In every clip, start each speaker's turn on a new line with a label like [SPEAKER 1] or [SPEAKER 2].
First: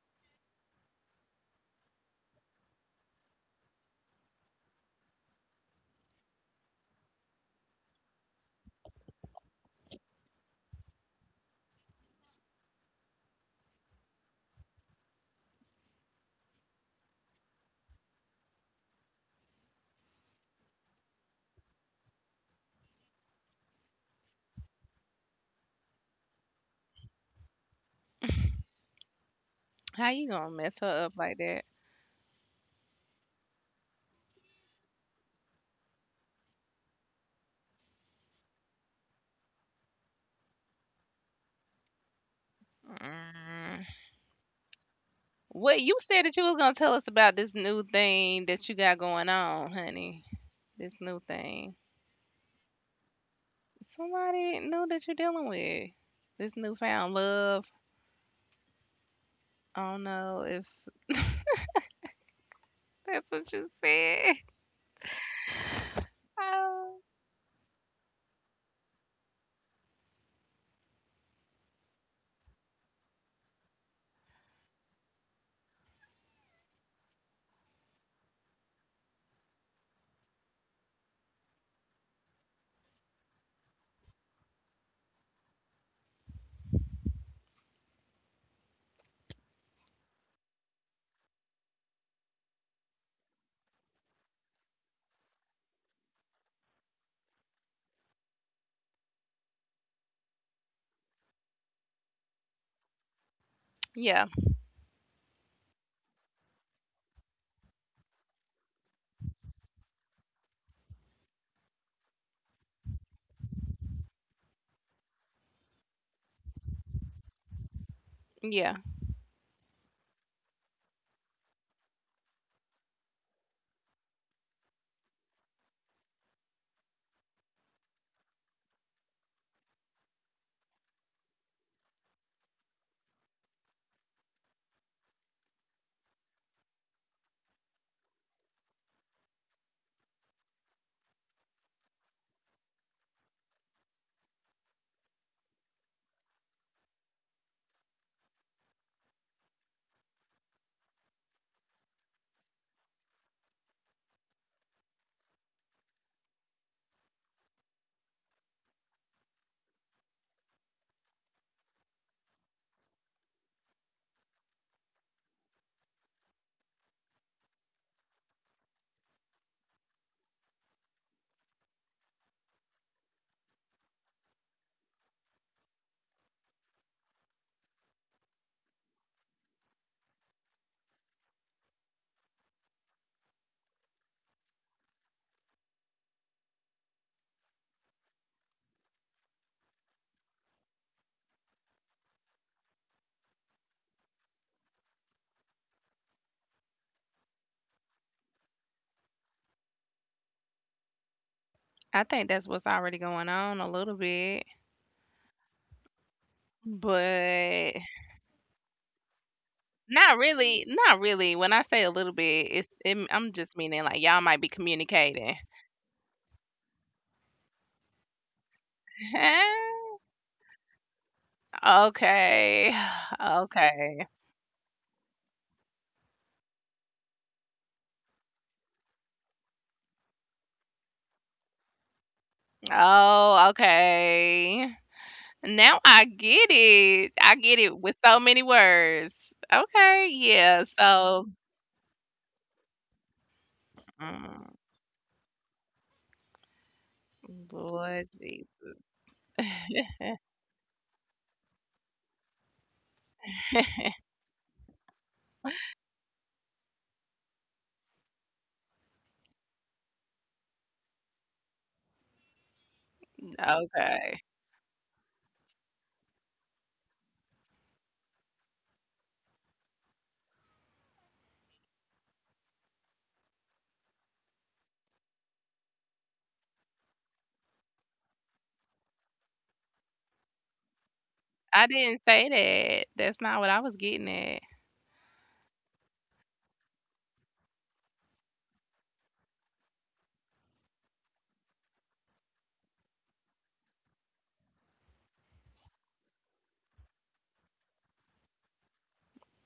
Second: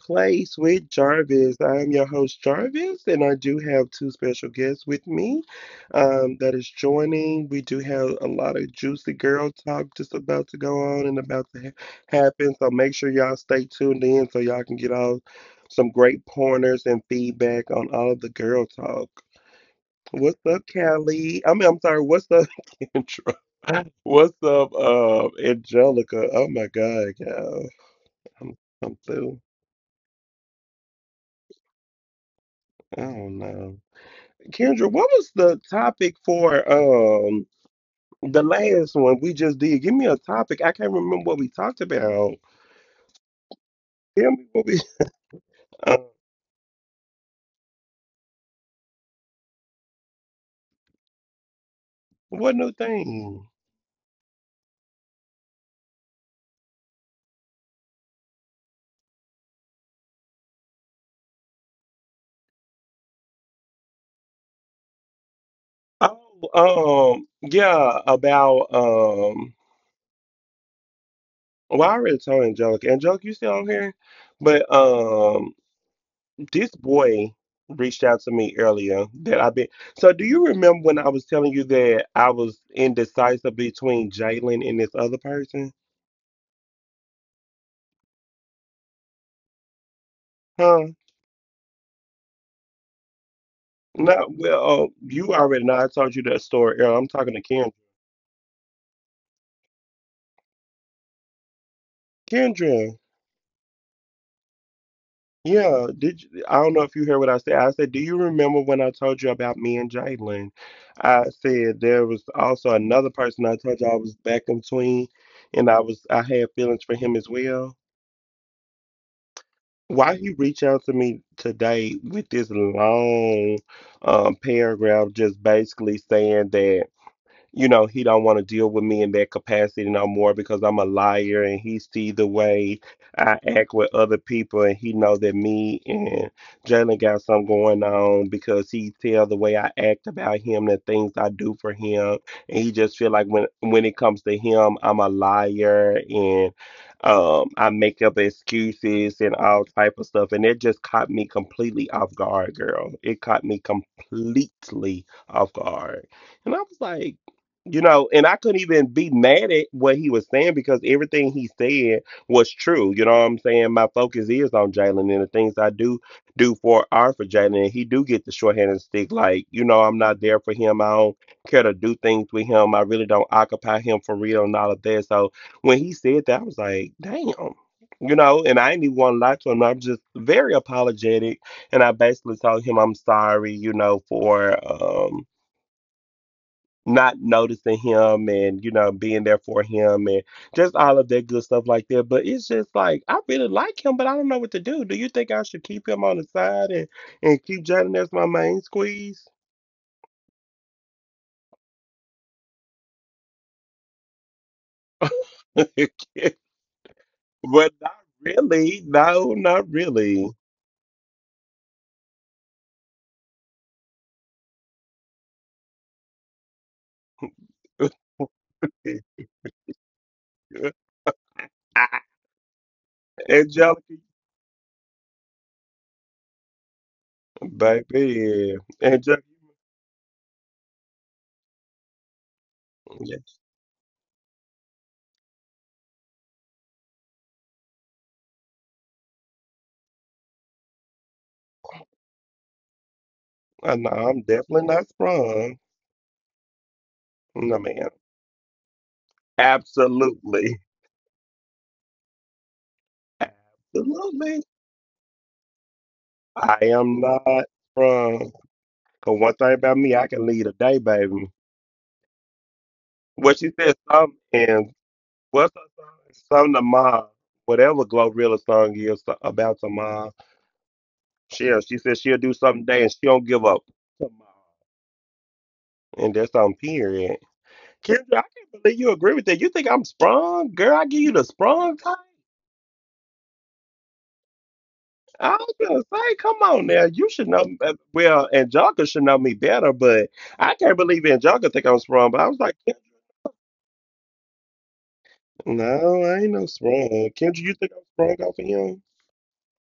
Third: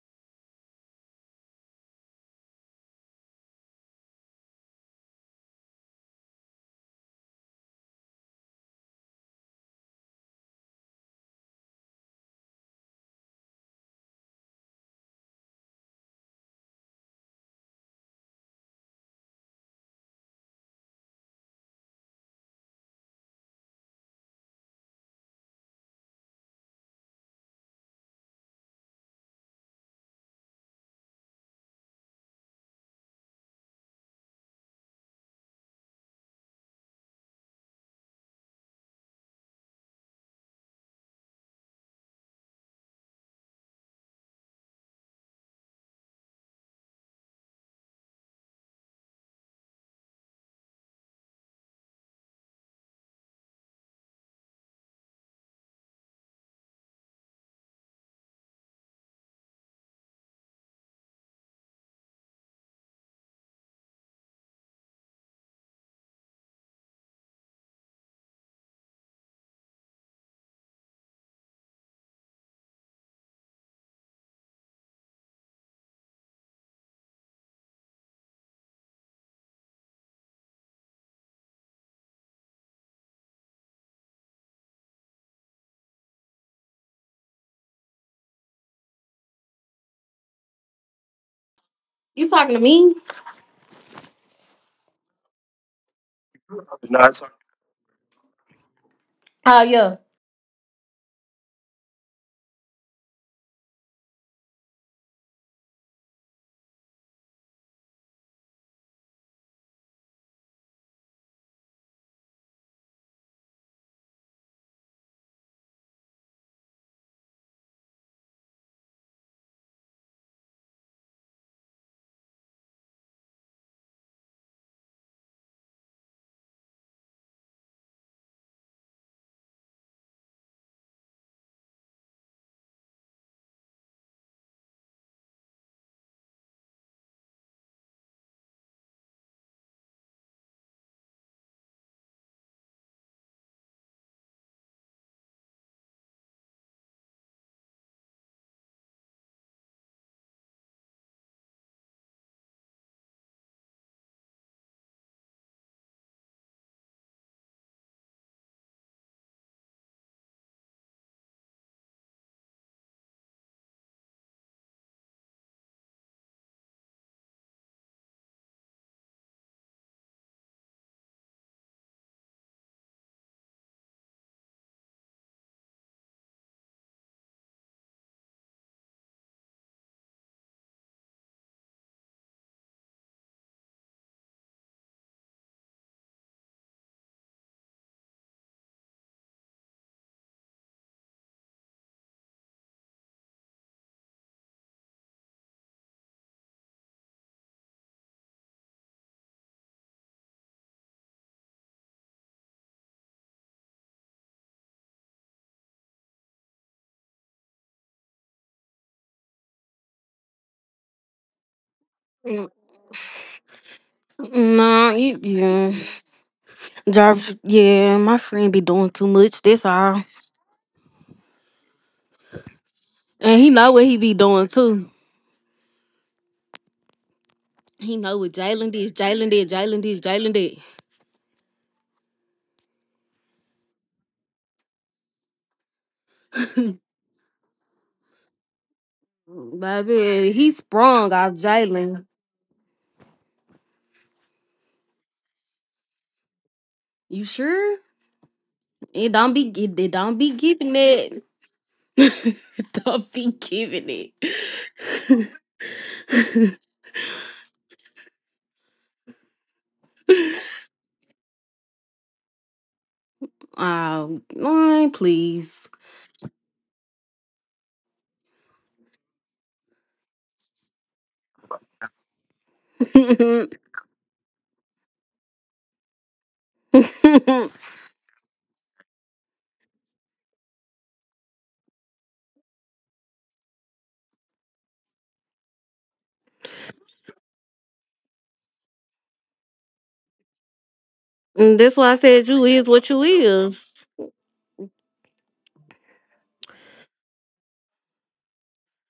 [SPEAKER 1] place with Jarvis. I am your host, Jarvis, and I do have two special guests with me that is joining. We do have a lot of juicy girl talk just about to go on and about to happen. So make sure y'all stay tuned in so y'all can get all some great pointers and feedback on all of the girl talk. What's up, Callie? I mean, I'm sorry. What's up, Kendra? What's up, Angelica? Oh my God, y'all come come through.
[SPEAKER 2] How you gonna mess her up like that?
[SPEAKER 1] I don't know. Kendra, what was the topic for the last one we just did? Give me a topic. I can't remember what we talked about.
[SPEAKER 2] Mm.
[SPEAKER 1] Tell me what we
[SPEAKER 2] What
[SPEAKER 1] uh,
[SPEAKER 2] you said that you was gonna tell us about this new thing that you got going on, honey. This new thing.
[SPEAKER 1] what new thing?
[SPEAKER 2] Somebody new that you're dealing with. This newfound love. I don't know if that's what you said. Oh.
[SPEAKER 1] Oh, yeah, about well I already told Angelica. Angelica, you still on here? But. This boy reached out to me earlier that I've been. So, do you remember when I was telling you that I was indecisive between Jalen and this other person? Huh?
[SPEAKER 3] You talking to me?
[SPEAKER 1] No, well, you already know. I told you that story earlier. I'm talking to Kendra.
[SPEAKER 3] Oh yeah.
[SPEAKER 1] Kendra,
[SPEAKER 2] Yeah,
[SPEAKER 1] yeah. Did you, I don't know if you heard what I said. I said, do you remember when I told you about me and Jalen? I said there was also another person I told you I was back in between, and I had feelings for him as well.
[SPEAKER 2] yeah.
[SPEAKER 1] Why he reached out to me today with this long paragraph, just basically saying that you know he don't want to deal with me in that capacity no more because I'm a liar, and he see the way I act with other people, and he know that me and Jalen got something going on because he tell the way I act about him, the things I do for him. And he just feel like when it comes to him, I'm a liar, and I make up excuses and all type of stuff. And it just caught me completely off guard, girl. It caught me completely off guard, and I was like, you know, and I couldn't even be mad at what he was saying because everything he said was true. You know what I'm saying? My focus is on Jalen, and the things I do for are for Jalen. And he do get the shorthanded stick. Like, you know, I'm not there for him. I don't care to do things with him. I really don't occupy him for real and all of that. So when he said that, I was like, damn. You know, and I ain't even want to lie to him. I'm just very apologetic. And I basically told him I'm sorry, you know, for not noticing him and you know being there for him and just all of that good stuff like that. But it's just like I really like him, but I don't know what to do. Do you think I should keep him on the side and keep Jordan as my main squeeze?
[SPEAKER 2] I think that's what's already going on a little bit,
[SPEAKER 1] But not
[SPEAKER 2] but
[SPEAKER 1] really. No, not
[SPEAKER 2] not
[SPEAKER 1] really.
[SPEAKER 2] really. Not really. When I say a little bit, I'm
[SPEAKER 3] Mm,
[SPEAKER 2] just meaning like y'all might be communicating.
[SPEAKER 3] Nah, yeah. Jarvis, yeah, my friend be doing too much. That's all.
[SPEAKER 2] Okay.
[SPEAKER 1] Angelica,
[SPEAKER 2] Okay.
[SPEAKER 3] And he know what he be doing too.
[SPEAKER 1] baby.
[SPEAKER 3] He know what
[SPEAKER 1] Angelica,
[SPEAKER 3] Jalen did.
[SPEAKER 1] yes.
[SPEAKER 2] Oh, okay. Now I get it. I get it with so many words. Okay, yeah. So,
[SPEAKER 3] Baby, he sprung off Jalen.
[SPEAKER 1] No, I'm
[SPEAKER 2] mm,
[SPEAKER 1] definitely not sprung. No, man.
[SPEAKER 2] Lord
[SPEAKER 3] You sure?
[SPEAKER 2] Jesus.
[SPEAKER 3] It don't be
[SPEAKER 1] Absolutely.
[SPEAKER 3] it, it don't be giving it. It don't be
[SPEAKER 1] Absolutely,
[SPEAKER 3] giving it.
[SPEAKER 1] I am not from. Cause one thing about me, I can lead a day, baby. What she said, some
[SPEAKER 2] Okay.
[SPEAKER 1] and what's her
[SPEAKER 3] Man,
[SPEAKER 1] song? Some
[SPEAKER 3] please.
[SPEAKER 1] to mom, whatever Glorilla song is about tomorrow. She said she'll do something today and she don't give up
[SPEAKER 3] That's
[SPEAKER 1] tomorrow. And that's on period. Kendra, I can't believe you agree with that. You think I'm sprung, girl? I give you the sprung
[SPEAKER 2] I
[SPEAKER 1] type.
[SPEAKER 2] didn't say that. That's not what I was getting at.
[SPEAKER 1] I was gonna say, come on now, you should know. Well, Angelica should know me better, but I can't believe Angelica think I'm sprung. But I was like.
[SPEAKER 3] why I said you is what you is.
[SPEAKER 1] No, I ain't no sprung. Kendra, you think I'm sprung off of him?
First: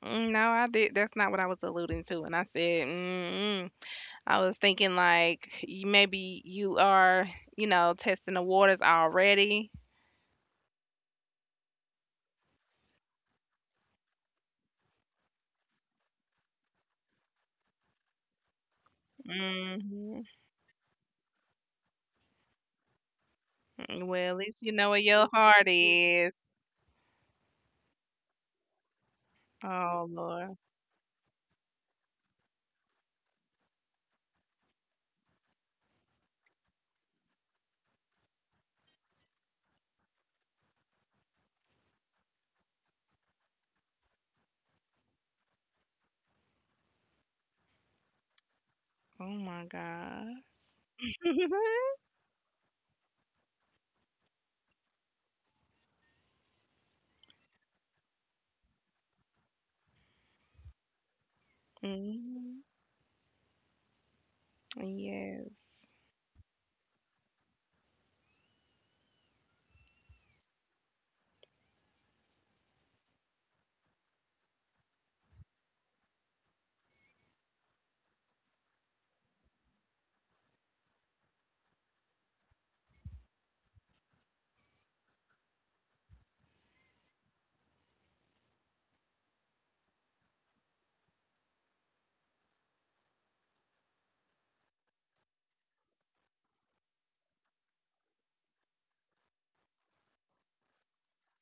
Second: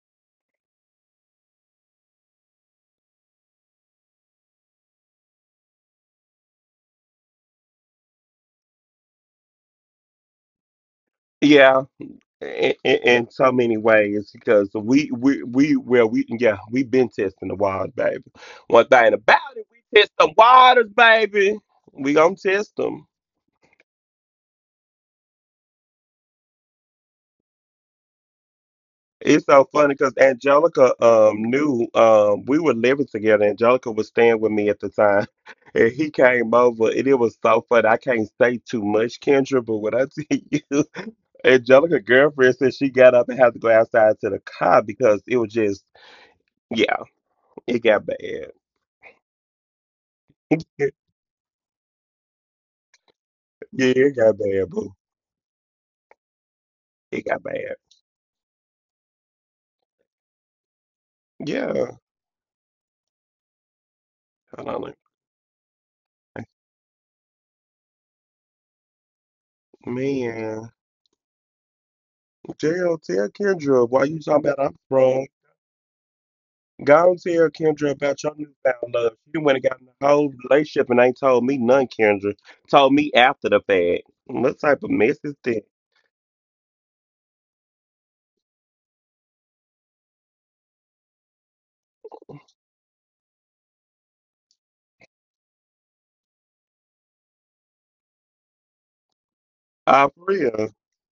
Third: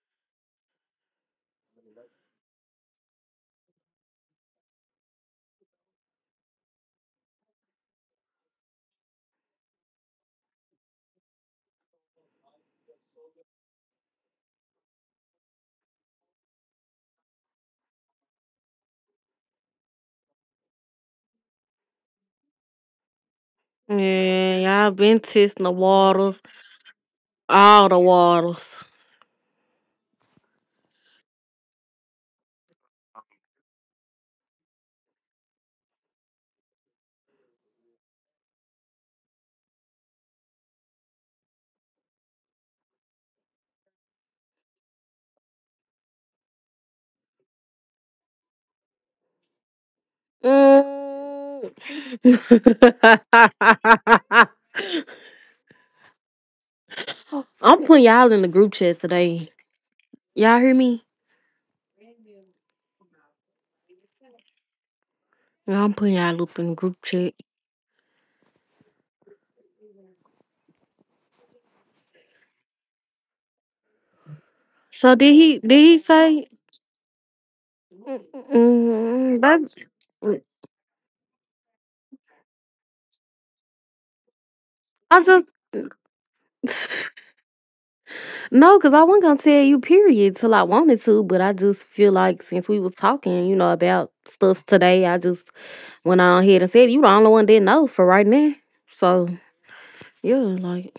[SPEAKER 2] Mm, no, I did. That's not what I was alluding to. And I said, mm-mm. I was thinking like you, maybe you are, testing the waters already.
[SPEAKER 1] Yeah. In so many ways, because we well we yeah we been testing the waters, baby. One thing about it, we test
[SPEAKER 2] Mhm.
[SPEAKER 1] the waters, baby. We gonna test them.
[SPEAKER 2] Well, at
[SPEAKER 3] Yeah,
[SPEAKER 2] least you
[SPEAKER 3] y'all
[SPEAKER 2] know where
[SPEAKER 3] been
[SPEAKER 2] your
[SPEAKER 3] testing
[SPEAKER 2] heart
[SPEAKER 3] the
[SPEAKER 2] is.
[SPEAKER 3] waters, all the waters.
[SPEAKER 1] It's so funny
[SPEAKER 2] Oh,
[SPEAKER 1] because
[SPEAKER 2] Lord.
[SPEAKER 1] Angelica knew we were living together. Angelica was staying with me at the time, and he came over, and it was so funny. I can't say too much, Kendra, but what I tell you. Angelica girlfriend said she got up and had to go outside to the car because it was just yeah, it got bad. It-
[SPEAKER 2] Oh my God.
[SPEAKER 3] Mm.
[SPEAKER 1] Yeah, it got bad, boo. It got bad.
[SPEAKER 3] I'm putting y'all in the group chat today. Y'all hear me?
[SPEAKER 1] Yeah.
[SPEAKER 2] Mhm.
[SPEAKER 1] Hold on.
[SPEAKER 2] Yes.
[SPEAKER 3] Yeah, I'm putting y'all
[SPEAKER 1] A-
[SPEAKER 3] up in the group chat.
[SPEAKER 1] Man. Jail, tell Kendra why you talking about I'm
[SPEAKER 3] So did
[SPEAKER 1] wrong.
[SPEAKER 3] he? Did he say?
[SPEAKER 1] Go and tell Kendra about your newfound love.
[SPEAKER 3] Mm-mm.
[SPEAKER 1] You went and got in a whole relationship and ain't told me none, Kendra. Told me after the fact. What type of mess
[SPEAKER 3] I
[SPEAKER 1] is
[SPEAKER 3] just
[SPEAKER 1] that?
[SPEAKER 3] no, cause I wasn't gonna tell you. Period. Till I wanted to, but I just feel like since we was talking, you know, about stuff today, I just went on ahead and said it. You the only one that know for right now. So
[SPEAKER 1] For
[SPEAKER 3] yeah,
[SPEAKER 1] real.
[SPEAKER 3] like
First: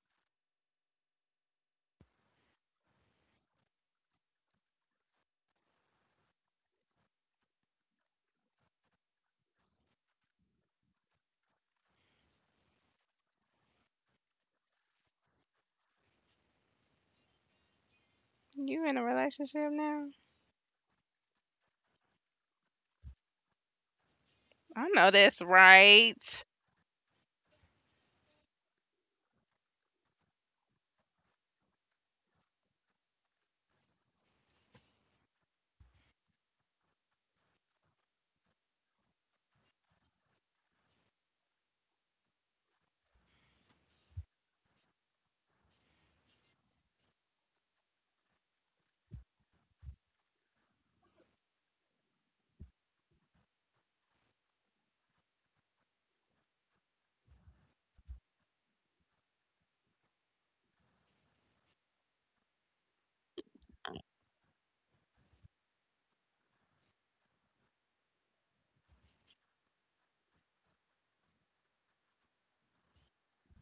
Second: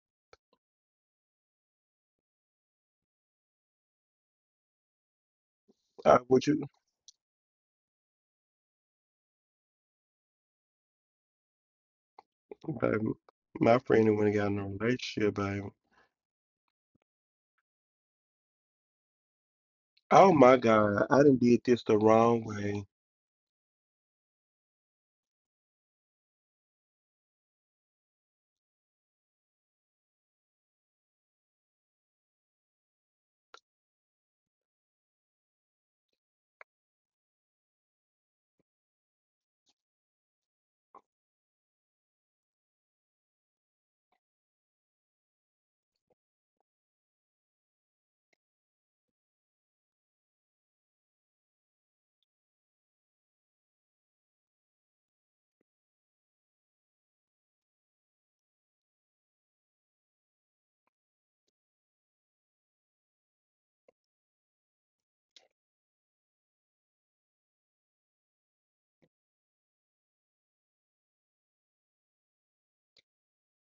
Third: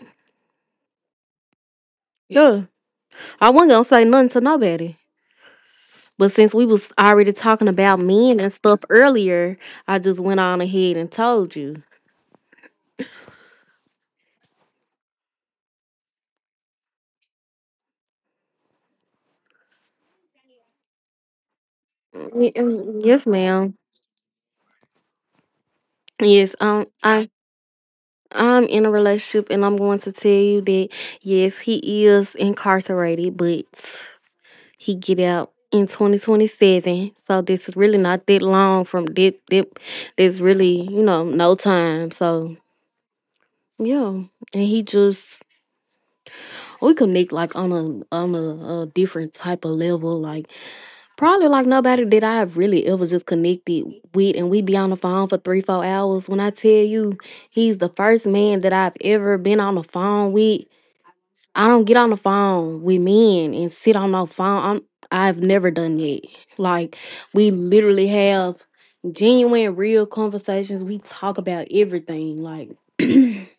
[SPEAKER 3] yeah, I wasn't gonna say nothing to nobody.
[SPEAKER 1] Uh,
[SPEAKER 3] But since
[SPEAKER 1] would
[SPEAKER 3] we
[SPEAKER 1] you,
[SPEAKER 3] was already talking about men and stuff earlier, I just went on ahead and told you.
[SPEAKER 1] baby, my friend who went and got in a relationship, baby.
[SPEAKER 2] You in a relationship now?
[SPEAKER 1] Oh my God, I done did this the wrong way.
[SPEAKER 3] Yes, ma'am.
[SPEAKER 2] I know that's right.
[SPEAKER 3] Yes, I'm in a relationship, and I'm going to tell you that yes, he is incarcerated, but he get out in 2027, so this is really not that long from that, there's really, you know, no time. So yeah, and he just, we connect like on a different type of level, like probably like nobody that I've really ever just connected with, and we be on the phone for 3 4 hours. When I tell you, he's the first man that I've ever been on the phone with. I don't get on the phone with men and sit on no phone. I've never done that. Like we literally have genuine, real conversations. We talk about everything. Like he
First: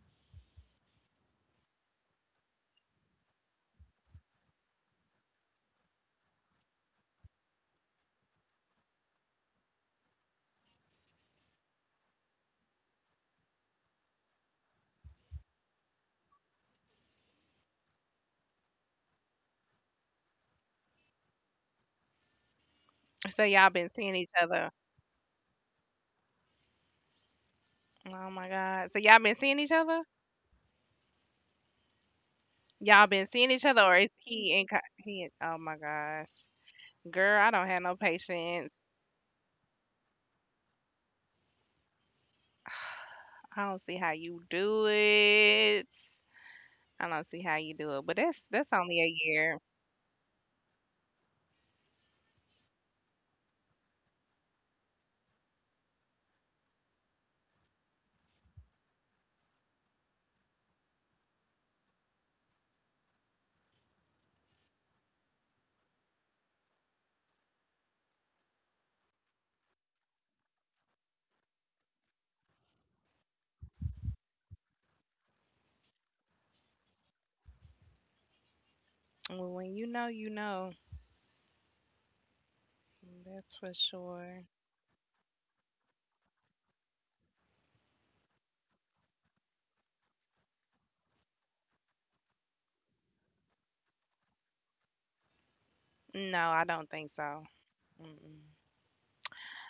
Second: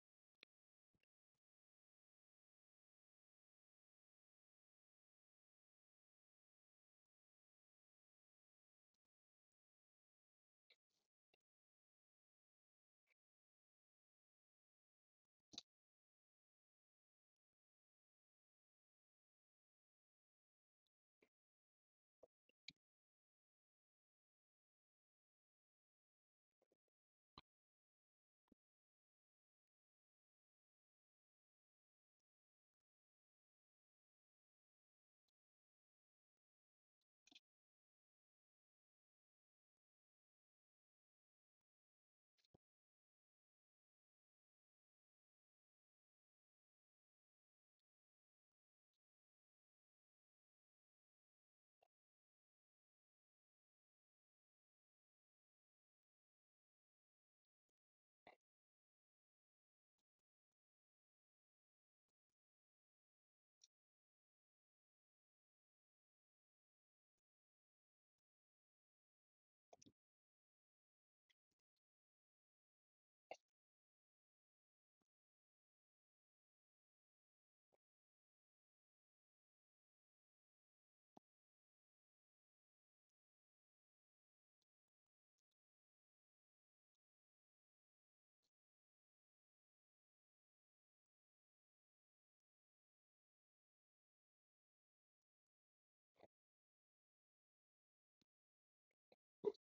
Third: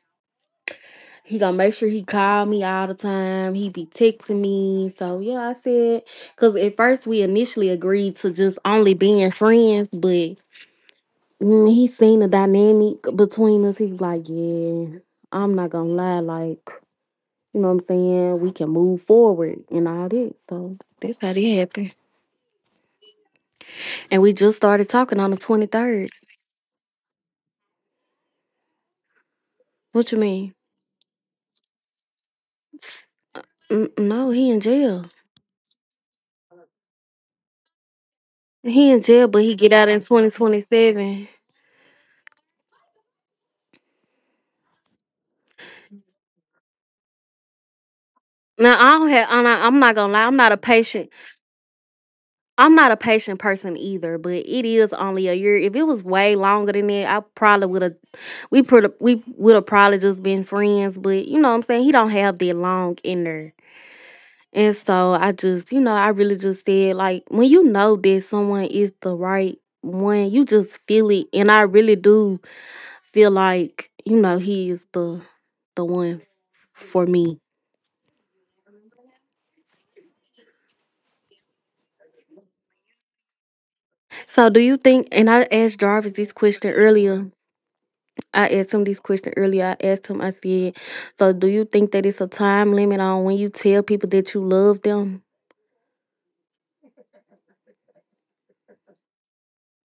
[SPEAKER 3] gonna make sure he call me all the time. He be texting me. So yeah, I said because at first we initially agreed to just only being friends, but he seen the dynamic between us. He was like, yeah, I'm not gonna lie, like. You know what I'm saying? We can move forward and all that. So that's how that happened.
[SPEAKER 2] So y'all been
[SPEAKER 3] And
[SPEAKER 2] seeing
[SPEAKER 3] we
[SPEAKER 2] each
[SPEAKER 3] just
[SPEAKER 2] other.
[SPEAKER 3] started talking on the 23rd.
[SPEAKER 2] Oh my God. So y'all been seeing each
[SPEAKER 3] What you
[SPEAKER 2] other?
[SPEAKER 3] mean?
[SPEAKER 2] Y'all been seeing each other, or is
[SPEAKER 3] No, he in
[SPEAKER 2] he in?
[SPEAKER 3] jail.
[SPEAKER 2] He in, oh my gosh, girl, I don't have no
[SPEAKER 3] He
[SPEAKER 2] patience.
[SPEAKER 3] in jail, but he get out in 2027.
[SPEAKER 2] I don't see how you do it. I don't see how you do it. But that's
[SPEAKER 3] Now
[SPEAKER 2] that's
[SPEAKER 3] I don't
[SPEAKER 2] only
[SPEAKER 3] have.
[SPEAKER 2] a year.
[SPEAKER 3] I'm not gonna lie. I'm not a patient person either. But it is only a year. If it was way longer than that, I probably would have. We put. We would have probably just been friends. But you know what I'm saying, he don't have that long in there. And so I just, you know, I really just said, like, when you know that someone is the right one, you just feel it. And I really do feel like, you know, he is the one for me.
[SPEAKER 2] Well, when you know, you know. That's for
[SPEAKER 3] So
[SPEAKER 2] sure.
[SPEAKER 3] do you think, and I asked Jarvis this question earlier. I asked him this question earlier. I asked him, I said, so do you think that it's a time limit on when you tell people that you love them?
[SPEAKER 2] No, I don't think so. Mm-mm.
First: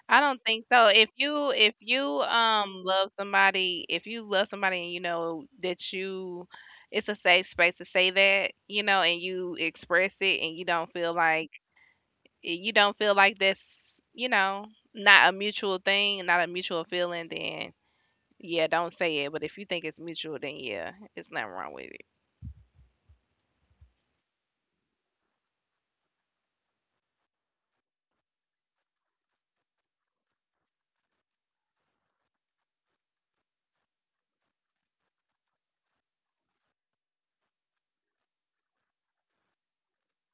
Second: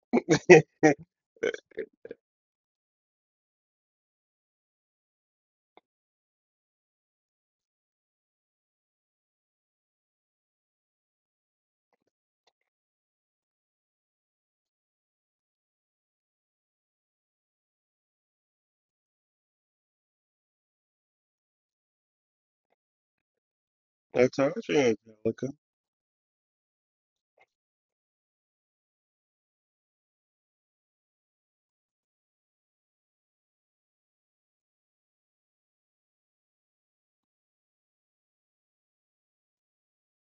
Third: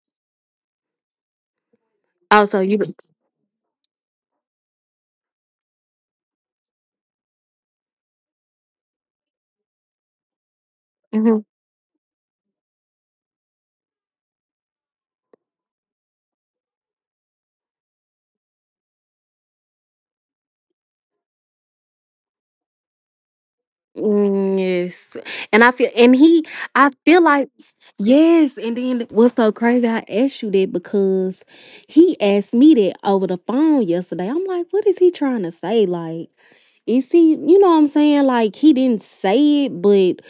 [SPEAKER 2] I don't think so. If you if you
[SPEAKER 3] Also, you
[SPEAKER 2] um love somebody, if you love somebody and you know that you it's a safe space to say that, you know, and you express it and you don't feel
[SPEAKER 3] Mhm.
[SPEAKER 2] like you don't feel like that's, not a mutual thing, not a mutual feeling, then yeah, don't say it. But if you think it's mutual, then yeah, it's nothing wrong with it.
[SPEAKER 1] I told you,
[SPEAKER 3] Yes.
[SPEAKER 1] Angelica.
[SPEAKER 3] And I feel and he I feel like yes. And then what's so crazy, I asked you that because he asked me that over the phone yesterday. I'm like, what is he trying to say? Like, is he, you know what I'm saying? Like he didn't say it, but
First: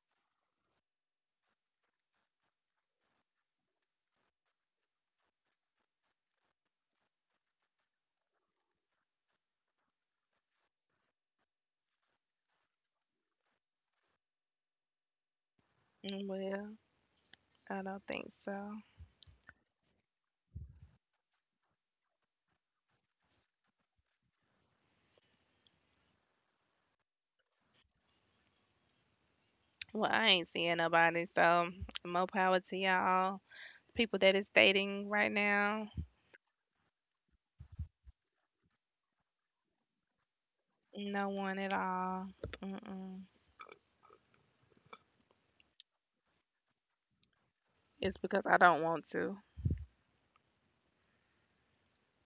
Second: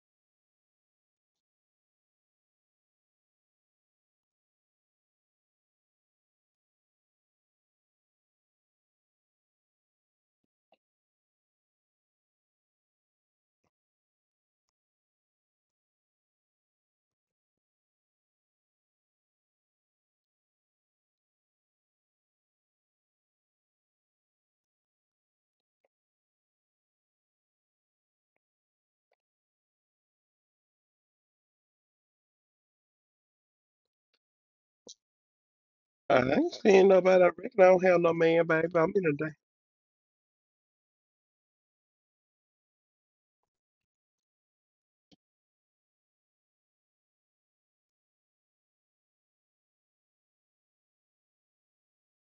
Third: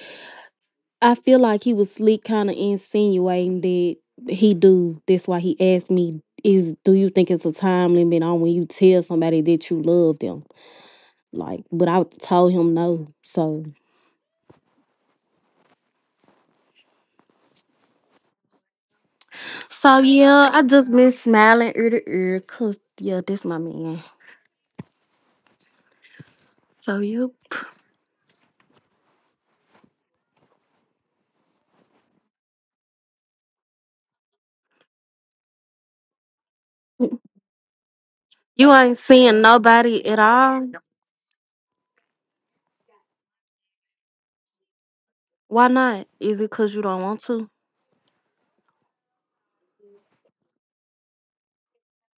[SPEAKER 3] I feel like he was slick kind of insinuating that he do. That's why he asked me, is do you think it's a time limit on when you tell somebody that you love them? Like, but I told him no. So.
[SPEAKER 2] Mm, well, I don't think so.
[SPEAKER 3] So yeah, I just been smiling ear to ear cause yeah, this my man. So you
[SPEAKER 2] Well, I ain't seeing nobody, so more power to y'all. People that is dating right now,
[SPEAKER 1] I ain't seeing nobody. I reckon I don't have no man,
[SPEAKER 3] you
[SPEAKER 1] baby.
[SPEAKER 3] ain't
[SPEAKER 1] I'm in a
[SPEAKER 3] seeing
[SPEAKER 1] day.
[SPEAKER 3] nobody at all.
[SPEAKER 2] no one at all. Mm-mm.
[SPEAKER 3] Why not? Is it cause you don't want to?
[SPEAKER 2] It's because I don't want to.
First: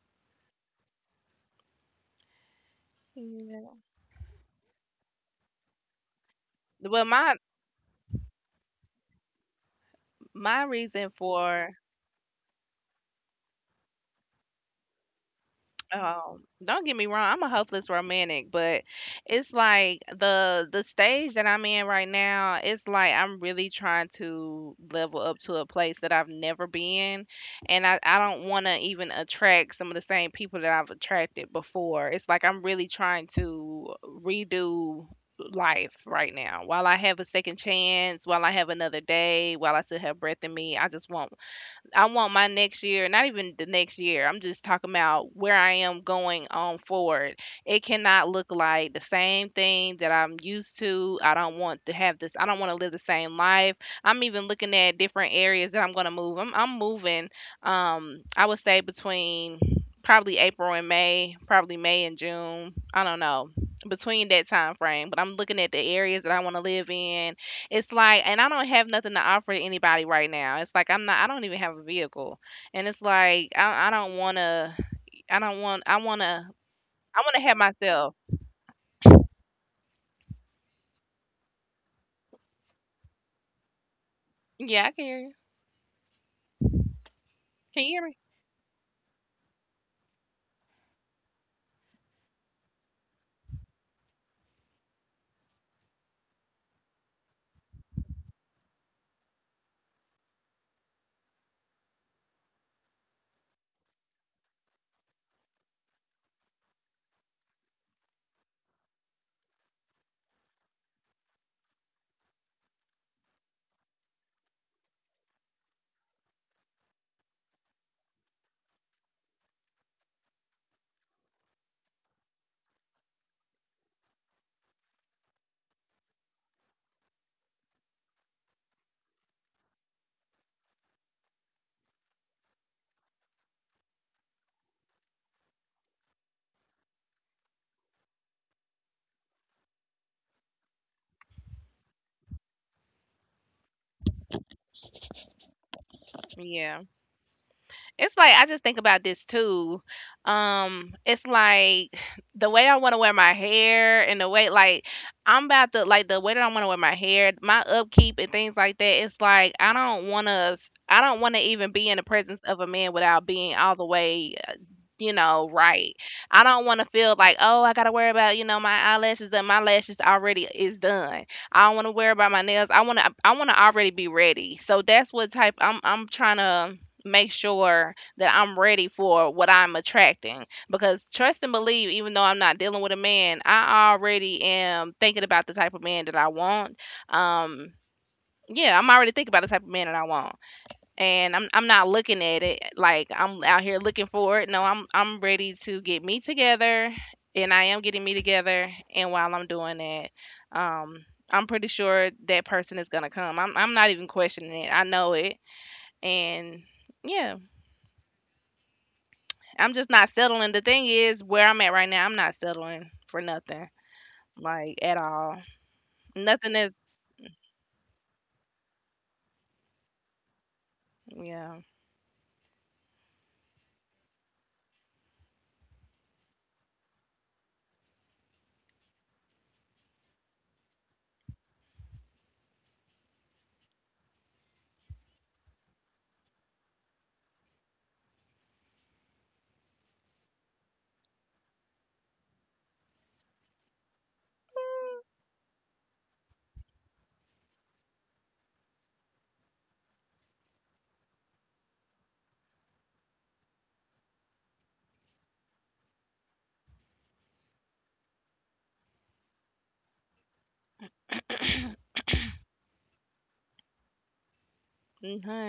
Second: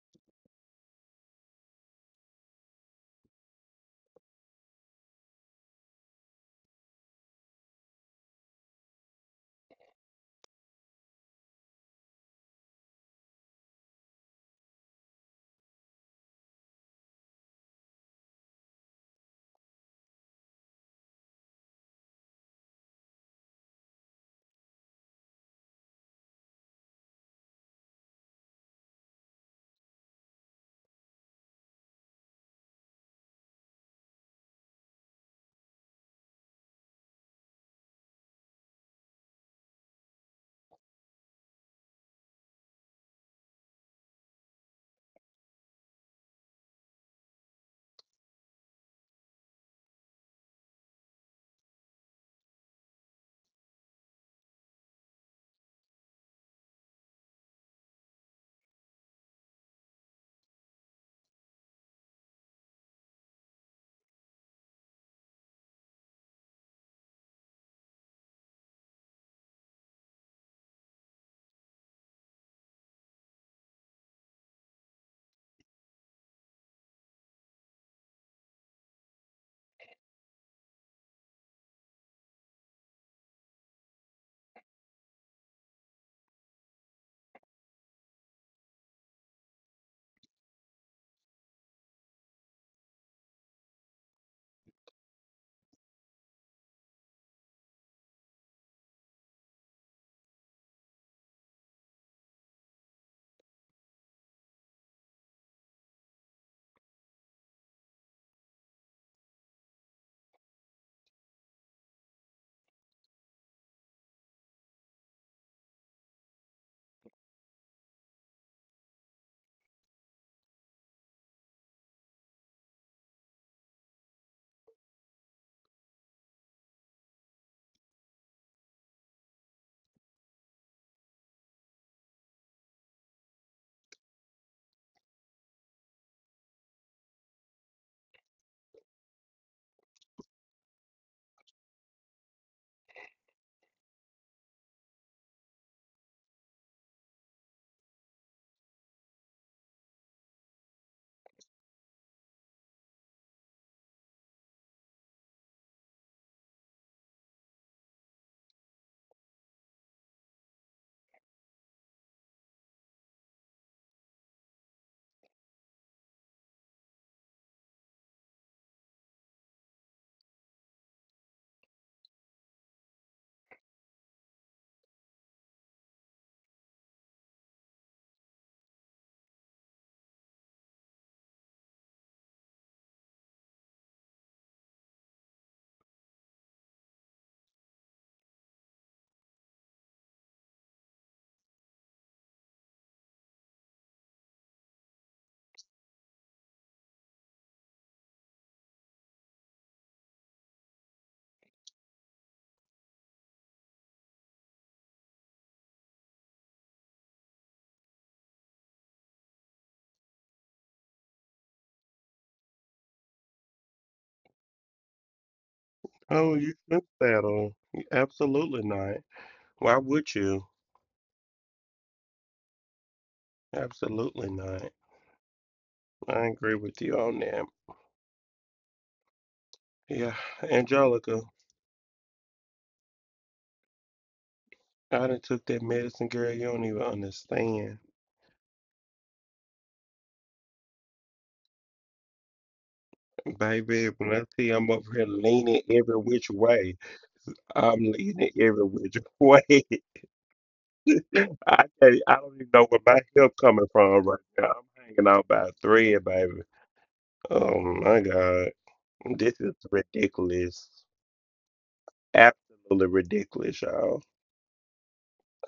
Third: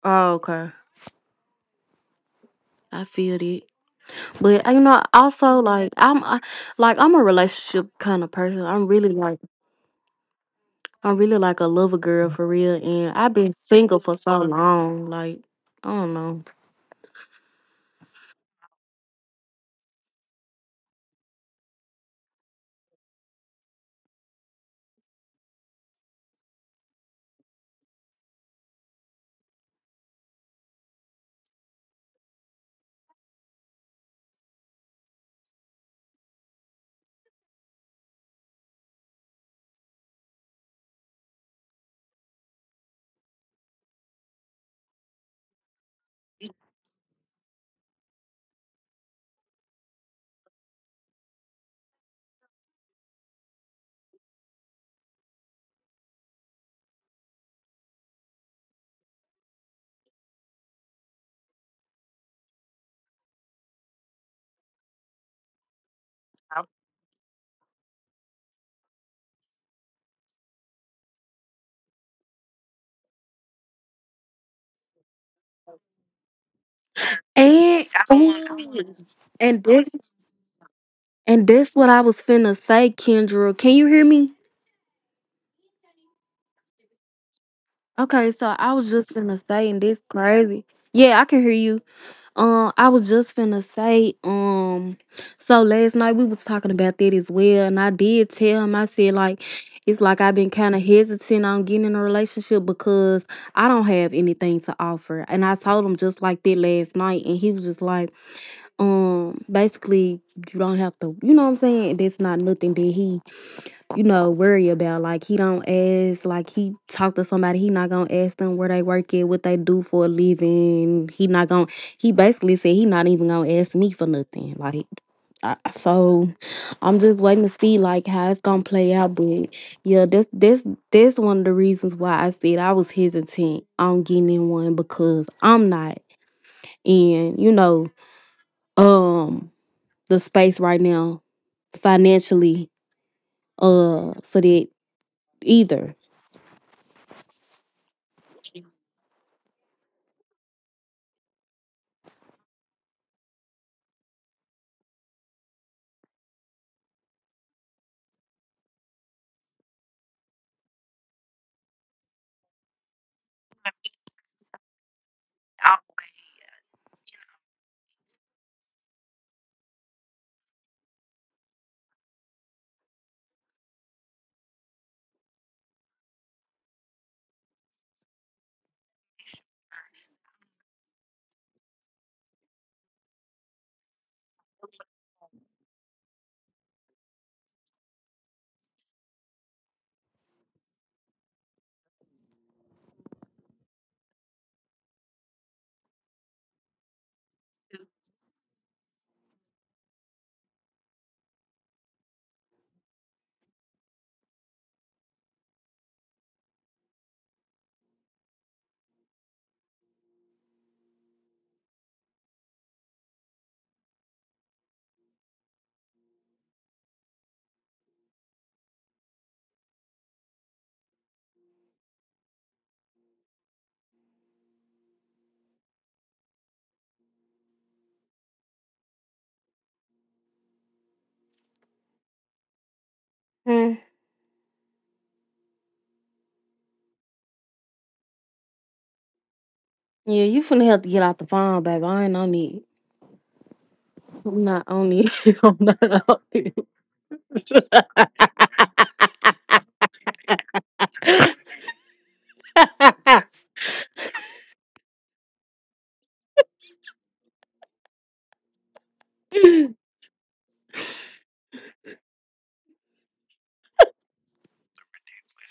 [SPEAKER 3] Oh, okay. I feel it,
[SPEAKER 2] Yeah.
[SPEAKER 3] but you know, also like like
[SPEAKER 2] Well,
[SPEAKER 3] I'm a
[SPEAKER 2] my
[SPEAKER 3] relationship kind of person.
[SPEAKER 2] my
[SPEAKER 3] I'm
[SPEAKER 2] reason
[SPEAKER 3] really like a
[SPEAKER 2] for
[SPEAKER 3] lover girl for real, and I've been single for so long. Like, I don't know.
[SPEAKER 2] Don't get me wrong, I'm a hopeless romantic, but it's like the stage that I'm in right now, it's like I'm really trying to level up to a place that I've never been, and I don't want to even attract some of the same people that I've attracted before. It's like I'm really trying to redo life right now. While I have a second chance, while I have another day, while I still have breath in me, I want my next year, not even the next year. I'm just talking about where I am going on forward. It cannot look like the same thing that I'm used to. I don't want to have this. I don't want to live the same life. I'm even looking at different areas that I'm going to move. I'm moving I would say between probably April and May, probably May and June. I don't know. Between that time frame, but I'm looking at the areas that I want to live in it's like, and I don't have nothing to offer anybody right now. It's like I'm not. I don't even have a vehicle, and it's like I don't want to. I don't want. I want to. I want
[SPEAKER 3] And
[SPEAKER 2] to have myself.
[SPEAKER 3] ooh, and this and this what I was finna say, Kendra. Can you hear me?
[SPEAKER 2] Yeah, I can hear you. Can you
[SPEAKER 3] Okay,
[SPEAKER 2] hear
[SPEAKER 3] so I was just finna say, and this crazy. Yeah, I can hear you. I was just finna say, so last night we was talking about that as well, and I did tell him, I said like, it's like I've been kind of hesitant on getting in a relationship because I don't have anything to offer, and I told him just like that last night, and he was just like, basically you don't have to, you know what I'm saying? That's not nothing that he, you know, worry about. Like he don't ask, like he talk to somebody, he not gonna ask them where they work at, what they do for a living. He basically said he not even gonna ask me for nothing. So I'm just waiting to see like how it's gonna play out. But yeah, that's one of the reasons why I said I was hesitant on getting in one because I'm not in, you know, um the space right now financially for that either.
[SPEAKER 2] me? Yeah. It's like I just think about this too. It's like the way I want to wear my hair and the way like I'm about to like the way that I want to wear my hair, my upkeep and things like that. It's like I don't want to even be in the presence of a man without being all the way right. I don't want to feel like, oh, I gotta worry about, my eyelashes and my lashes already is done. I don't want to worry about my nails. I want to already be ready. So that's what type I'm trying to make sure that I'm ready for what I'm attracting. Because trust and believe, even though I'm not dealing with a man, I already am thinking about the type of man that I want. Um, yeah, I'm already thinking about the type of man that I want and I'm not looking at it like I'm out here looking for it. No, I'm ready to get me together, and I am getting me together. And while I'm doing that, um, I'm pretty sure that person is gonna come. I'm not even questioning it. I know it, and yeah, I'm just not settling. The thing is, where I'm at right now, I'm not settling for nothing, like at all.
[SPEAKER 1] Oh, you
[SPEAKER 2] Nothing is,
[SPEAKER 1] think that on? Absolutely not. Why would you?
[SPEAKER 2] yeah,
[SPEAKER 1] Absolutely not. I agree with you on that. Yeah, Angelica, I done took that medicine, girl. You don't even understand.
[SPEAKER 3] Yeah, you finna have to get out the phone, baby. I ain't on it.
[SPEAKER 1] Baby, when I
[SPEAKER 3] I'm
[SPEAKER 1] see
[SPEAKER 3] not
[SPEAKER 1] I'm
[SPEAKER 3] on
[SPEAKER 1] over here
[SPEAKER 3] it. I'm
[SPEAKER 1] leaning
[SPEAKER 3] not
[SPEAKER 1] every
[SPEAKER 3] on
[SPEAKER 1] which
[SPEAKER 3] it.
[SPEAKER 1] way, I'm leaning every which way. I I don't even know where my help coming from right now. I'm hanging out by a thread, baby. Oh my God. This is ridiculous. Absolutely ridiculous, y'all.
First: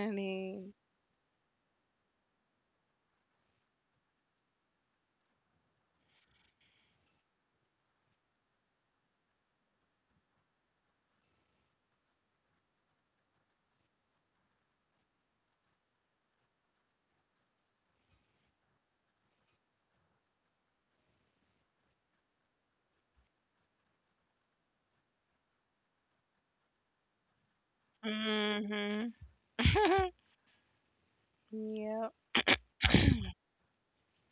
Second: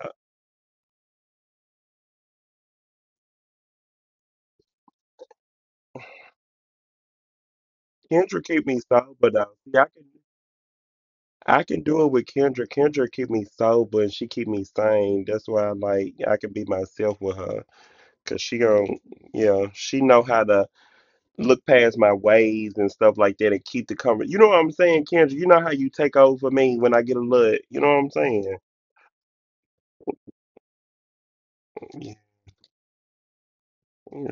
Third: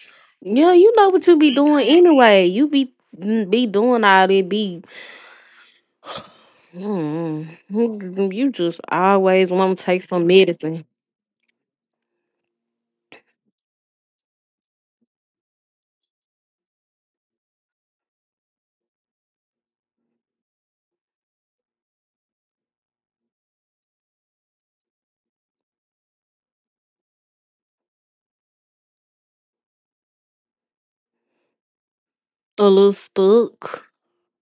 [SPEAKER 1] Uh,
[SPEAKER 3] Yeah, you know what you be doing anyway. Be doing all that.
[SPEAKER 1] Kendra
[SPEAKER 3] You
[SPEAKER 1] keep
[SPEAKER 3] just
[SPEAKER 1] me sober
[SPEAKER 3] always
[SPEAKER 1] though. See,
[SPEAKER 3] want to take some medicine.
[SPEAKER 1] I can do it with Kendra. Kendra keep me sober and she keep me sane. That's why I like I can be myself with her. Cause she don't, yeah, she know how to look past my ways and stuff like that and keep the conversation. You know what I'm saying, Kendra? You know how you take over for me when I get a look. You know what I'm saying?
[SPEAKER 2] Mhm. Yep.
[SPEAKER 1] Yeah,
[SPEAKER 3] A little stuck.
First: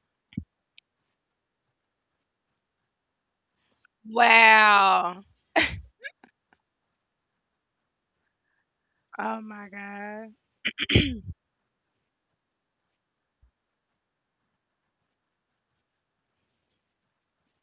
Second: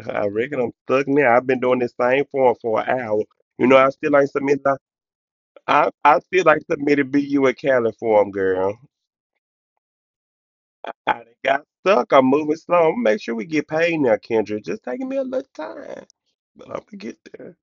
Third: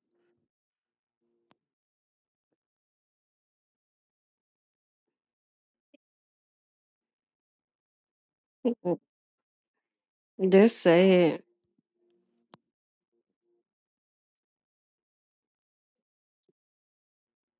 [SPEAKER 1] I reckon I'm stuck now. I've been doing this same form for an hour. You know, I still ain't submitted.
[SPEAKER 2] Wow.
[SPEAKER 1] I still ain't submitted BU at Cali form, girl.
[SPEAKER 3] Mm,
[SPEAKER 2] Oh my God.
[SPEAKER 3] That's
[SPEAKER 1] I done
[SPEAKER 3] sad.
[SPEAKER 1] got stuck. I'm moving slow. I'm gonna make sure we get paid now, Kendra. It's just taking me a little time, but I'm gonna get there.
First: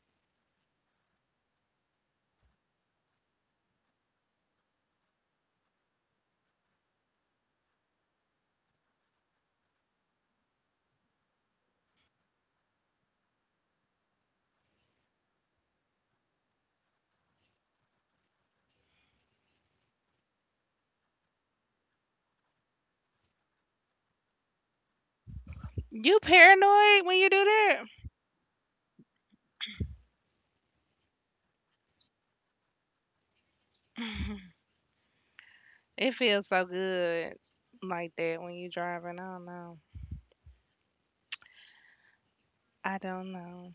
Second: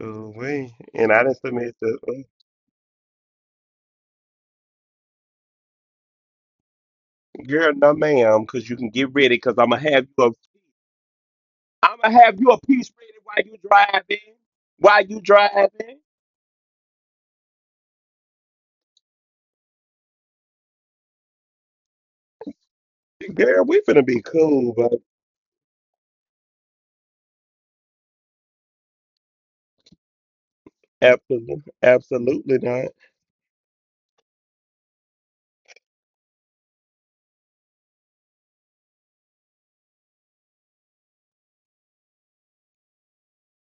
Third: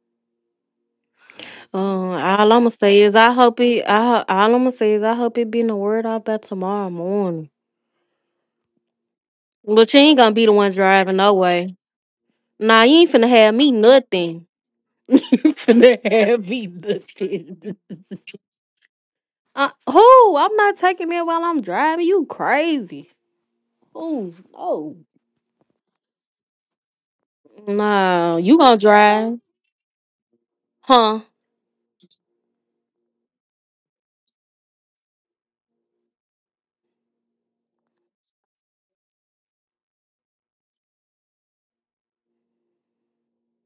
[SPEAKER 1] Oh, wait. And I didn't submit the
[SPEAKER 3] All I'ma say is I hope it. I ho- All I'ma say is I hope it be in the word out by tomorrow morning.
[SPEAKER 1] girl, no, ma'am, because you can get ready because I'm
[SPEAKER 3] But
[SPEAKER 1] gonna
[SPEAKER 3] you
[SPEAKER 1] have
[SPEAKER 3] ain't gonna
[SPEAKER 1] you
[SPEAKER 3] be the one driving no way.
[SPEAKER 1] I'ma have you a
[SPEAKER 3] Nah,
[SPEAKER 1] piece
[SPEAKER 3] you ain't
[SPEAKER 1] ready
[SPEAKER 3] finna
[SPEAKER 1] while
[SPEAKER 3] have
[SPEAKER 1] you
[SPEAKER 3] me
[SPEAKER 1] driving.
[SPEAKER 3] nothing.
[SPEAKER 1] While you
[SPEAKER 3] Finna
[SPEAKER 1] driving,
[SPEAKER 3] have me looking. Who? I'm not taking that while I'm driving. You crazy?
[SPEAKER 1] girl, we finna be
[SPEAKER 3] Who?
[SPEAKER 1] cool, but
[SPEAKER 3] Oh,
[SPEAKER 2] You paranoid when you do that?
[SPEAKER 3] no. Nah, you gonna drive? Huh?
[SPEAKER 1] absolutely, absolutely not.
[SPEAKER 2] It feels so good like that when you driving. I don't know. I don't know.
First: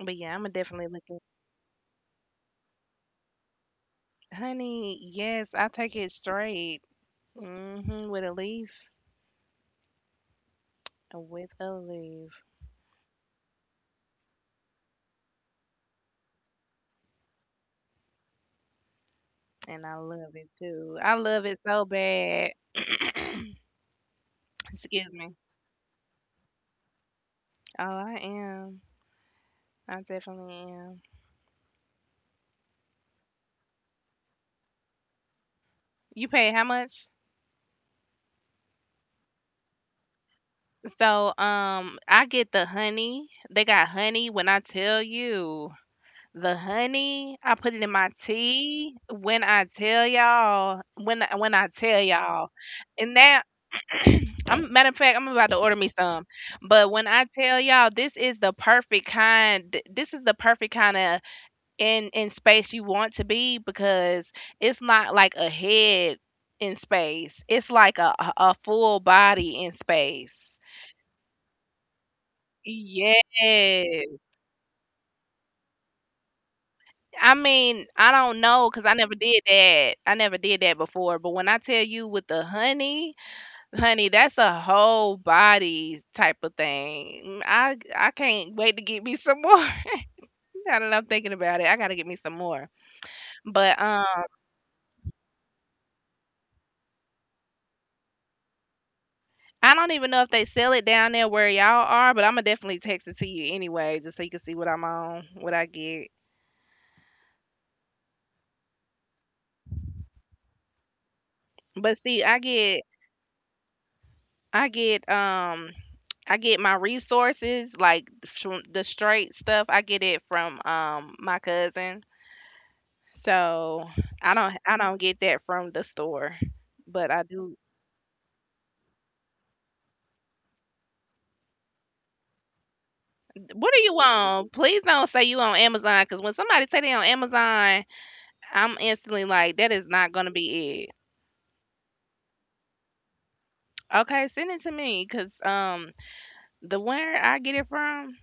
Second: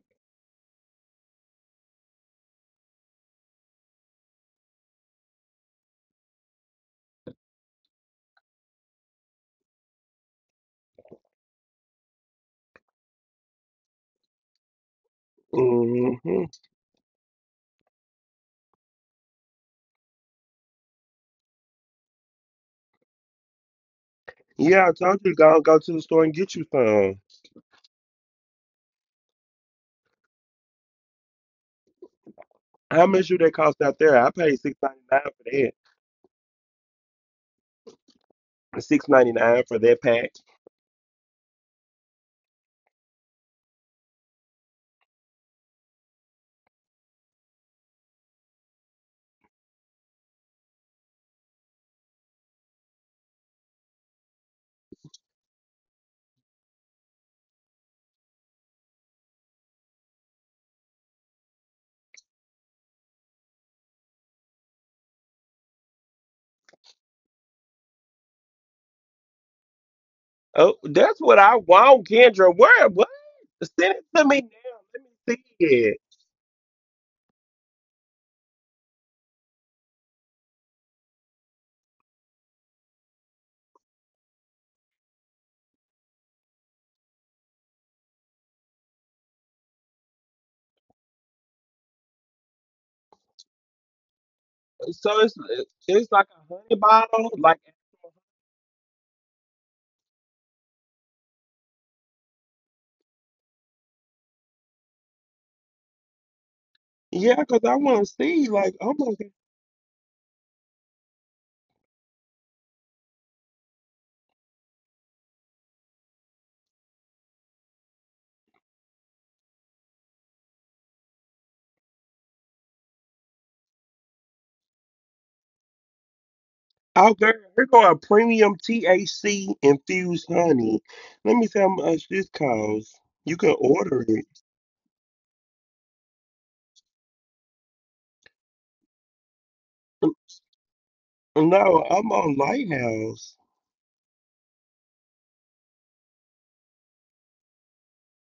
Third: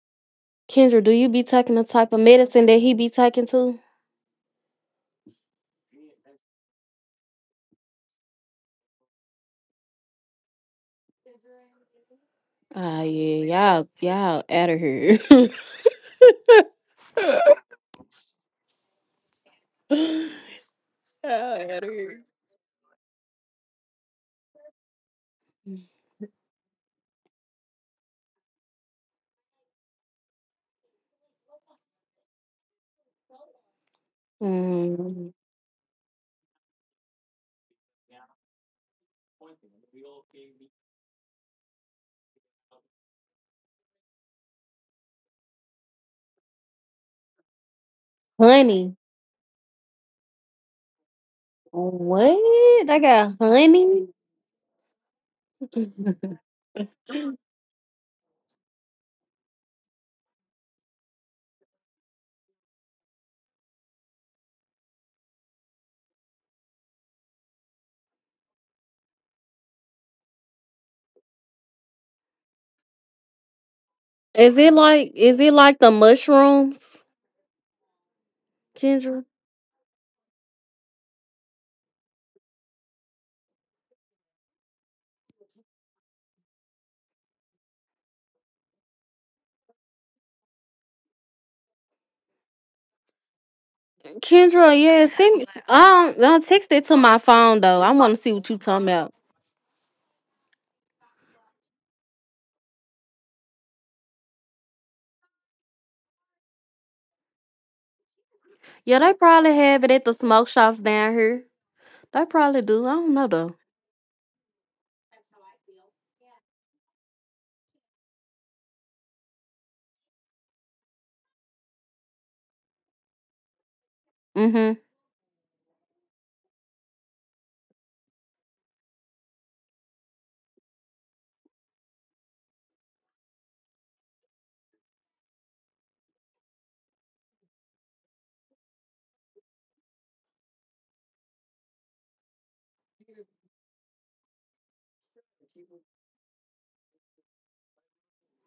[SPEAKER 2] But yeah, I'm gonna definitely
[SPEAKER 3] Kendra,
[SPEAKER 2] look
[SPEAKER 3] do you be taking the type of medicine that he be taking too?
[SPEAKER 2] at honey, yes, I take it straight. With a leaf. With a leaf.
[SPEAKER 3] Ah, yeah, y'all out of here.
[SPEAKER 1] Hmm
[SPEAKER 3] Y'all
[SPEAKER 2] And I love it too. I love it
[SPEAKER 3] out
[SPEAKER 2] so
[SPEAKER 3] here.
[SPEAKER 2] bad.
[SPEAKER 1] Yeah, I
[SPEAKER 2] Excuse
[SPEAKER 1] told you,
[SPEAKER 2] me.
[SPEAKER 1] go to the store and get you some.
[SPEAKER 2] Oh, I am. I definitely am.
[SPEAKER 1] How much do that cost out there? I paid 6.99
[SPEAKER 3] Mm,
[SPEAKER 1] for that.
[SPEAKER 2] You pay how much?
[SPEAKER 1] 6.99 for that pack.
[SPEAKER 2] So, I get the honey. They got honey when I tell you. The honey, I put it in my
[SPEAKER 3] Honey,
[SPEAKER 2] tea. When I tell y'all, when I tell y'all,
[SPEAKER 3] what? I got
[SPEAKER 2] and that
[SPEAKER 3] honey.
[SPEAKER 2] I'm matter of fact, I'm about to order me some. But when I tell y'all, this is the perfect kind. This is the perfect kind of in space you want to be because it's not like a head in space. It's like a full body in space.
[SPEAKER 1] Oh, that's what I want, Kendra. Where? What? Send it
[SPEAKER 2] Yes.
[SPEAKER 1] to me
[SPEAKER 3] Is
[SPEAKER 1] now.
[SPEAKER 3] it
[SPEAKER 1] Let me
[SPEAKER 3] like the
[SPEAKER 1] see it.
[SPEAKER 3] mushrooms,
[SPEAKER 2] I mean, I don't know, cause I
[SPEAKER 3] Kendra?
[SPEAKER 2] never did that. I never did that before, but when I tell you with the honey, honey, that's a whole body type of thing. I can't wait to get me some more. Now that I'm thinking about it, I gotta get me some more. But
[SPEAKER 3] Kendra, yeah, send
[SPEAKER 1] So
[SPEAKER 3] me.
[SPEAKER 1] it's it's
[SPEAKER 3] Don't
[SPEAKER 1] like
[SPEAKER 3] text
[SPEAKER 1] a
[SPEAKER 3] it to
[SPEAKER 1] honey
[SPEAKER 3] my phone
[SPEAKER 1] bottle,
[SPEAKER 3] though.
[SPEAKER 1] like
[SPEAKER 3] I want to see what you talking about.
[SPEAKER 2] I don't even know if they sell it down there where y'all are, but I'm gonna definitely text it to you anyway, just so you can see what I'm on, what I get.
[SPEAKER 1] yeah, 'cause I want to see, like,
[SPEAKER 3] Yeah, they
[SPEAKER 1] oh my.
[SPEAKER 3] probably have it at the smoke shops down here.
[SPEAKER 2] But
[SPEAKER 3] They
[SPEAKER 2] see,
[SPEAKER 3] probably do. I don't know though.
[SPEAKER 2] I get um I get my resources like from the straight stuff. I get it from my cousin. So I
[SPEAKER 3] Mm-hmm.
[SPEAKER 2] don't I don't get that from the store. But
[SPEAKER 1] Oh,
[SPEAKER 2] I
[SPEAKER 1] girl,
[SPEAKER 2] do.
[SPEAKER 1] here go a premium THC infused honey. Let me see how much this costs. You can
[SPEAKER 2] What are you
[SPEAKER 1] order it.
[SPEAKER 2] on? Please don't say you on Amazon because when somebody say they on Amazon, I'm instantly like that is
[SPEAKER 1] N-
[SPEAKER 2] not gonna be it.
[SPEAKER 1] No, I'm on Lighthouse.
[SPEAKER 2] Okay, send it to me because the where I get it from,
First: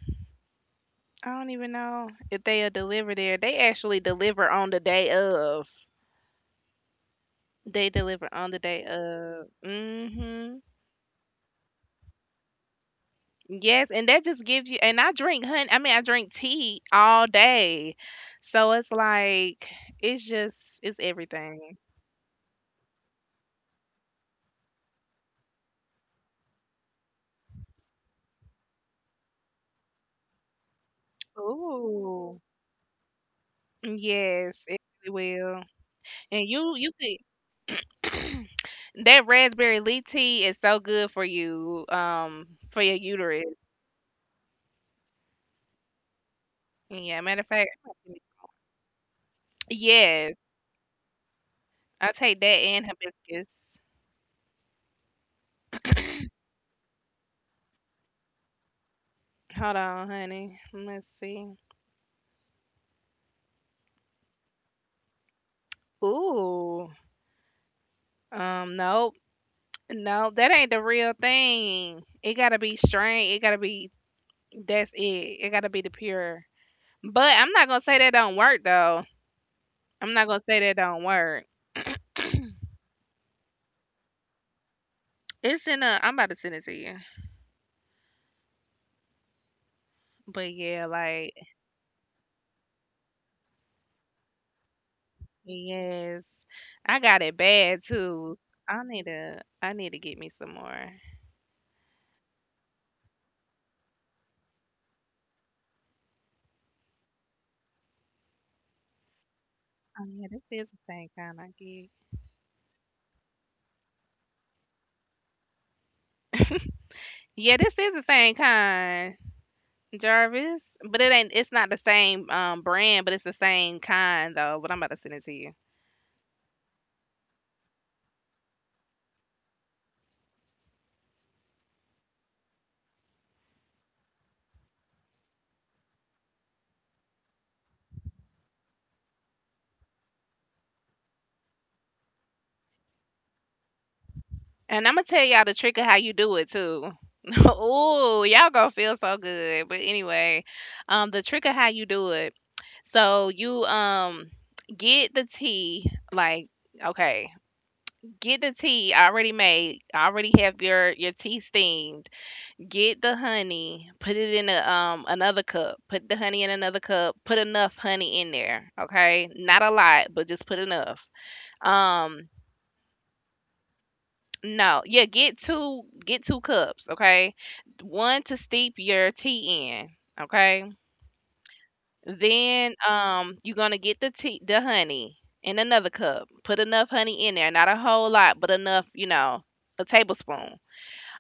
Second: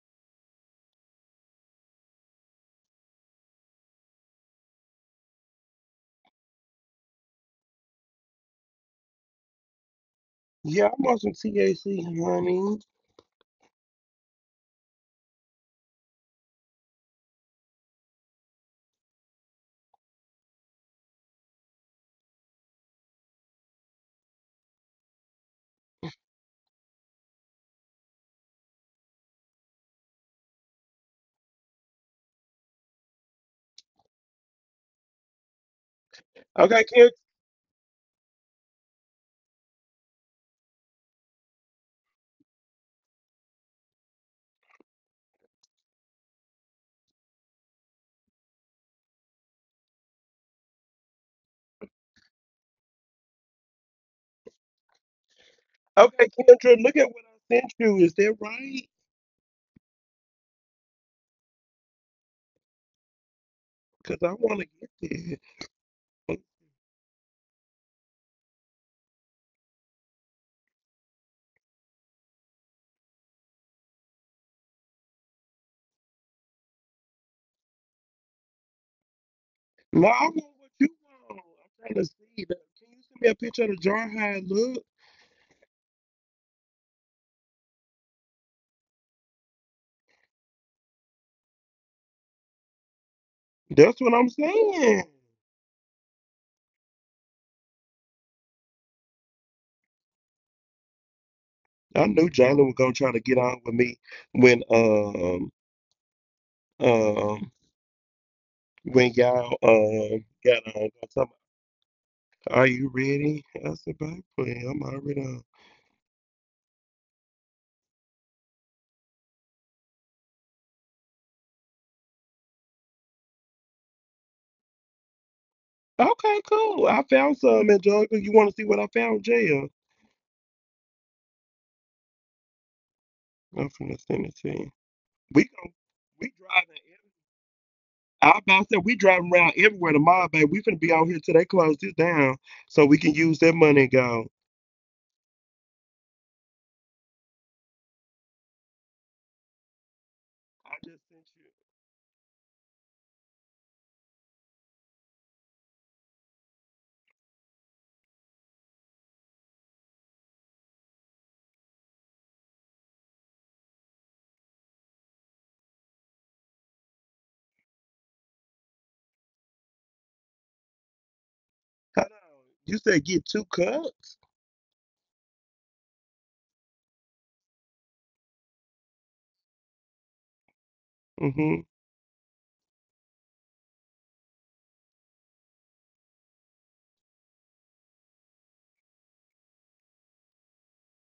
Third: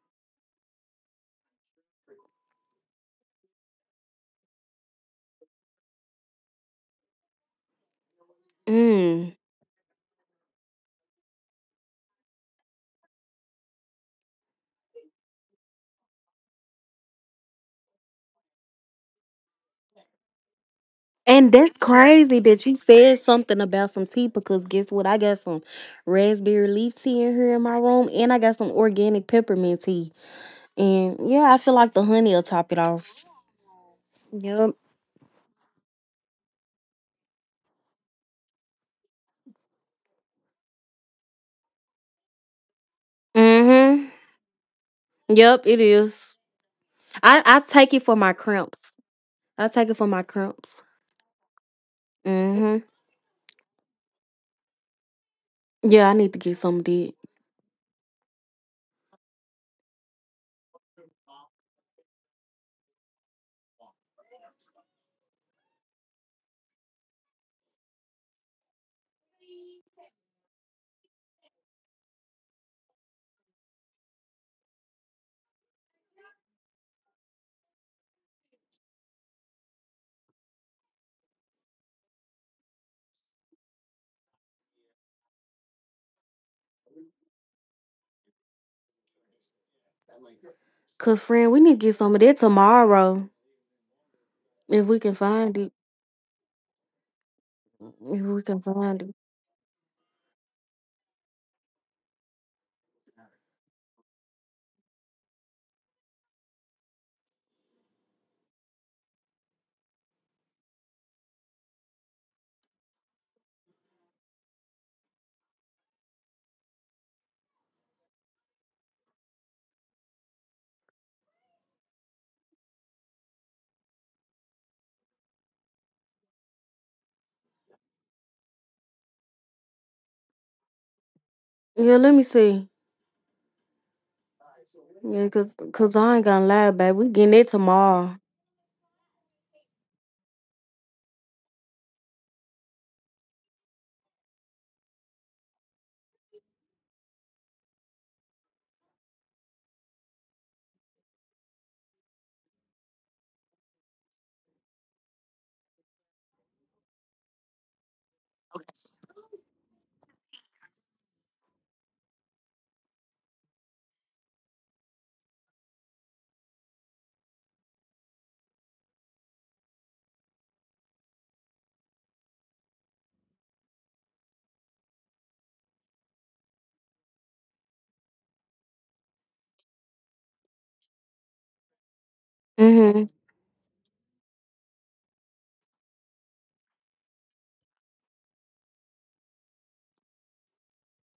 [SPEAKER 2] I don't even know if they'll deliver there. They actually deliver on the day of. They deliver on the day
[SPEAKER 3] Mm.
[SPEAKER 2] of.
[SPEAKER 1] Yeah, I'm on some THC honey.
[SPEAKER 2] Yes, and that just gives you and I drink honey I mean I drink tea all day. So it's like it's just it's
[SPEAKER 3] And that's
[SPEAKER 2] everything.
[SPEAKER 3] crazy that you said something about some tea because guess what? I got some raspberry leaf tea in here in my room, and I got some organic peppermint tea. And yeah, I feel like the
[SPEAKER 2] Ooh.
[SPEAKER 3] honey will top it off.
[SPEAKER 2] Yes, it
[SPEAKER 3] Yep.
[SPEAKER 2] really will. And you
[SPEAKER 1] Okay,
[SPEAKER 2] you
[SPEAKER 1] Kendra,
[SPEAKER 2] could that raspberry leaf tea is so good for you, for your uterus.
[SPEAKER 3] Mm-hmm. Yep, it is.
[SPEAKER 2] Yeah,
[SPEAKER 3] I
[SPEAKER 2] matter
[SPEAKER 3] I
[SPEAKER 2] of fact,
[SPEAKER 3] take it for my cramps. I take it for my
[SPEAKER 2] yes.
[SPEAKER 3] cramps.
[SPEAKER 2] I take that
[SPEAKER 3] Hmm.
[SPEAKER 2] and hibiscus.
[SPEAKER 3] Yeah, I need to
[SPEAKER 1] okay,
[SPEAKER 3] get some of
[SPEAKER 1] Kendra, look
[SPEAKER 3] that.
[SPEAKER 1] at what I sent you. Is that right?
[SPEAKER 2] Hold on, honey. Let's see.
[SPEAKER 1] Because I want to get that.
[SPEAKER 2] Ooh. Nope. No, that ain't the real thing. It gotta be straight. It gotta be that's it. It gotta be the pure. But I'm not gonna say that don't work though.
[SPEAKER 1] No,
[SPEAKER 2] I'm
[SPEAKER 1] I
[SPEAKER 2] not
[SPEAKER 1] want
[SPEAKER 2] gonna say that
[SPEAKER 1] what you
[SPEAKER 2] don't work.
[SPEAKER 1] want. I'm trying to see. That. Can you send me a picture of the jar how it look?
[SPEAKER 2] It's in a. I'm about to send it to you. But yeah,
[SPEAKER 3] Cause
[SPEAKER 2] like
[SPEAKER 3] friend, we need to get some of that tomorrow
[SPEAKER 1] That's what I'm
[SPEAKER 3] if we
[SPEAKER 1] saying.
[SPEAKER 3] can find it.
[SPEAKER 2] yes, I got it bad
[SPEAKER 3] If
[SPEAKER 2] too.
[SPEAKER 3] we can
[SPEAKER 2] I
[SPEAKER 3] find
[SPEAKER 2] need
[SPEAKER 3] it.
[SPEAKER 2] to. I need to get me some more.
[SPEAKER 1] I knew Johnny was gonna try to get on with me when um Um, when y'all
[SPEAKER 2] Oh yeah, this
[SPEAKER 1] got
[SPEAKER 2] is the
[SPEAKER 1] on,
[SPEAKER 2] same
[SPEAKER 1] I told
[SPEAKER 2] kind
[SPEAKER 1] my-
[SPEAKER 2] I get.
[SPEAKER 1] are you ready? I said, baby, please, I'm already on.
[SPEAKER 2] Yeah, this is the same kind, Jarvis. But it ain't. It's not the same brand, but it's the same kind though. But I'm about to send it to you.
[SPEAKER 1] Okay, cool. I found some, Angelica. You want to see what I found, Jail?
[SPEAKER 3] Yeah, let me see.
[SPEAKER 1] I'm from the Senate team.
[SPEAKER 3] Yeah,
[SPEAKER 1] We
[SPEAKER 3] cause,
[SPEAKER 1] go,
[SPEAKER 3] cause I ain't
[SPEAKER 1] we
[SPEAKER 3] gonna lie,
[SPEAKER 1] driving.
[SPEAKER 3] babe. We getting it tomorrow.
[SPEAKER 1] I about said we driving around everywhere tomorrow, baby. We finna be out here till they close this down, so we can use that money and go.
[SPEAKER 2] And I'm gonna tell y'all the trick of how you do it too. Ooh, y'all gonna feel so good. But anyway,
[SPEAKER 1] I just
[SPEAKER 2] the
[SPEAKER 1] sent
[SPEAKER 2] trick
[SPEAKER 1] you.
[SPEAKER 2] of how you do it. So you get the tea like okay, get the tea already made. Already have your tea steamed. Get the honey. Put it in a another cup. Put the honey in another cup. Put enough honey in there. Okay, not a lot, but just put enough.
[SPEAKER 1] Hold
[SPEAKER 2] Um,
[SPEAKER 1] on. You said get two cups.
[SPEAKER 2] No, yeah, get two cups, okay? One to steep your tea in, okay?
[SPEAKER 1] Mm-hmm.
[SPEAKER 2] Then
[SPEAKER 3] Mm-hmm.
[SPEAKER 2] you're gonna get the honey in another cup. Put enough honey in there, not a whole lot, but enough, a tablespoon.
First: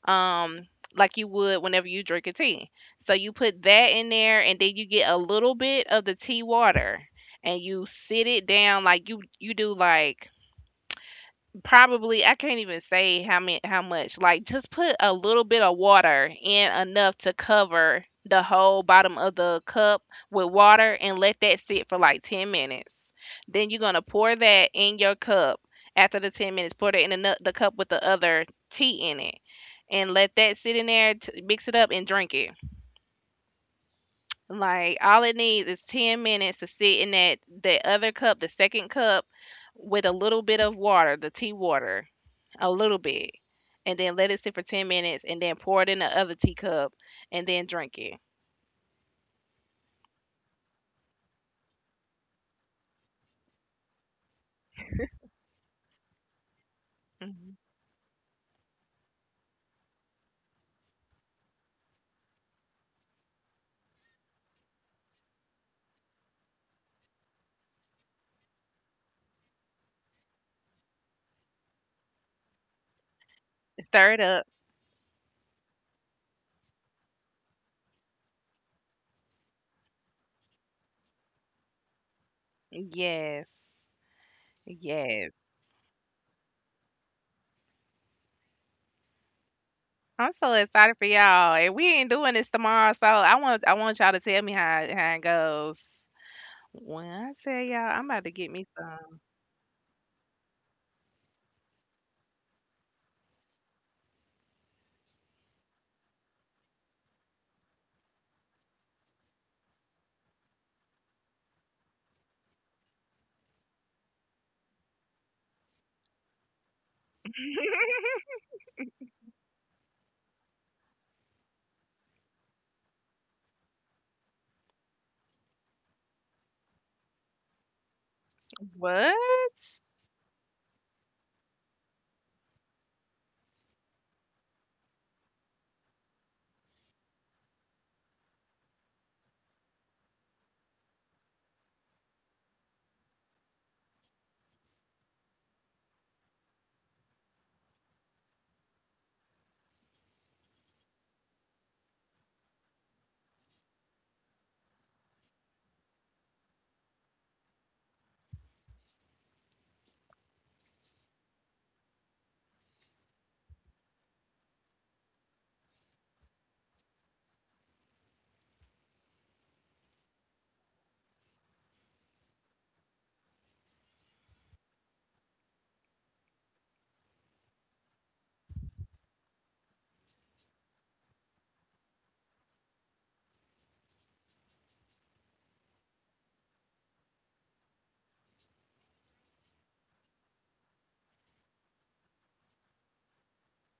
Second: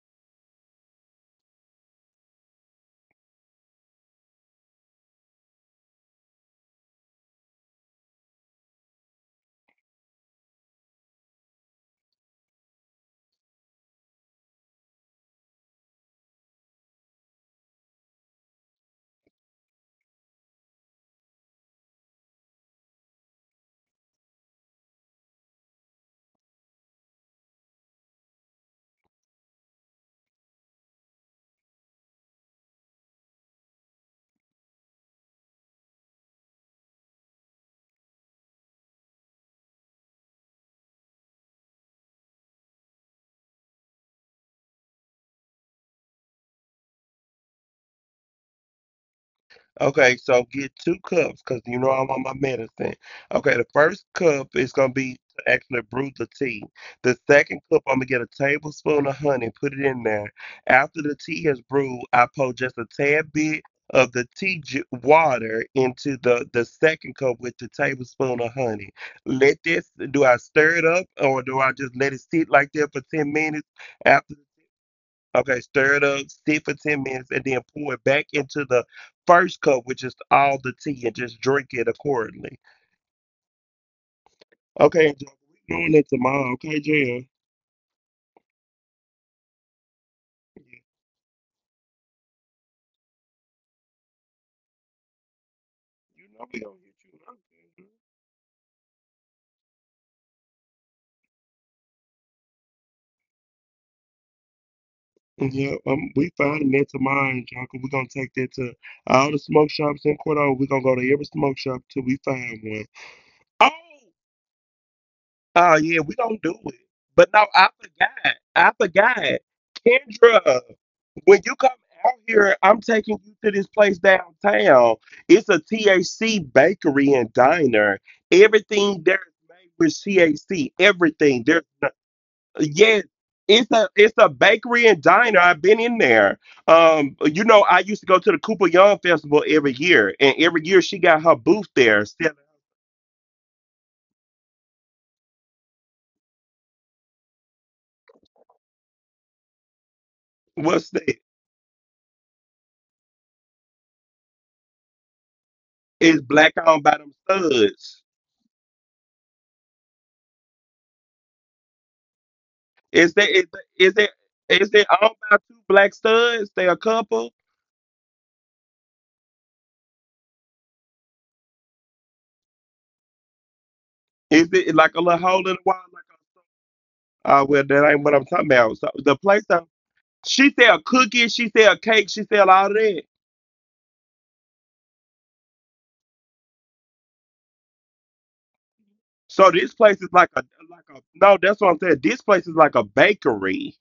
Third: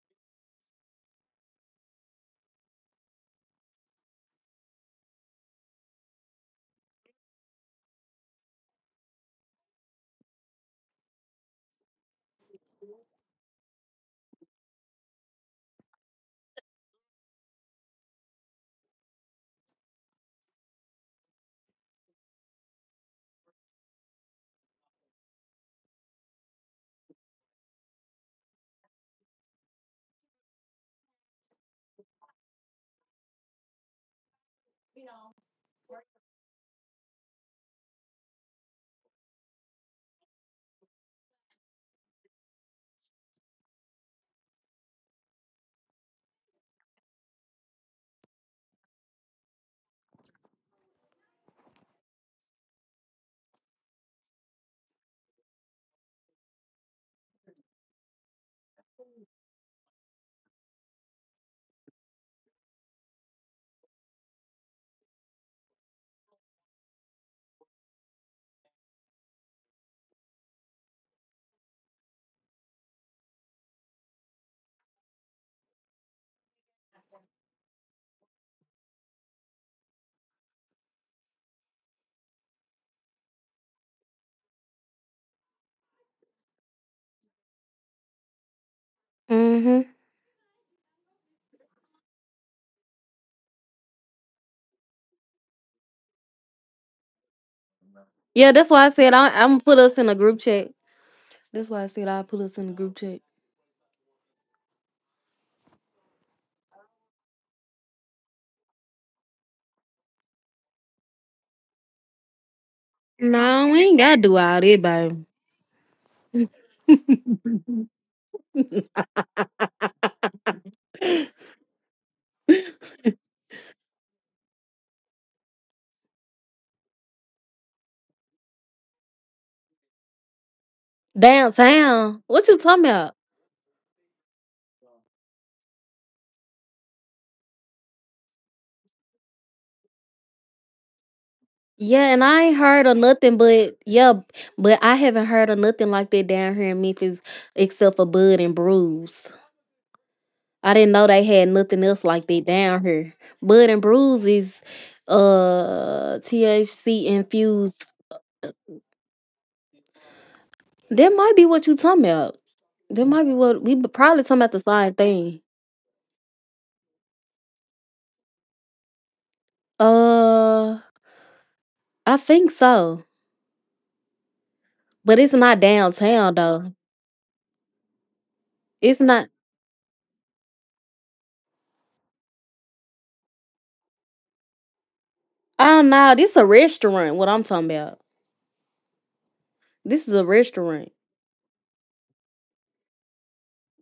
[SPEAKER 2] Um like you would whenever you drink a tea. So you put that in there and then you get a little bit of the tea water and you sit it down like you do like probably I can't even say how much. Like just put a little bit of water in, enough to cover the whole bottom of the cup with water, and let that sit for like 10 minutes. Then you're going to pour that in your cup. After the 10 minutes, pour it in the cup with the other tea in it and let that sit in there, mix it up and drink it. Like all it needs is 10 minutes to sit in that other cup, the second cup, with a little bit of water, the tea water, a little bit, and then let it sit for 10 minutes, and then pour it in the other teacup, and then drink it.
[SPEAKER 1] Okay, so get two cups because you know I'm on my medicine. Okay, the first cup is gonna be to actually brew the tea. The
[SPEAKER 2] Mhm.
[SPEAKER 1] second cup, I'm gonna get a tablespoon of honey, put it in there. After the tea is brewed, I pour just a tad bit of the water into the second cup with the tablespoon of honey. Let this. Do I stir it up or do I just let it sit like that for 10 minutes?
[SPEAKER 2] Stir it
[SPEAKER 1] After
[SPEAKER 2] up.
[SPEAKER 1] okay, stir it up, sit for 10 minutes, and then pour it back into the first cup, which is all the tea, and just drink it accordingly.
[SPEAKER 2] Yes.
[SPEAKER 1] Okay,
[SPEAKER 2] Yes.
[SPEAKER 1] Angelica, we're doing that tomorrow, okay, Jill? You
[SPEAKER 3] Mm-hmm.
[SPEAKER 2] I'm so excited for y'all. And we ain't doing this tomorrow, so I want y'all to tell me how it goes.
[SPEAKER 1] know we gonna
[SPEAKER 2] When I tell
[SPEAKER 1] get you
[SPEAKER 2] y'all, I'm about to get
[SPEAKER 3] Yeah,
[SPEAKER 2] me
[SPEAKER 3] that's why I
[SPEAKER 2] some.
[SPEAKER 3] said I, I'm gonna put us in a group chat. That's why I said I'll put us in a group chat.
[SPEAKER 1] up. Yeah, we finding that tomorrow, Angelica. We're gonna take that to all the smoke shops in Cordova. We're gonna go to every smoke shop till we find one. Oh,
[SPEAKER 3] No, we ain't gotta do all that, babe.
[SPEAKER 1] oh yeah, we gonna do it. But no, I forgot. I forgot. Kendra, when you come out here, I'm taking you to this place downtown. It's a THC bakery and diner. Everything
[SPEAKER 2] What?
[SPEAKER 1] there is made with THC. Everything there's
[SPEAKER 3] Downtown. What you talking
[SPEAKER 1] yes.
[SPEAKER 3] about?
[SPEAKER 1] It's a bakery and diner. I've been in there. I used to go to the Cooper Young Festival every year, and every year she got her booth there
[SPEAKER 3] Yeah, and
[SPEAKER 1] selling.
[SPEAKER 3] I ain't heard of nothing but yeah, but I haven't heard of nothing like that down here in Memphis except for Bud and Bruise. I
[SPEAKER 1] What's
[SPEAKER 3] didn't know
[SPEAKER 1] that?
[SPEAKER 3] they had nothing else like that down here. Bud and Bruise is
[SPEAKER 1] It's black owned by
[SPEAKER 3] THC
[SPEAKER 1] them
[SPEAKER 3] infused.
[SPEAKER 1] studs.
[SPEAKER 3] That might be what you talking about. That
[SPEAKER 1] Is
[SPEAKER 3] might
[SPEAKER 1] that
[SPEAKER 3] be
[SPEAKER 1] is
[SPEAKER 3] what we
[SPEAKER 1] is it
[SPEAKER 3] probably talking about the
[SPEAKER 1] is it
[SPEAKER 3] same
[SPEAKER 1] owned by
[SPEAKER 3] thing.
[SPEAKER 1] two black studs? They a couple?
[SPEAKER 3] Uh, I think so,
[SPEAKER 1] Is it like a little
[SPEAKER 3] but it's
[SPEAKER 1] hole in
[SPEAKER 3] not
[SPEAKER 1] the wall? Like
[SPEAKER 3] downtown though.
[SPEAKER 1] well, that ain't what I'm talking about. So
[SPEAKER 3] It's
[SPEAKER 1] the
[SPEAKER 3] not.
[SPEAKER 1] place, I, she sell cookies, she sell cake, she sell all that.
[SPEAKER 3] I don't know. This a restaurant. What I'm talking about.
[SPEAKER 1] So this place
[SPEAKER 3] This
[SPEAKER 1] is
[SPEAKER 3] is a
[SPEAKER 1] like
[SPEAKER 3] restaurant.
[SPEAKER 1] a no. That's what I'm saying. This place is like a bakery.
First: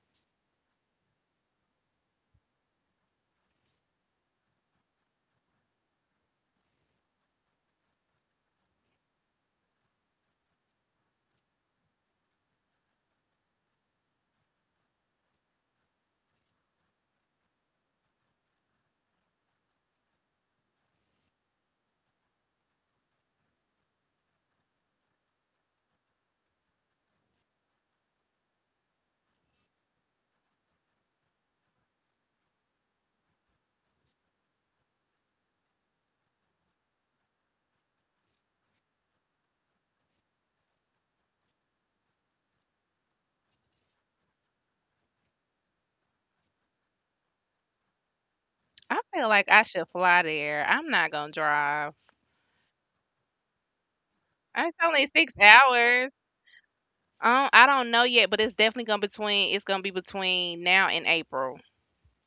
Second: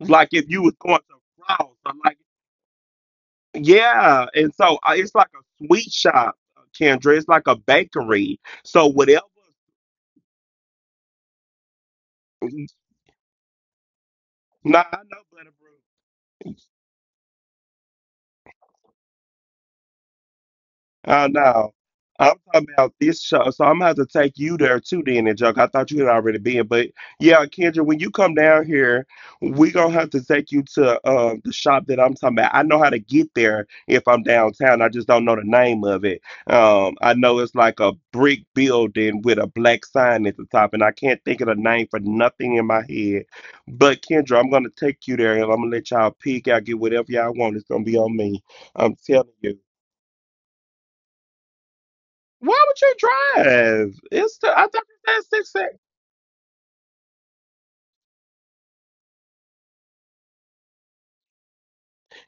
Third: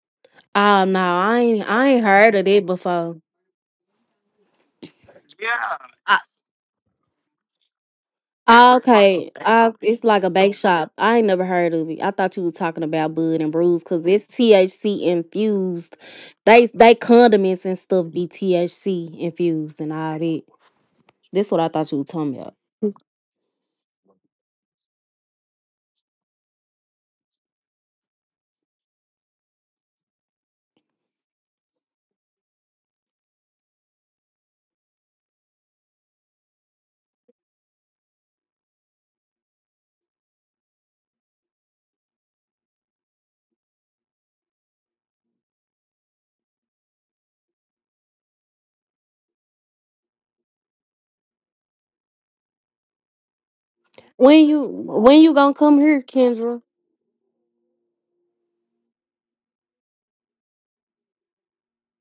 [SPEAKER 1] It's like if you was
[SPEAKER 3] Oh
[SPEAKER 1] going
[SPEAKER 3] no,
[SPEAKER 1] to Frost,
[SPEAKER 3] I
[SPEAKER 1] I'm
[SPEAKER 3] ain't
[SPEAKER 1] like,
[SPEAKER 3] heard of it before.
[SPEAKER 1] yeah. And so it's like a sweet
[SPEAKER 3] I,
[SPEAKER 1] shop, Kendra. It's like a bakery. So
[SPEAKER 3] Oh,
[SPEAKER 1] whatever.
[SPEAKER 3] okay, it's like a bake shop. I ain't never heard of it. I thought you was talking about Bud and Brews because it's
[SPEAKER 1] Nah, I
[SPEAKER 3] THC
[SPEAKER 1] know Butterbrew.
[SPEAKER 3] infused. They condiments and stuff be THC infused and all that.
[SPEAKER 1] Oh
[SPEAKER 3] That's
[SPEAKER 1] no.
[SPEAKER 3] what I thought you was
[SPEAKER 1] I'm
[SPEAKER 3] talking
[SPEAKER 1] talking
[SPEAKER 3] about.
[SPEAKER 1] about this show. So I'm gonna have to take you there too then and joke. I thought you had already been, but yeah, Kendra, when you come down here, we gonna have to take you to the shop that I'm talking about. I know how to get there if I'm downtown. I just don't know the name of it. I know it's like a brick building with a black sign at the top, and I can't think of the name for nothing in my head. But Kendra, I'm gonna take you there and I'm gonna let y'all pick out, get whatever y'all want. It's gonna be on me. I'm
[SPEAKER 2] I
[SPEAKER 1] telling
[SPEAKER 2] feel like
[SPEAKER 1] you.
[SPEAKER 2] I should fly there. I'm not gonna drive.
[SPEAKER 1] Why would you drive? It's the, I thought
[SPEAKER 2] It's only
[SPEAKER 1] you
[SPEAKER 2] six
[SPEAKER 3] When
[SPEAKER 1] said
[SPEAKER 3] you gonna
[SPEAKER 1] six.
[SPEAKER 3] come
[SPEAKER 2] hours.
[SPEAKER 3] here, Kendra?
[SPEAKER 2] I don't know yet, but it's definitely gonna be between now and April.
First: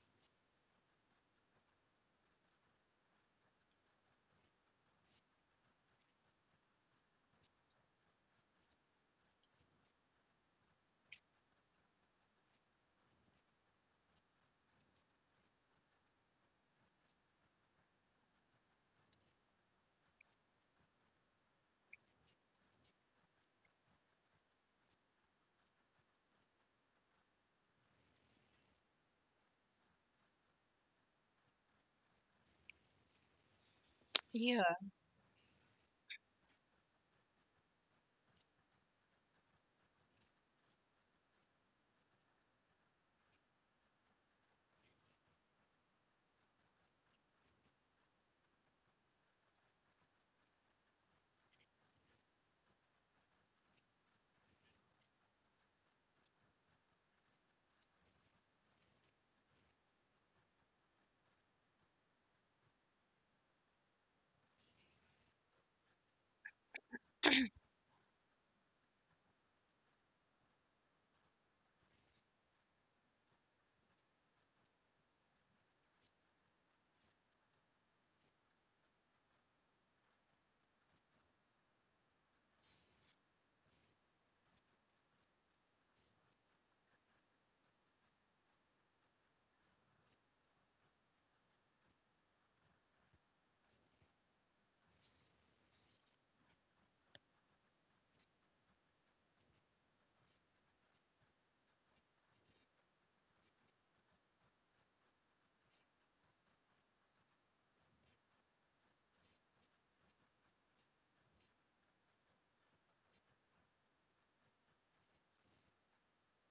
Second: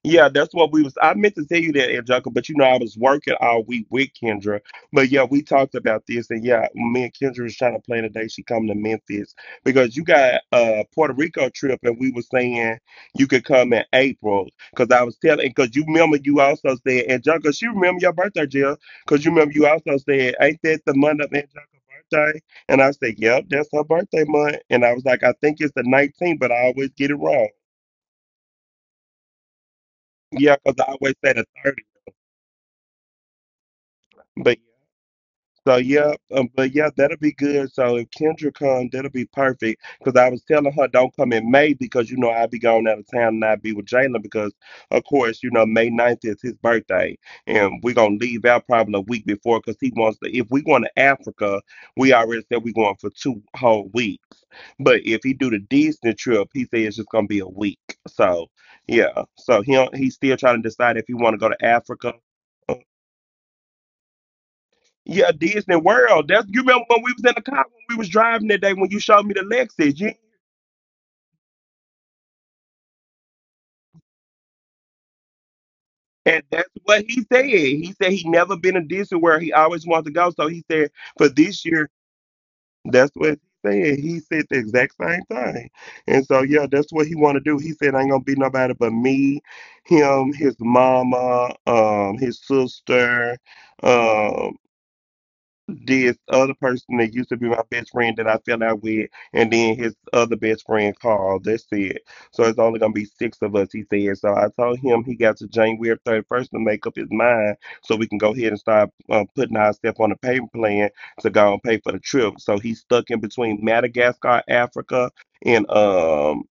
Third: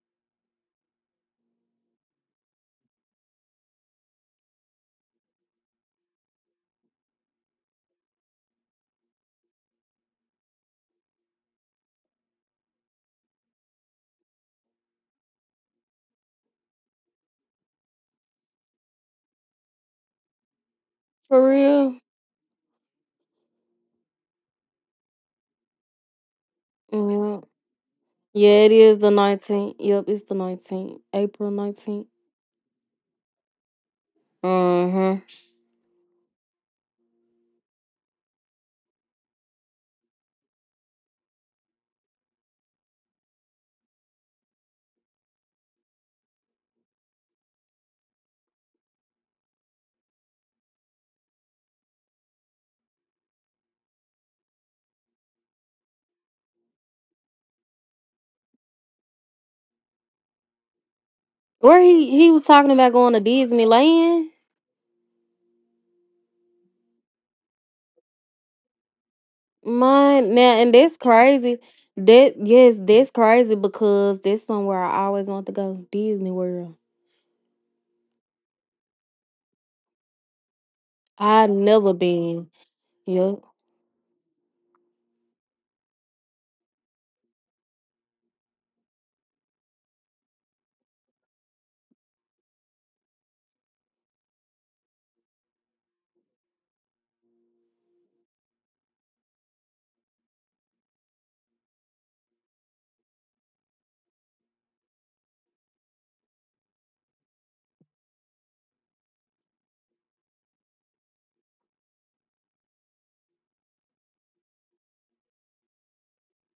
[SPEAKER 1] Yeah, that's what we was. I meant to tell you that, Angelica, but you know I was working all week with Kendra. But yeah, we talked about this, and yeah, me and Kendra was trying to plan today. She coming to Memphis because you got a Puerto Rico trip, and we were saying you could come in April because I was telling, because you remember you also said, Angelica, she remember your birthday, Jill, because you remember you also said ain't that the month of
[SPEAKER 3] For
[SPEAKER 1] Angelica's
[SPEAKER 3] real?
[SPEAKER 1] birthday? And I said, yep, that's her birthday month. And I was like, I think it's the 19th, but I always get it wrong.
[SPEAKER 3] Yeah, yeah. It is the 19th. Yep, it's
[SPEAKER 1] Yeah,
[SPEAKER 3] the
[SPEAKER 1] because I always
[SPEAKER 3] 19th.
[SPEAKER 1] say the
[SPEAKER 3] April 19th.
[SPEAKER 2] Yeah,
[SPEAKER 1] 30th.
[SPEAKER 3] Uh huh.
[SPEAKER 1] So yeah, but yeah, that'll be good. So if Kendra comes, that'll be perfect. Cause I was telling her don't come in May because you know I'll be going out of town and I'll be with Jalen, because of course you know May 9th is his birthday and we're gonna leave out probably a week before because he wants to. If we going to Africa, we already said we're going for two whole weeks. But if he do the Disney trip, he said it's just gonna be a week. So yeah, so he don't- he still trying to decide if he want to go to
[SPEAKER 3] Where
[SPEAKER 1] Africa.
[SPEAKER 3] he was talking about going to Disneyland.
[SPEAKER 1] Yeah, Disney World. That's, you remember when we was in the car when we was driving that day when you showed me the Lexus. You,
[SPEAKER 3] Mine now, and that's crazy. That yes, that's crazy because that's somewhere I always want to go. Disney
[SPEAKER 1] and that's
[SPEAKER 3] World.
[SPEAKER 1] what he said. He said he never been to Disney World. He always wanted to go. So he said for
[SPEAKER 3] I
[SPEAKER 1] this
[SPEAKER 3] never
[SPEAKER 1] year,
[SPEAKER 3] been.
[SPEAKER 1] that's
[SPEAKER 3] Yep.
[SPEAKER 1] what he said. He said the exact same thing. And so yeah, that's what he want to do. He said ain't gonna be nobody but me, him, his mama, his sister, um. this other person that used to be my best friend that I fell out with, and then his other best friend called. That's it. So it's only gonna be six of us, he said. So I told him he got to January 31st to make up his mind, so we can go ahead and start putting ourselves on a payment plan to go and pay for the trip. So he's stuck in between Madagascar, Africa, and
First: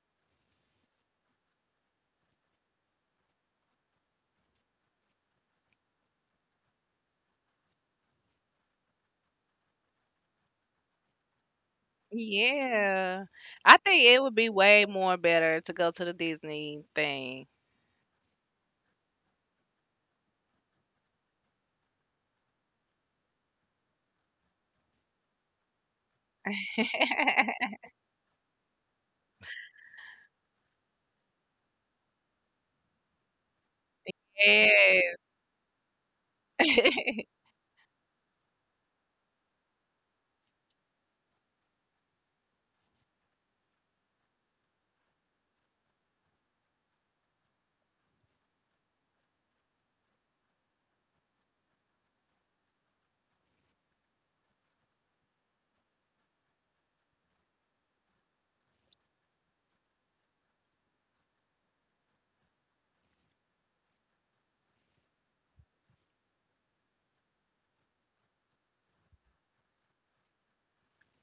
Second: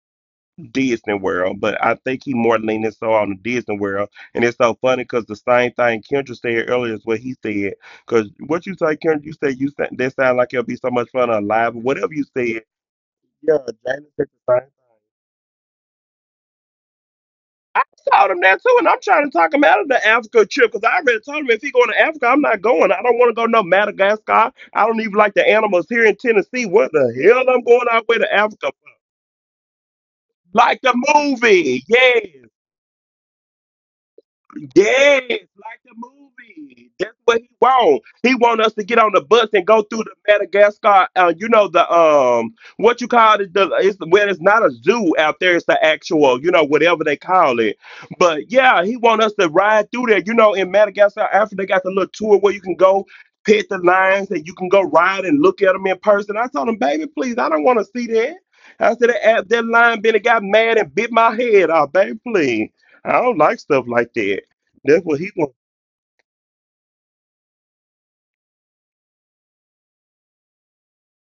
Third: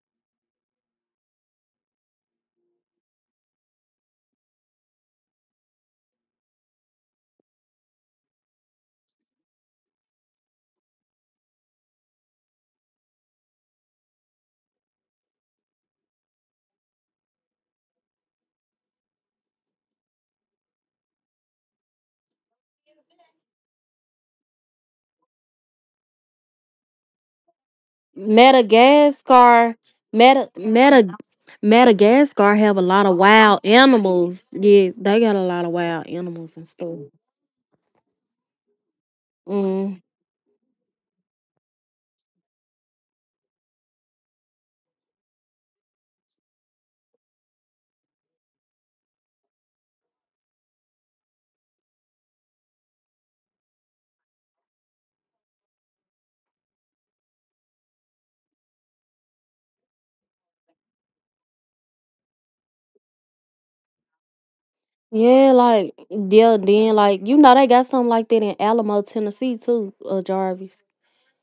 [SPEAKER 1] Disney World, but I think he more leaning so on the Disney World. And it's so funny because the same thing Kendra said earlier is what he said. Because what you say, Kendra, you said that sound like it'll be so much fun alive. Whatever you said,
[SPEAKER 2] yeah.
[SPEAKER 1] yeah, Jalen
[SPEAKER 2] I
[SPEAKER 1] said
[SPEAKER 2] think it
[SPEAKER 1] the
[SPEAKER 2] would be
[SPEAKER 1] same thing.
[SPEAKER 2] way more better to go to the Disney thing.
[SPEAKER 1] I told him that too, and I'm trying to talk him out of the Africa trip because I already told him if he going to Africa, I'm not going. I don't want to go no Madagascar. I don't even like the animals here in Tennessee. What the hell I'm going out with to Africa?
[SPEAKER 3] Madagascar. Meta
[SPEAKER 1] Like the
[SPEAKER 3] Meta
[SPEAKER 1] movie, yeah.
[SPEAKER 3] Madagascar have a lot of wild animals. Yeah, they
[SPEAKER 2] Yes.
[SPEAKER 1] Yes,
[SPEAKER 3] got a lot of
[SPEAKER 1] like the
[SPEAKER 3] wild animals and stuff.
[SPEAKER 1] movie. That's what he want. He want us to get on the bus and go
[SPEAKER 3] Mm.
[SPEAKER 1] through the Madagascar. You know the what you call it? It's not a zoo out there. It's the actual, you know, whatever they call it. But yeah, he want us to ride through there. You know, in Madagascar, after they got the little tour where you can go pet the lions and you can go ride and look at them in person. I told him, baby, please, I don't want to see that. I said that that lion been got mad and bit my head off, baby, please. I don't like stuff like that. That's what
[SPEAKER 3] Yeah,
[SPEAKER 1] he want.
[SPEAKER 3] like yeah, then like you know they got something like that in Alamo, Tennessee too, Jarvis.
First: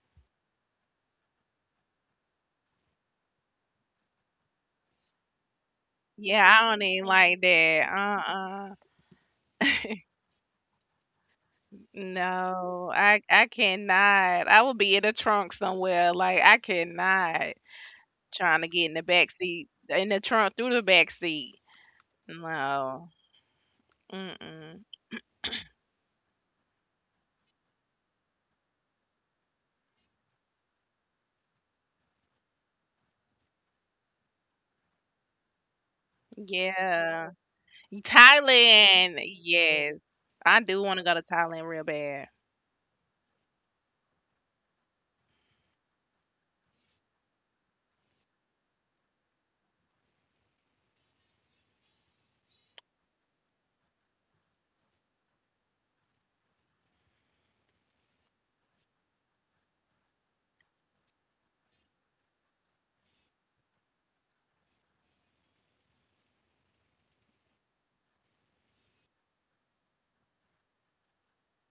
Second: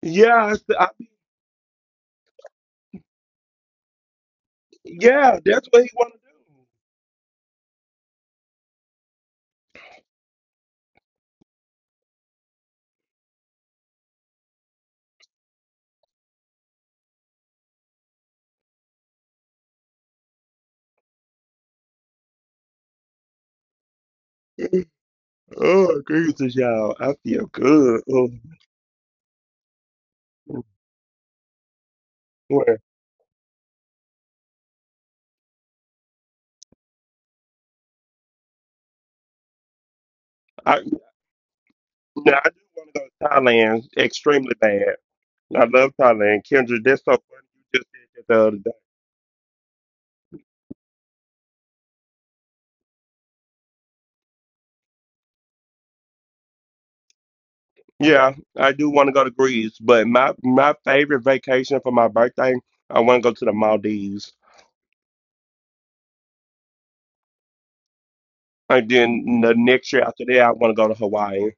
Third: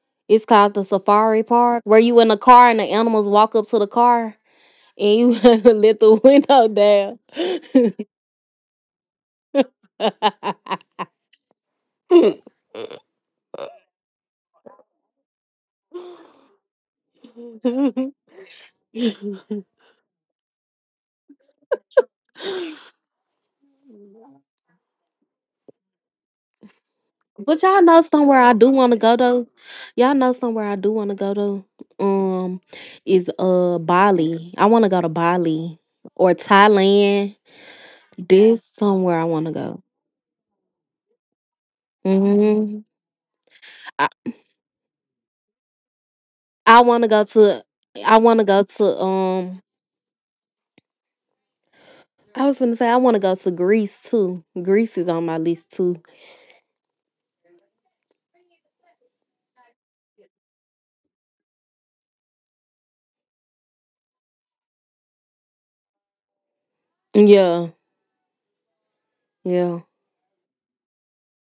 [SPEAKER 1] Yeah,
[SPEAKER 3] It's
[SPEAKER 1] I, s-
[SPEAKER 3] called the
[SPEAKER 1] I-
[SPEAKER 3] Safari Park, where you in a car and the animals walk up to the car, and
[SPEAKER 1] yeah,
[SPEAKER 3] you
[SPEAKER 1] that's what
[SPEAKER 3] gotta
[SPEAKER 1] he want
[SPEAKER 3] let the
[SPEAKER 2] Yeah, I don't
[SPEAKER 3] window
[SPEAKER 2] even like that.
[SPEAKER 3] down.
[SPEAKER 2] Uh-uh. No, I cannot. I will be in the trunk somewhere. Like I cannot trying to get in the back seat, in the trunk through the back seat. No.
[SPEAKER 1] to
[SPEAKER 2] Mm-mm.
[SPEAKER 1] do. Oh, Jesus, y'all, I feel
[SPEAKER 3] But
[SPEAKER 1] good.
[SPEAKER 3] y'all know
[SPEAKER 1] Oh,
[SPEAKER 3] somewhere I do want to go though. Y'all know
[SPEAKER 1] I
[SPEAKER 3] somewhere I do want to go though.
[SPEAKER 1] swear.
[SPEAKER 3] Um, is Bali. I want to go to Bali or
[SPEAKER 2] Yeah.
[SPEAKER 3] Thailand. This
[SPEAKER 2] Thailand.
[SPEAKER 3] somewhere I want to
[SPEAKER 2] Yes.
[SPEAKER 3] go.
[SPEAKER 2] I
[SPEAKER 1] I
[SPEAKER 2] do want to go to Thailand real bad.
[SPEAKER 1] now I do want
[SPEAKER 3] Hmm.
[SPEAKER 1] to go to Thailand
[SPEAKER 3] I
[SPEAKER 1] extremely bad. I love Thailand, Kendra.
[SPEAKER 3] I
[SPEAKER 1] That's so
[SPEAKER 3] want to go
[SPEAKER 1] funny.
[SPEAKER 3] to.
[SPEAKER 1] You just said that
[SPEAKER 3] I
[SPEAKER 1] the
[SPEAKER 3] want to
[SPEAKER 1] other day.
[SPEAKER 3] go to. I was gonna say I want to go to Greece too. Greece is on my list too.
[SPEAKER 1] Yeah, I do want to go to Greece, but my favorite vacation for my birthday, I want to go to the Maldives,
[SPEAKER 3] Yeah,
[SPEAKER 1] and then the
[SPEAKER 3] yeah.
[SPEAKER 1] next year after that, I want to go to Hawaii.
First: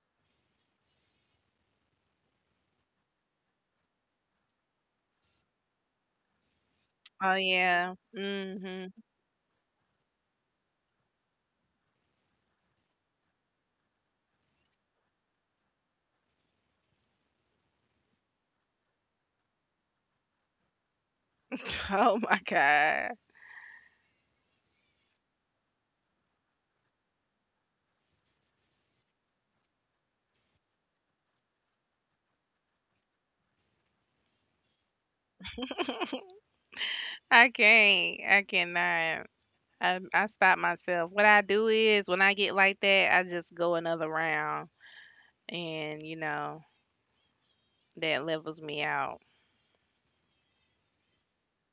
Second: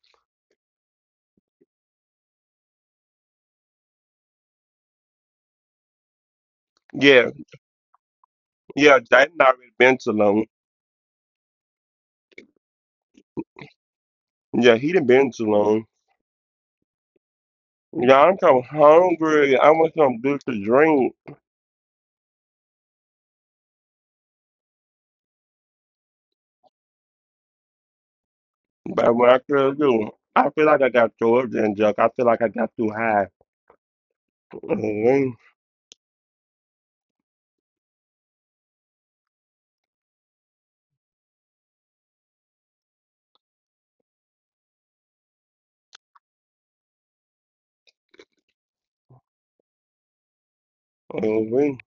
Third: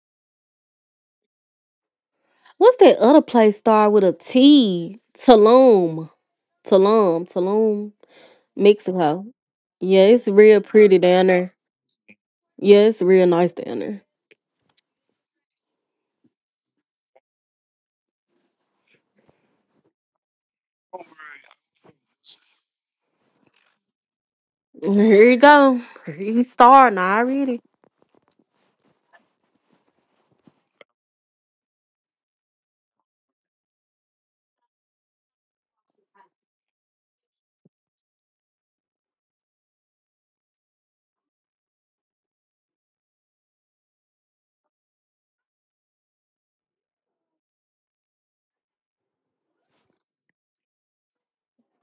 [SPEAKER 3] What's that other place start with a T? Tulum. Tulum.
[SPEAKER 1] Yeah,
[SPEAKER 2] Oh
[SPEAKER 3] Tulum,
[SPEAKER 2] yeah. Hmm.
[SPEAKER 1] yeah,
[SPEAKER 3] Mexico.
[SPEAKER 1] Jaden already been
[SPEAKER 3] Yeah,
[SPEAKER 1] to
[SPEAKER 3] it's
[SPEAKER 1] long.
[SPEAKER 3] real pretty down there. Yeah, it's real nice down there.
[SPEAKER 1] Yeah, he done been too long. Yeah, I'm kind of hungry. I want something good to drink.
[SPEAKER 2] Oh my God.
[SPEAKER 3] Here you go. You starting already.
[SPEAKER 1] But what I could do, I feel like I got too up and junk. I feel like I got too high. Mhm,
[SPEAKER 2] I can't. I cannot. I stop myself. What I do is when I get like that, I just go another round, and that levels me out.
[SPEAKER 1] mhm.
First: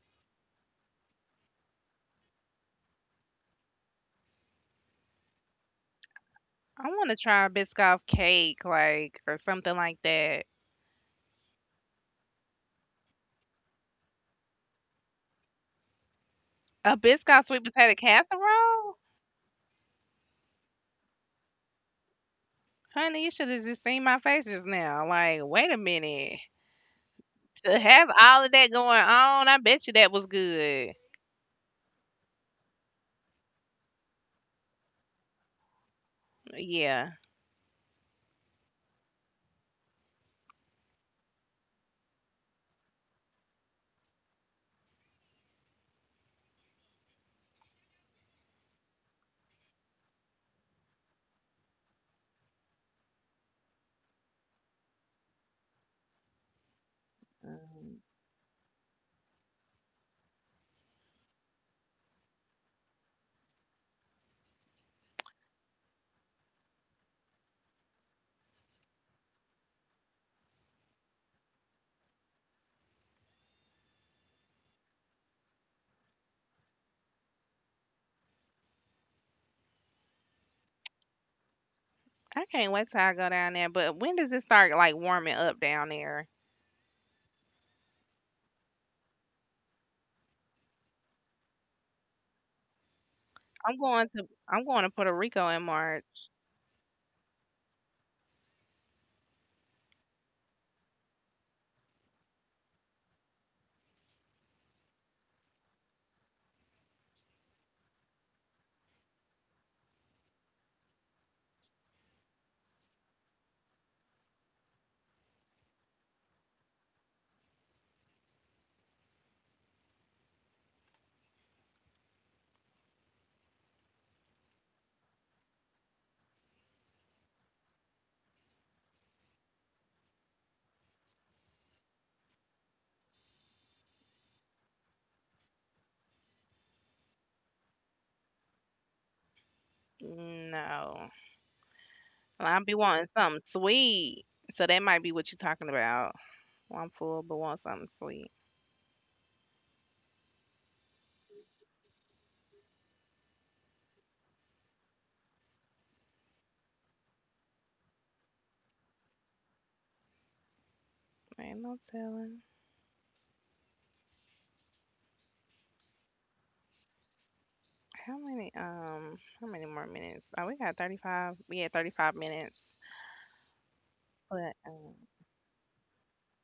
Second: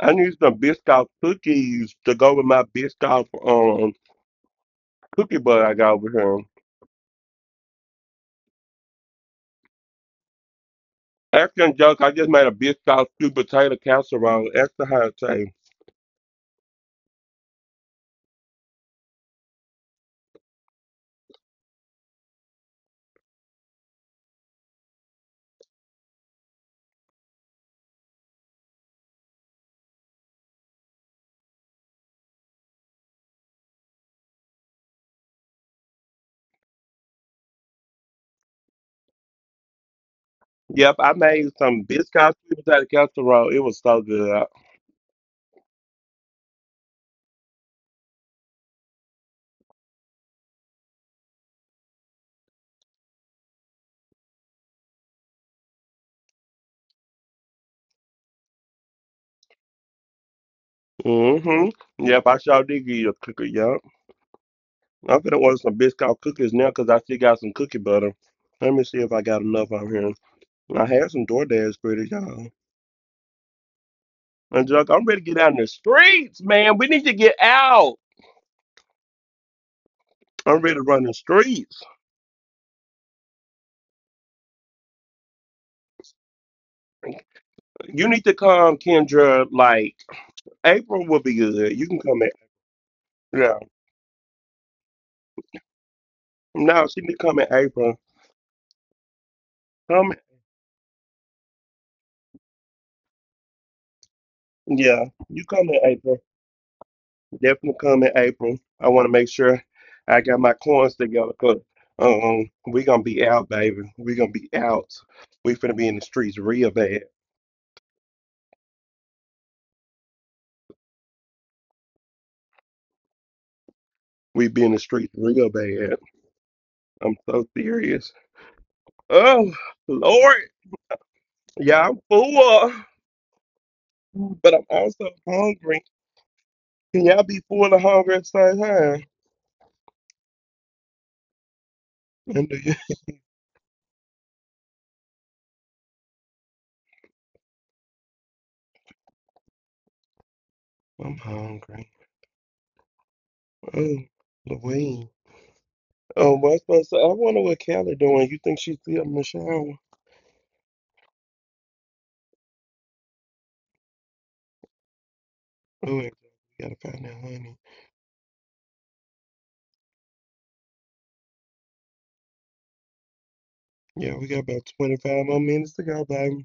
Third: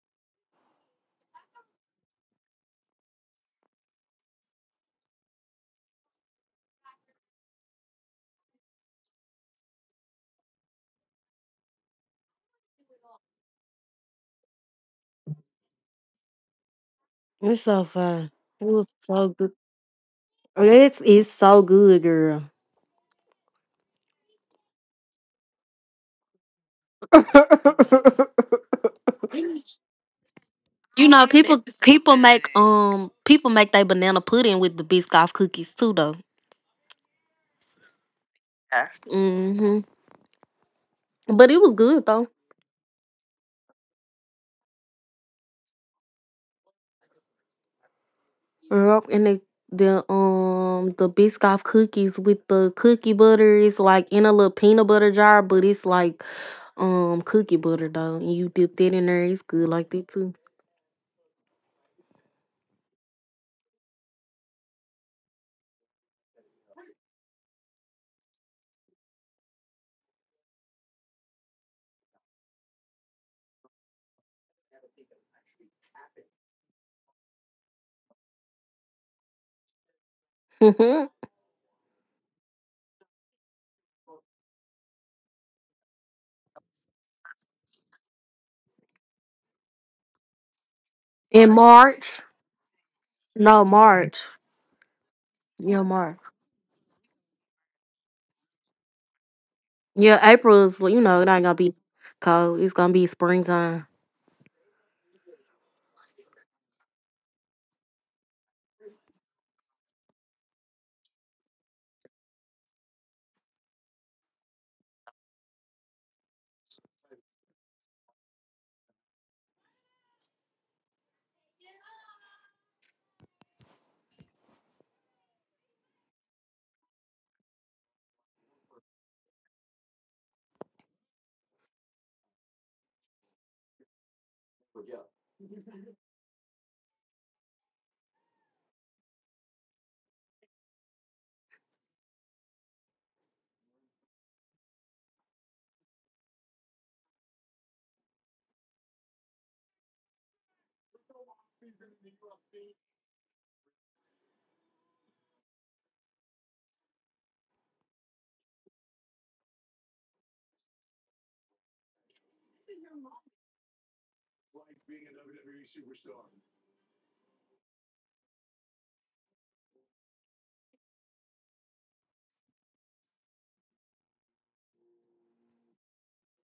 [SPEAKER 1] I need some Biscoff cookies to go with my Biscoff cookie butter I got over here.
[SPEAKER 2] I want to try a Biscoff cake like or something like that.
[SPEAKER 1] Extra junk, I just made a Biscoff sweet potato casserole, extra hot taste.
[SPEAKER 2] A Biscoff
[SPEAKER 3] It's
[SPEAKER 2] sweet
[SPEAKER 3] so
[SPEAKER 2] potato
[SPEAKER 3] fun. It was
[SPEAKER 2] casserole?
[SPEAKER 3] so good. It's so good, girl.
[SPEAKER 2] Honey, you should have just seen my face just now. Like, wait a minute. To have all of that going on, I bet you that was
[SPEAKER 3] You
[SPEAKER 2] good.
[SPEAKER 3] know, people make people make their banana pudding with the biscoff cookies too though.
[SPEAKER 2] Yeah.
[SPEAKER 3] Hmm.
[SPEAKER 1] Yep, I made
[SPEAKER 3] But it
[SPEAKER 1] some
[SPEAKER 3] was good
[SPEAKER 1] Biscoff
[SPEAKER 3] though.
[SPEAKER 1] sweet potato casserole. It was so good.
[SPEAKER 3] Yup, and the Biscoff cookies with the cookie butter is like in a little peanut butter jar, but it's like cookie butter though,
[SPEAKER 2] Mm-hmm.
[SPEAKER 3] and you dip that in there. It's good like that too.
[SPEAKER 1] Mm-hmm. Yep, I sure did give you a cookie. Yeah. I'm gonna order some Biscoff cookies now, cause I still got some cookie butter. Let me see if I got enough out here. I had some DoorDash pretty, y'all. And Junk, I'm ready to get out in the streets, man. We need to get out. I'm ready to run the
[SPEAKER 3] Mhm.
[SPEAKER 1] streets.
[SPEAKER 2] I can't wait till I go down there, but when does it start, like, warming up down there?
[SPEAKER 1] You need to come, Kendra. Like April will be
[SPEAKER 3] In
[SPEAKER 1] good. You can come in.
[SPEAKER 3] March,
[SPEAKER 1] Yeah.
[SPEAKER 3] no,
[SPEAKER 2] I'm going to
[SPEAKER 3] March,
[SPEAKER 2] I'm going to Puerto Rico in
[SPEAKER 3] yeah,
[SPEAKER 2] March.
[SPEAKER 3] March,
[SPEAKER 1] No, she need to come in April.
[SPEAKER 3] yeah,
[SPEAKER 1] Come.
[SPEAKER 3] April's, you know, it ain't gonna be cold. It's gonna be springtime.
[SPEAKER 1] Yeah. You come in April. Definitely come in April. I want to make sure I got my coins together because we going to be out, baby. We going to be out. We finna be in the streets real bad. We be in the streets real bad. I'm so serious. Oh, Lord. Yeah, I'm full, but I'm also hungry. Can y'all be full and hungry at the same time?
[SPEAKER 2] No.
[SPEAKER 1] And do
[SPEAKER 2] I'll
[SPEAKER 1] you?
[SPEAKER 2] be wanting something sweet. So that might be what you're talking about. Well, I'm full, but want something sweet.
[SPEAKER 1] I'm hungry. Oh, Louise. Oh, well, I supposed to, I wonder what Callie doing. You think she's still in the shower?
[SPEAKER 2] Ain't no telling.
[SPEAKER 1] Oh, gotta find that honey.
[SPEAKER 2] How many more minutes? Oh, we got 35. We had 35 minutes.
[SPEAKER 1] Yeah, we got
[SPEAKER 2] But
[SPEAKER 1] about 25 more minutes to go, baby.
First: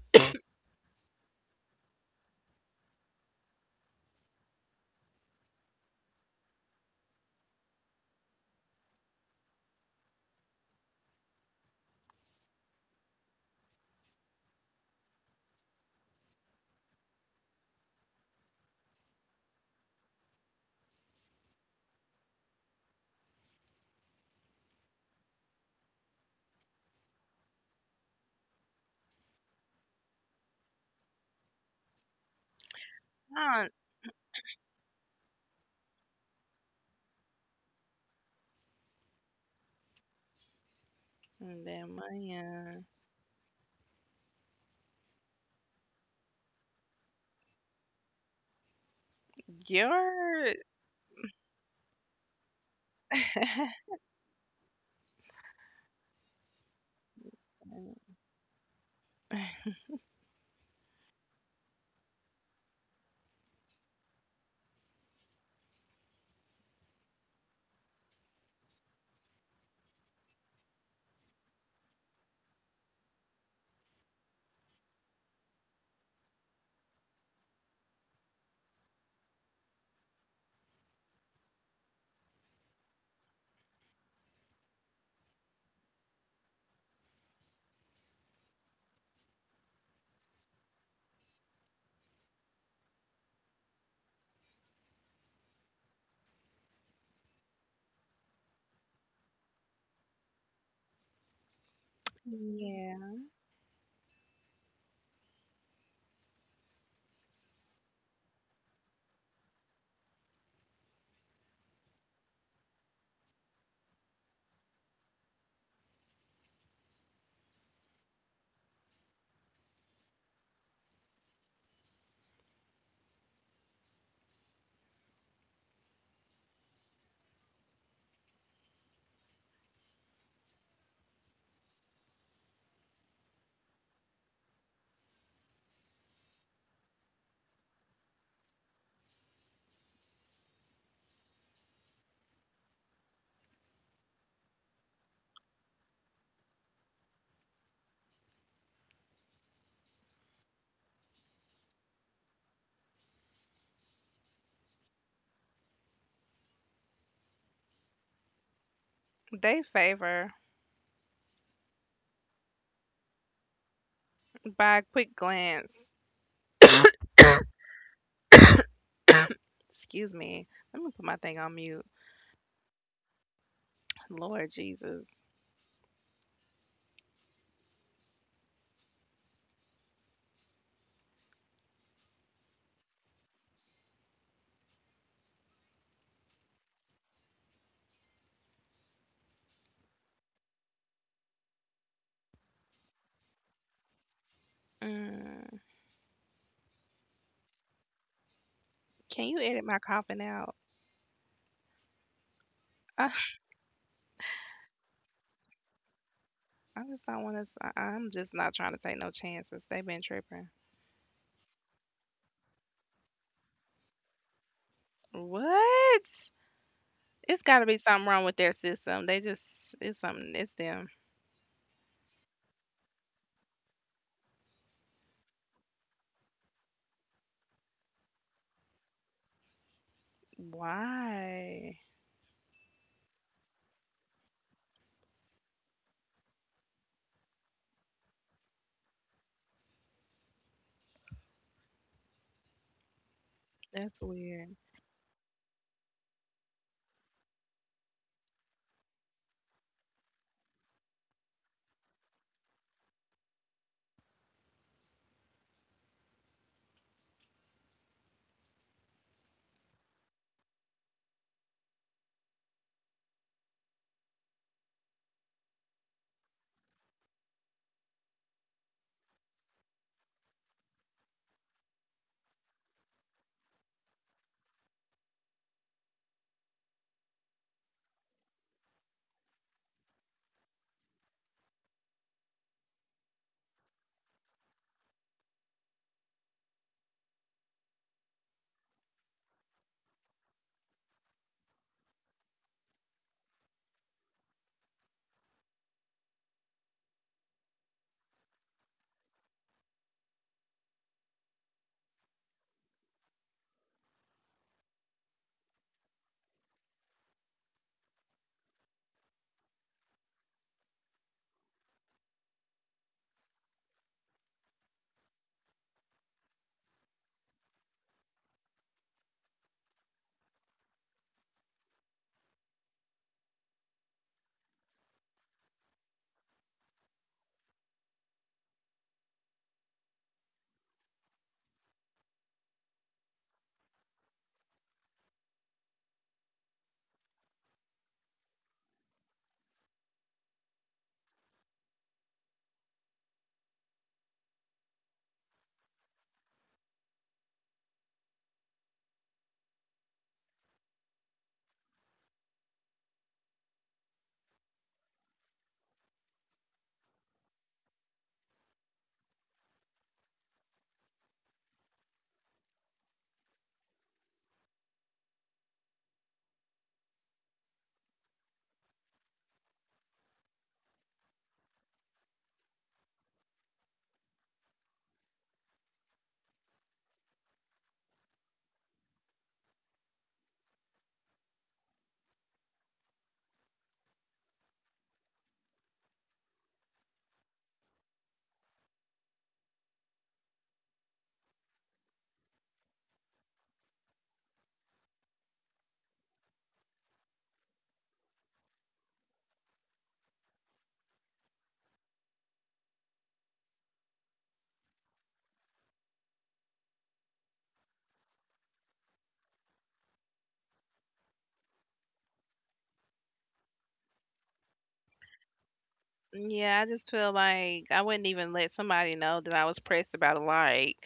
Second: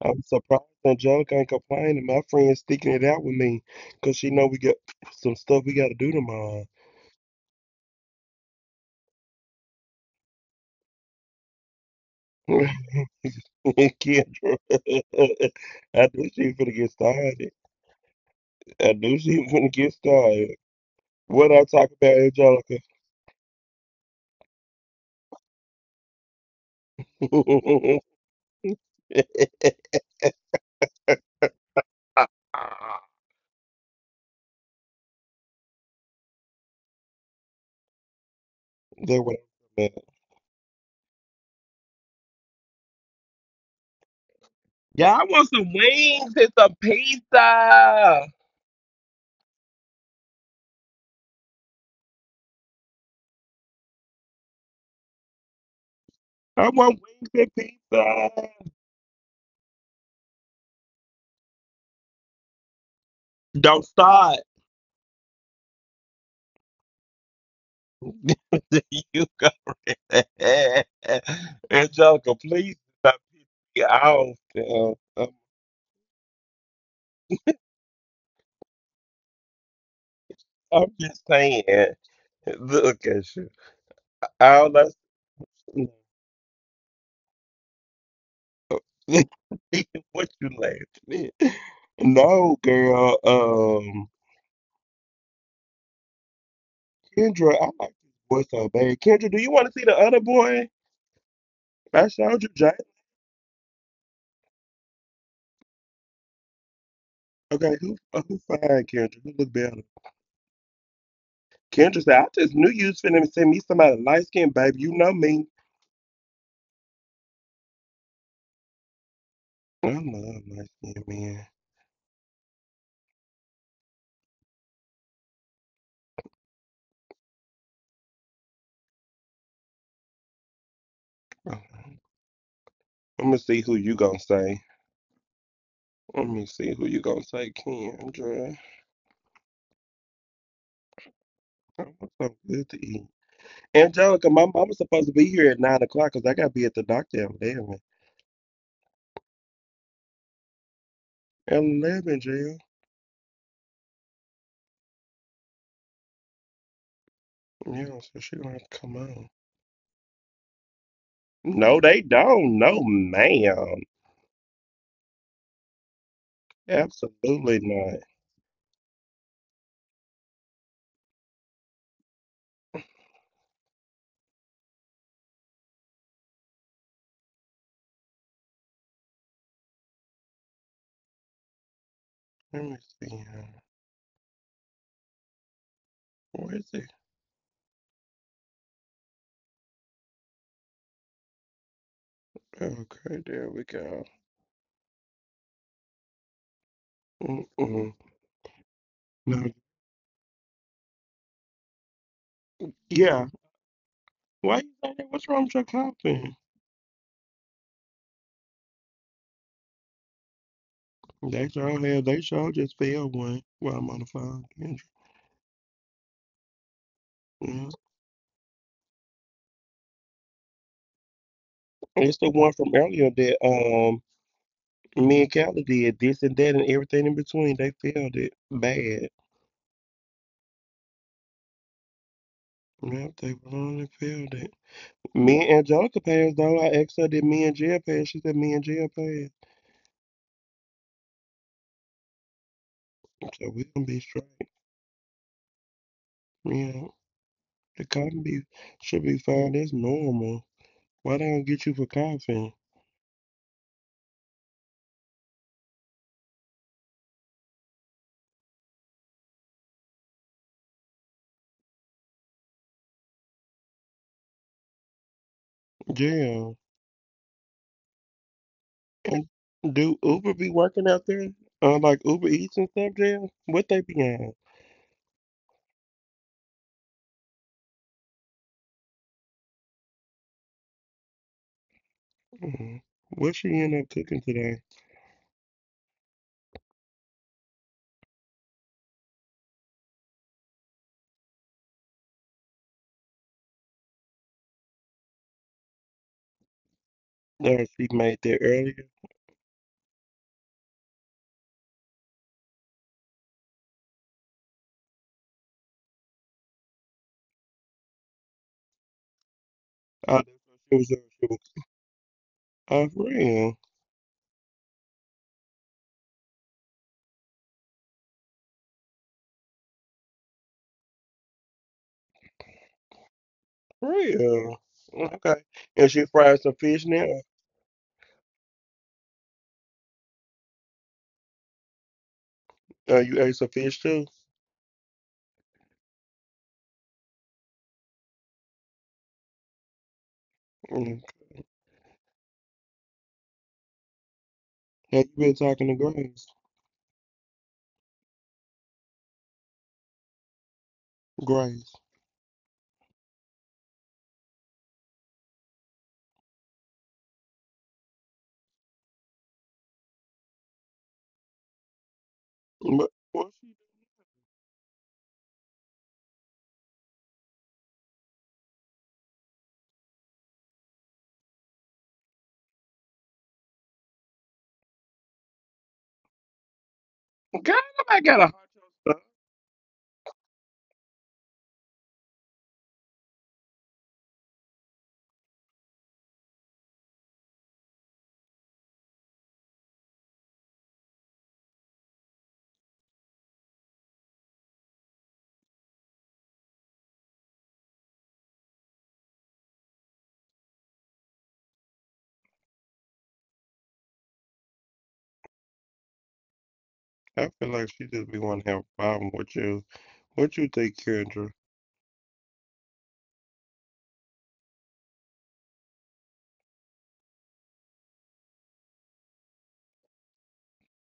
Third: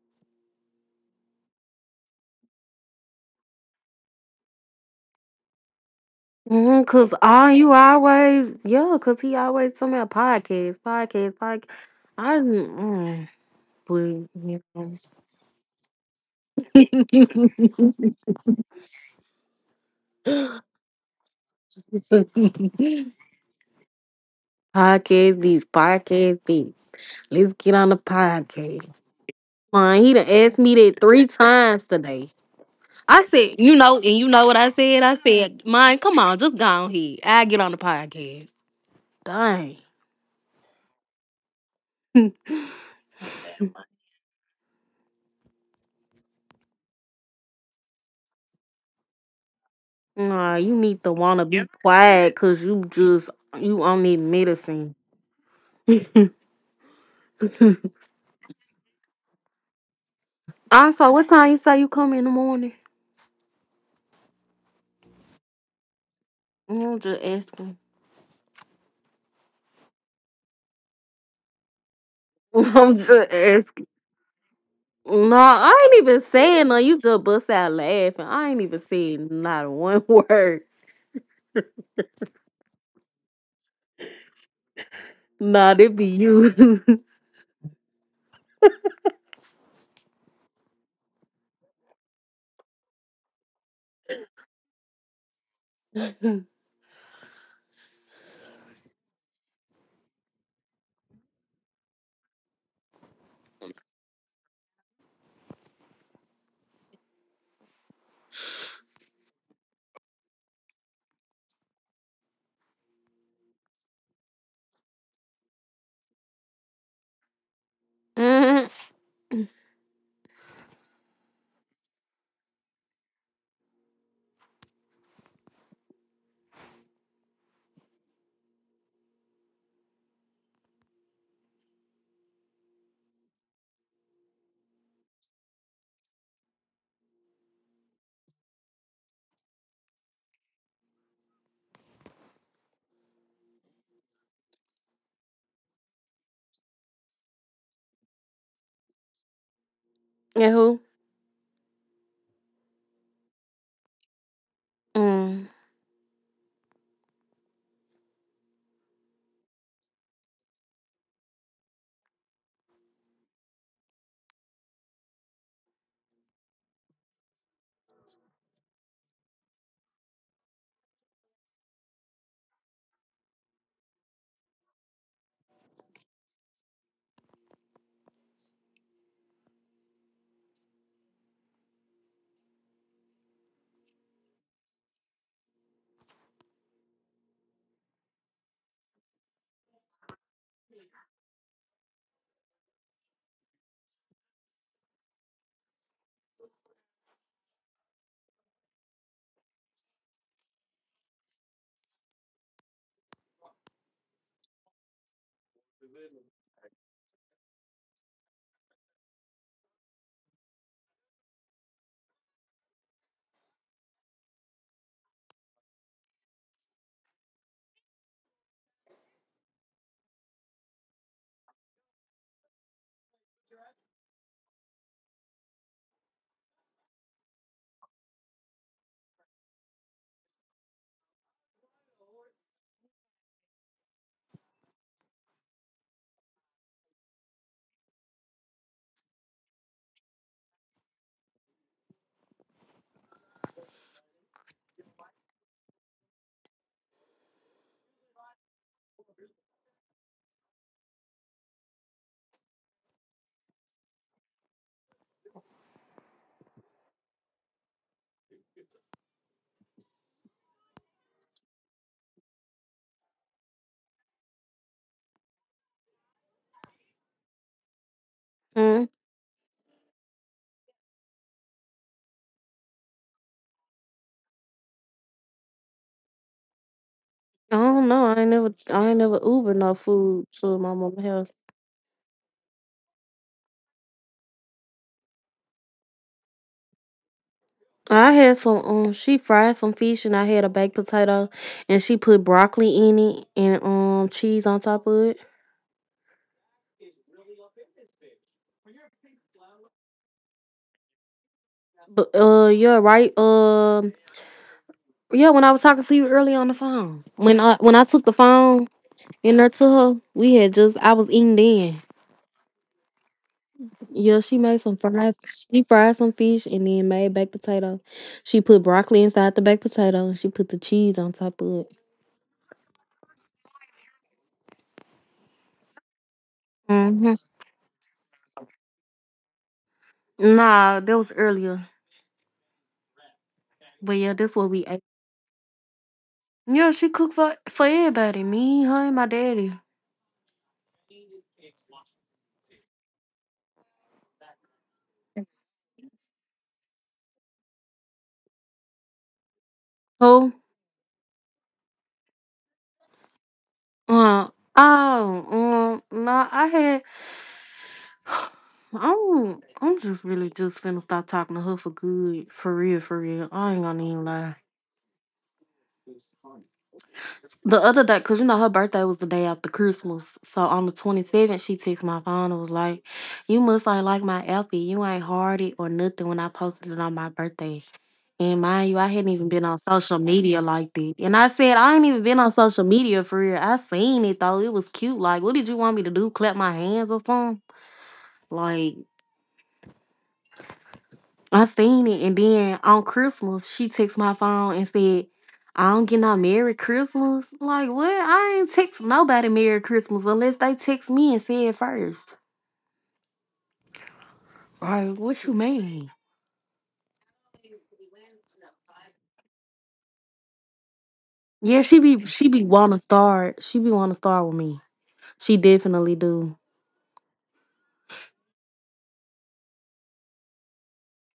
[SPEAKER 1] I'm surprised Angelica ain't complaining. My friend's sticking it out with me because she know we got some stuff we got to do tomorrow.
[SPEAKER 3] Mm-hmm. Cause all you always, yeah, cause he always talking about podcast, podcast, podcast. I mm,
[SPEAKER 1] Kendra,
[SPEAKER 3] please.
[SPEAKER 1] I knew she was going to get started. I knew she was going to get
[SPEAKER 3] Podcast,
[SPEAKER 1] started. What I talk about, Angelica?
[SPEAKER 3] these podcast, these. Let's get on the podcast. Man, he done asked me that 3 times today. I said, you
[SPEAKER 2] not
[SPEAKER 3] know, and you know what I said? I said, man, come on, just go on here. I get on the podcast.
[SPEAKER 1] That what
[SPEAKER 3] Dang.
[SPEAKER 1] I'm about.
[SPEAKER 2] that money.
[SPEAKER 1] Yeah, I want some wings and some pizza. I
[SPEAKER 3] Nah,
[SPEAKER 2] Your
[SPEAKER 3] you need to wanna be quiet cause you just you on need medicine.
[SPEAKER 1] want wings and pizza.
[SPEAKER 3] Also, what time you say you come in the morning?
[SPEAKER 1] Don't start.
[SPEAKER 3] I'm just asking.
[SPEAKER 1] you go Angelica, please
[SPEAKER 3] I'm just
[SPEAKER 1] stop
[SPEAKER 3] asking.
[SPEAKER 1] me off.
[SPEAKER 3] No, I ain't even saying no. You just bust out laughing. I ain't even saying not one word.
[SPEAKER 1] I'm just saying, look at you. All that's
[SPEAKER 3] Not it be you.
[SPEAKER 1] what you laughing at. No, girl. Kendra, I like this boy so bad. Kendra, do you want to see the other boy? I showed you Jay.
[SPEAKER 2] yeah.
[SPEAKER 1] Okay, who fine, Kendra? Who look better? Kendra said, I just knew you was finna send me somebody light skinned, baby. You know me.
[SPEAKER 3] Mm.
[SPEAKER 1] I love light skinned men. Let me see who you gonna say. Let me see who you gonna say, Kendra. I want something good to eat. Angelica, my mama's supposed to be here at 9 o'clock, cause I gotta be at the doctor at 11.
[SPEAKER 3] And who?
[SPEAKER 1] At 11, Jill.
[SPEAKER 3] Mm.
[SPEAKER 1] Yeah, so she gonna have to come on.
[SPEAKER 2] They favor
[SPEAKER 1] No, they don't. No, ma'am.
[SPEAKER 2] by a quick glance.
[SPEAKER 1] Absolutely not.
[SPEAKER 2] Excuse me. Let me put my thing on mute. Lord Jesus.
[SPEAKER 1] Let me see. Where is it? Okay, there we go.
[SPEAKER 2] Mm,
[SPEAKER 1] Mm-mm.
[SPEAKER 2] can you
[SPEAKER 1] No.
[SPEAKER 2] edit my coughing out? I,
[SPEAKER 1] Yeah. Why you say that? What's wrong with your coffee?
[SPEAKER 2] I just don't want to. I'm just not trying to take no chances. They've been tripping.
[SPEAKER 1] They sure have. They sure just failed one while I'm on the phone. Yeah.
[SPEAKER 2] What? It's got to
[SPEAKER 1] Mhm.
[SPEAKER 2] be something wrong with their system. They just, it's something, it's them.
[SPEAKER 1] It's the one from earlier that me and Callie did this and that and everything in between. They failed it bad.
[SPEAKER 2] Why?
[SPEAKER 1] Yep, they really failed it. Me and Angelica passed though. I asked her did me and Jill pass. She said me and Jill passed. So we gonna
[SPEAKER 2] That's
[SPEAKER 1] be straight.
[SPEAKER 2] weird.
[SPEAKER 1] Yeah. The cotton be should be fine. That's normal. Why they don't get you for coughing? Yeah.
[SPEAKER 3] Mm.
[SPEAKER 1] And do Uber be working out there? Like Uber Eats and stuff, Jill? What they be on?
[SPEAKER 3] I don't know. I ain't never. I ain't never Uber no food to my mama house.
[SPEAKER 1] Mhm. What she end up cooking today?
[SPEAKER 3] I had some. She fried some fish, and I had a baked potato, and she put broccoli in it and cheese on top of it.
[SPEAKER 1] There she made that earlier.
[SPEAKER 3] But you're right. Yeah. When I was talking to you earlier on the phone, when I took the phone. And her to her, we had
[SPEAKER 1] Oh, that's
[SPEAKER 3] just I
[SPEAKER 1] what
[SPEAKER 3] was
[SPEAKER 1] she was
[SPEAKER 3] eating
[SPEAKER 1] doing.
[SPEAKER 3] then.
[SPEAKER 1] Oh, for real?
[SPEAKER 3] Yeah, she made some fries. She fried some fish and then made baked potato. She put broccoli inside the baked potato and she put the cheese on top of it.
[SPEAKER 1] For real? Okay. And she fried some
[SPEAKER 3] Hmm.
[SPEAKER 1] fish now?
[SPEAKER 3] Nah, that was earlier.
[SPEAKER 1] You ate some
[SPEAKER 3] But
[SPEAKER 1] fish
[SPEAKER 3] yeah,
[SPEAKER 1] too?
[SPEAKER 3] that's what we ate. Yeah, she cooked for everybody. Me, her, and my daddy.
[SPEAKER 1] Mm. Have you been talking to Grace?
[SPEAKER 3] Who?
[SPEAKER 1] Grace.
[SPEAKER 3] Uh, oh, nah, I had. I'm just really just finna stop talking to her for good. For real, for
[SPEAKER 1] But,
[SPEAKER 3] real. I
[SPEAKER 1] what
[SPEAKER 3] ain't
[SPEAKER 1] she
[SPEAKER 3] gonna even lie. The other day, cause you know her birthday was the day after Christmas, so on the 27th she texted my phone and was like, "You must ain't like my outfit. You ain't hardy or nothing when I posted it on my birthday."
[SPEAKER 1] God, nobody
[SPEAKER 3] And
[SPEAKER 1] got a
[SPEAKER 3] mind
[SPEAKER 1] hot
[SPEAKER 3] you, I hadn't even
[SPEAKER 1] stuff.
[SPEAKER 3] been on social media like that. And I said, I ain't even been on social media for real. I seen it though. It was cute. Like, what did you want me to do? Clap my hands or something? Like, I seen it, and then on Christmas she texted my phone and said, "I don't get no Merry Christmas." Like what? I ain't text nobody Merry Christmas unless they text me and say it first. Like what you mean?
[SPEAKER 1] I feel like she just be wanting to have a problem with you. What you think, Kendra?
[SPEAKER 3] Yeah, she be wanna start. She be wanna start with me. She definitely do.
[SPEAKER 2] Yeah, I just feel like I wouldn't even let somebody know that I was pressed about a like.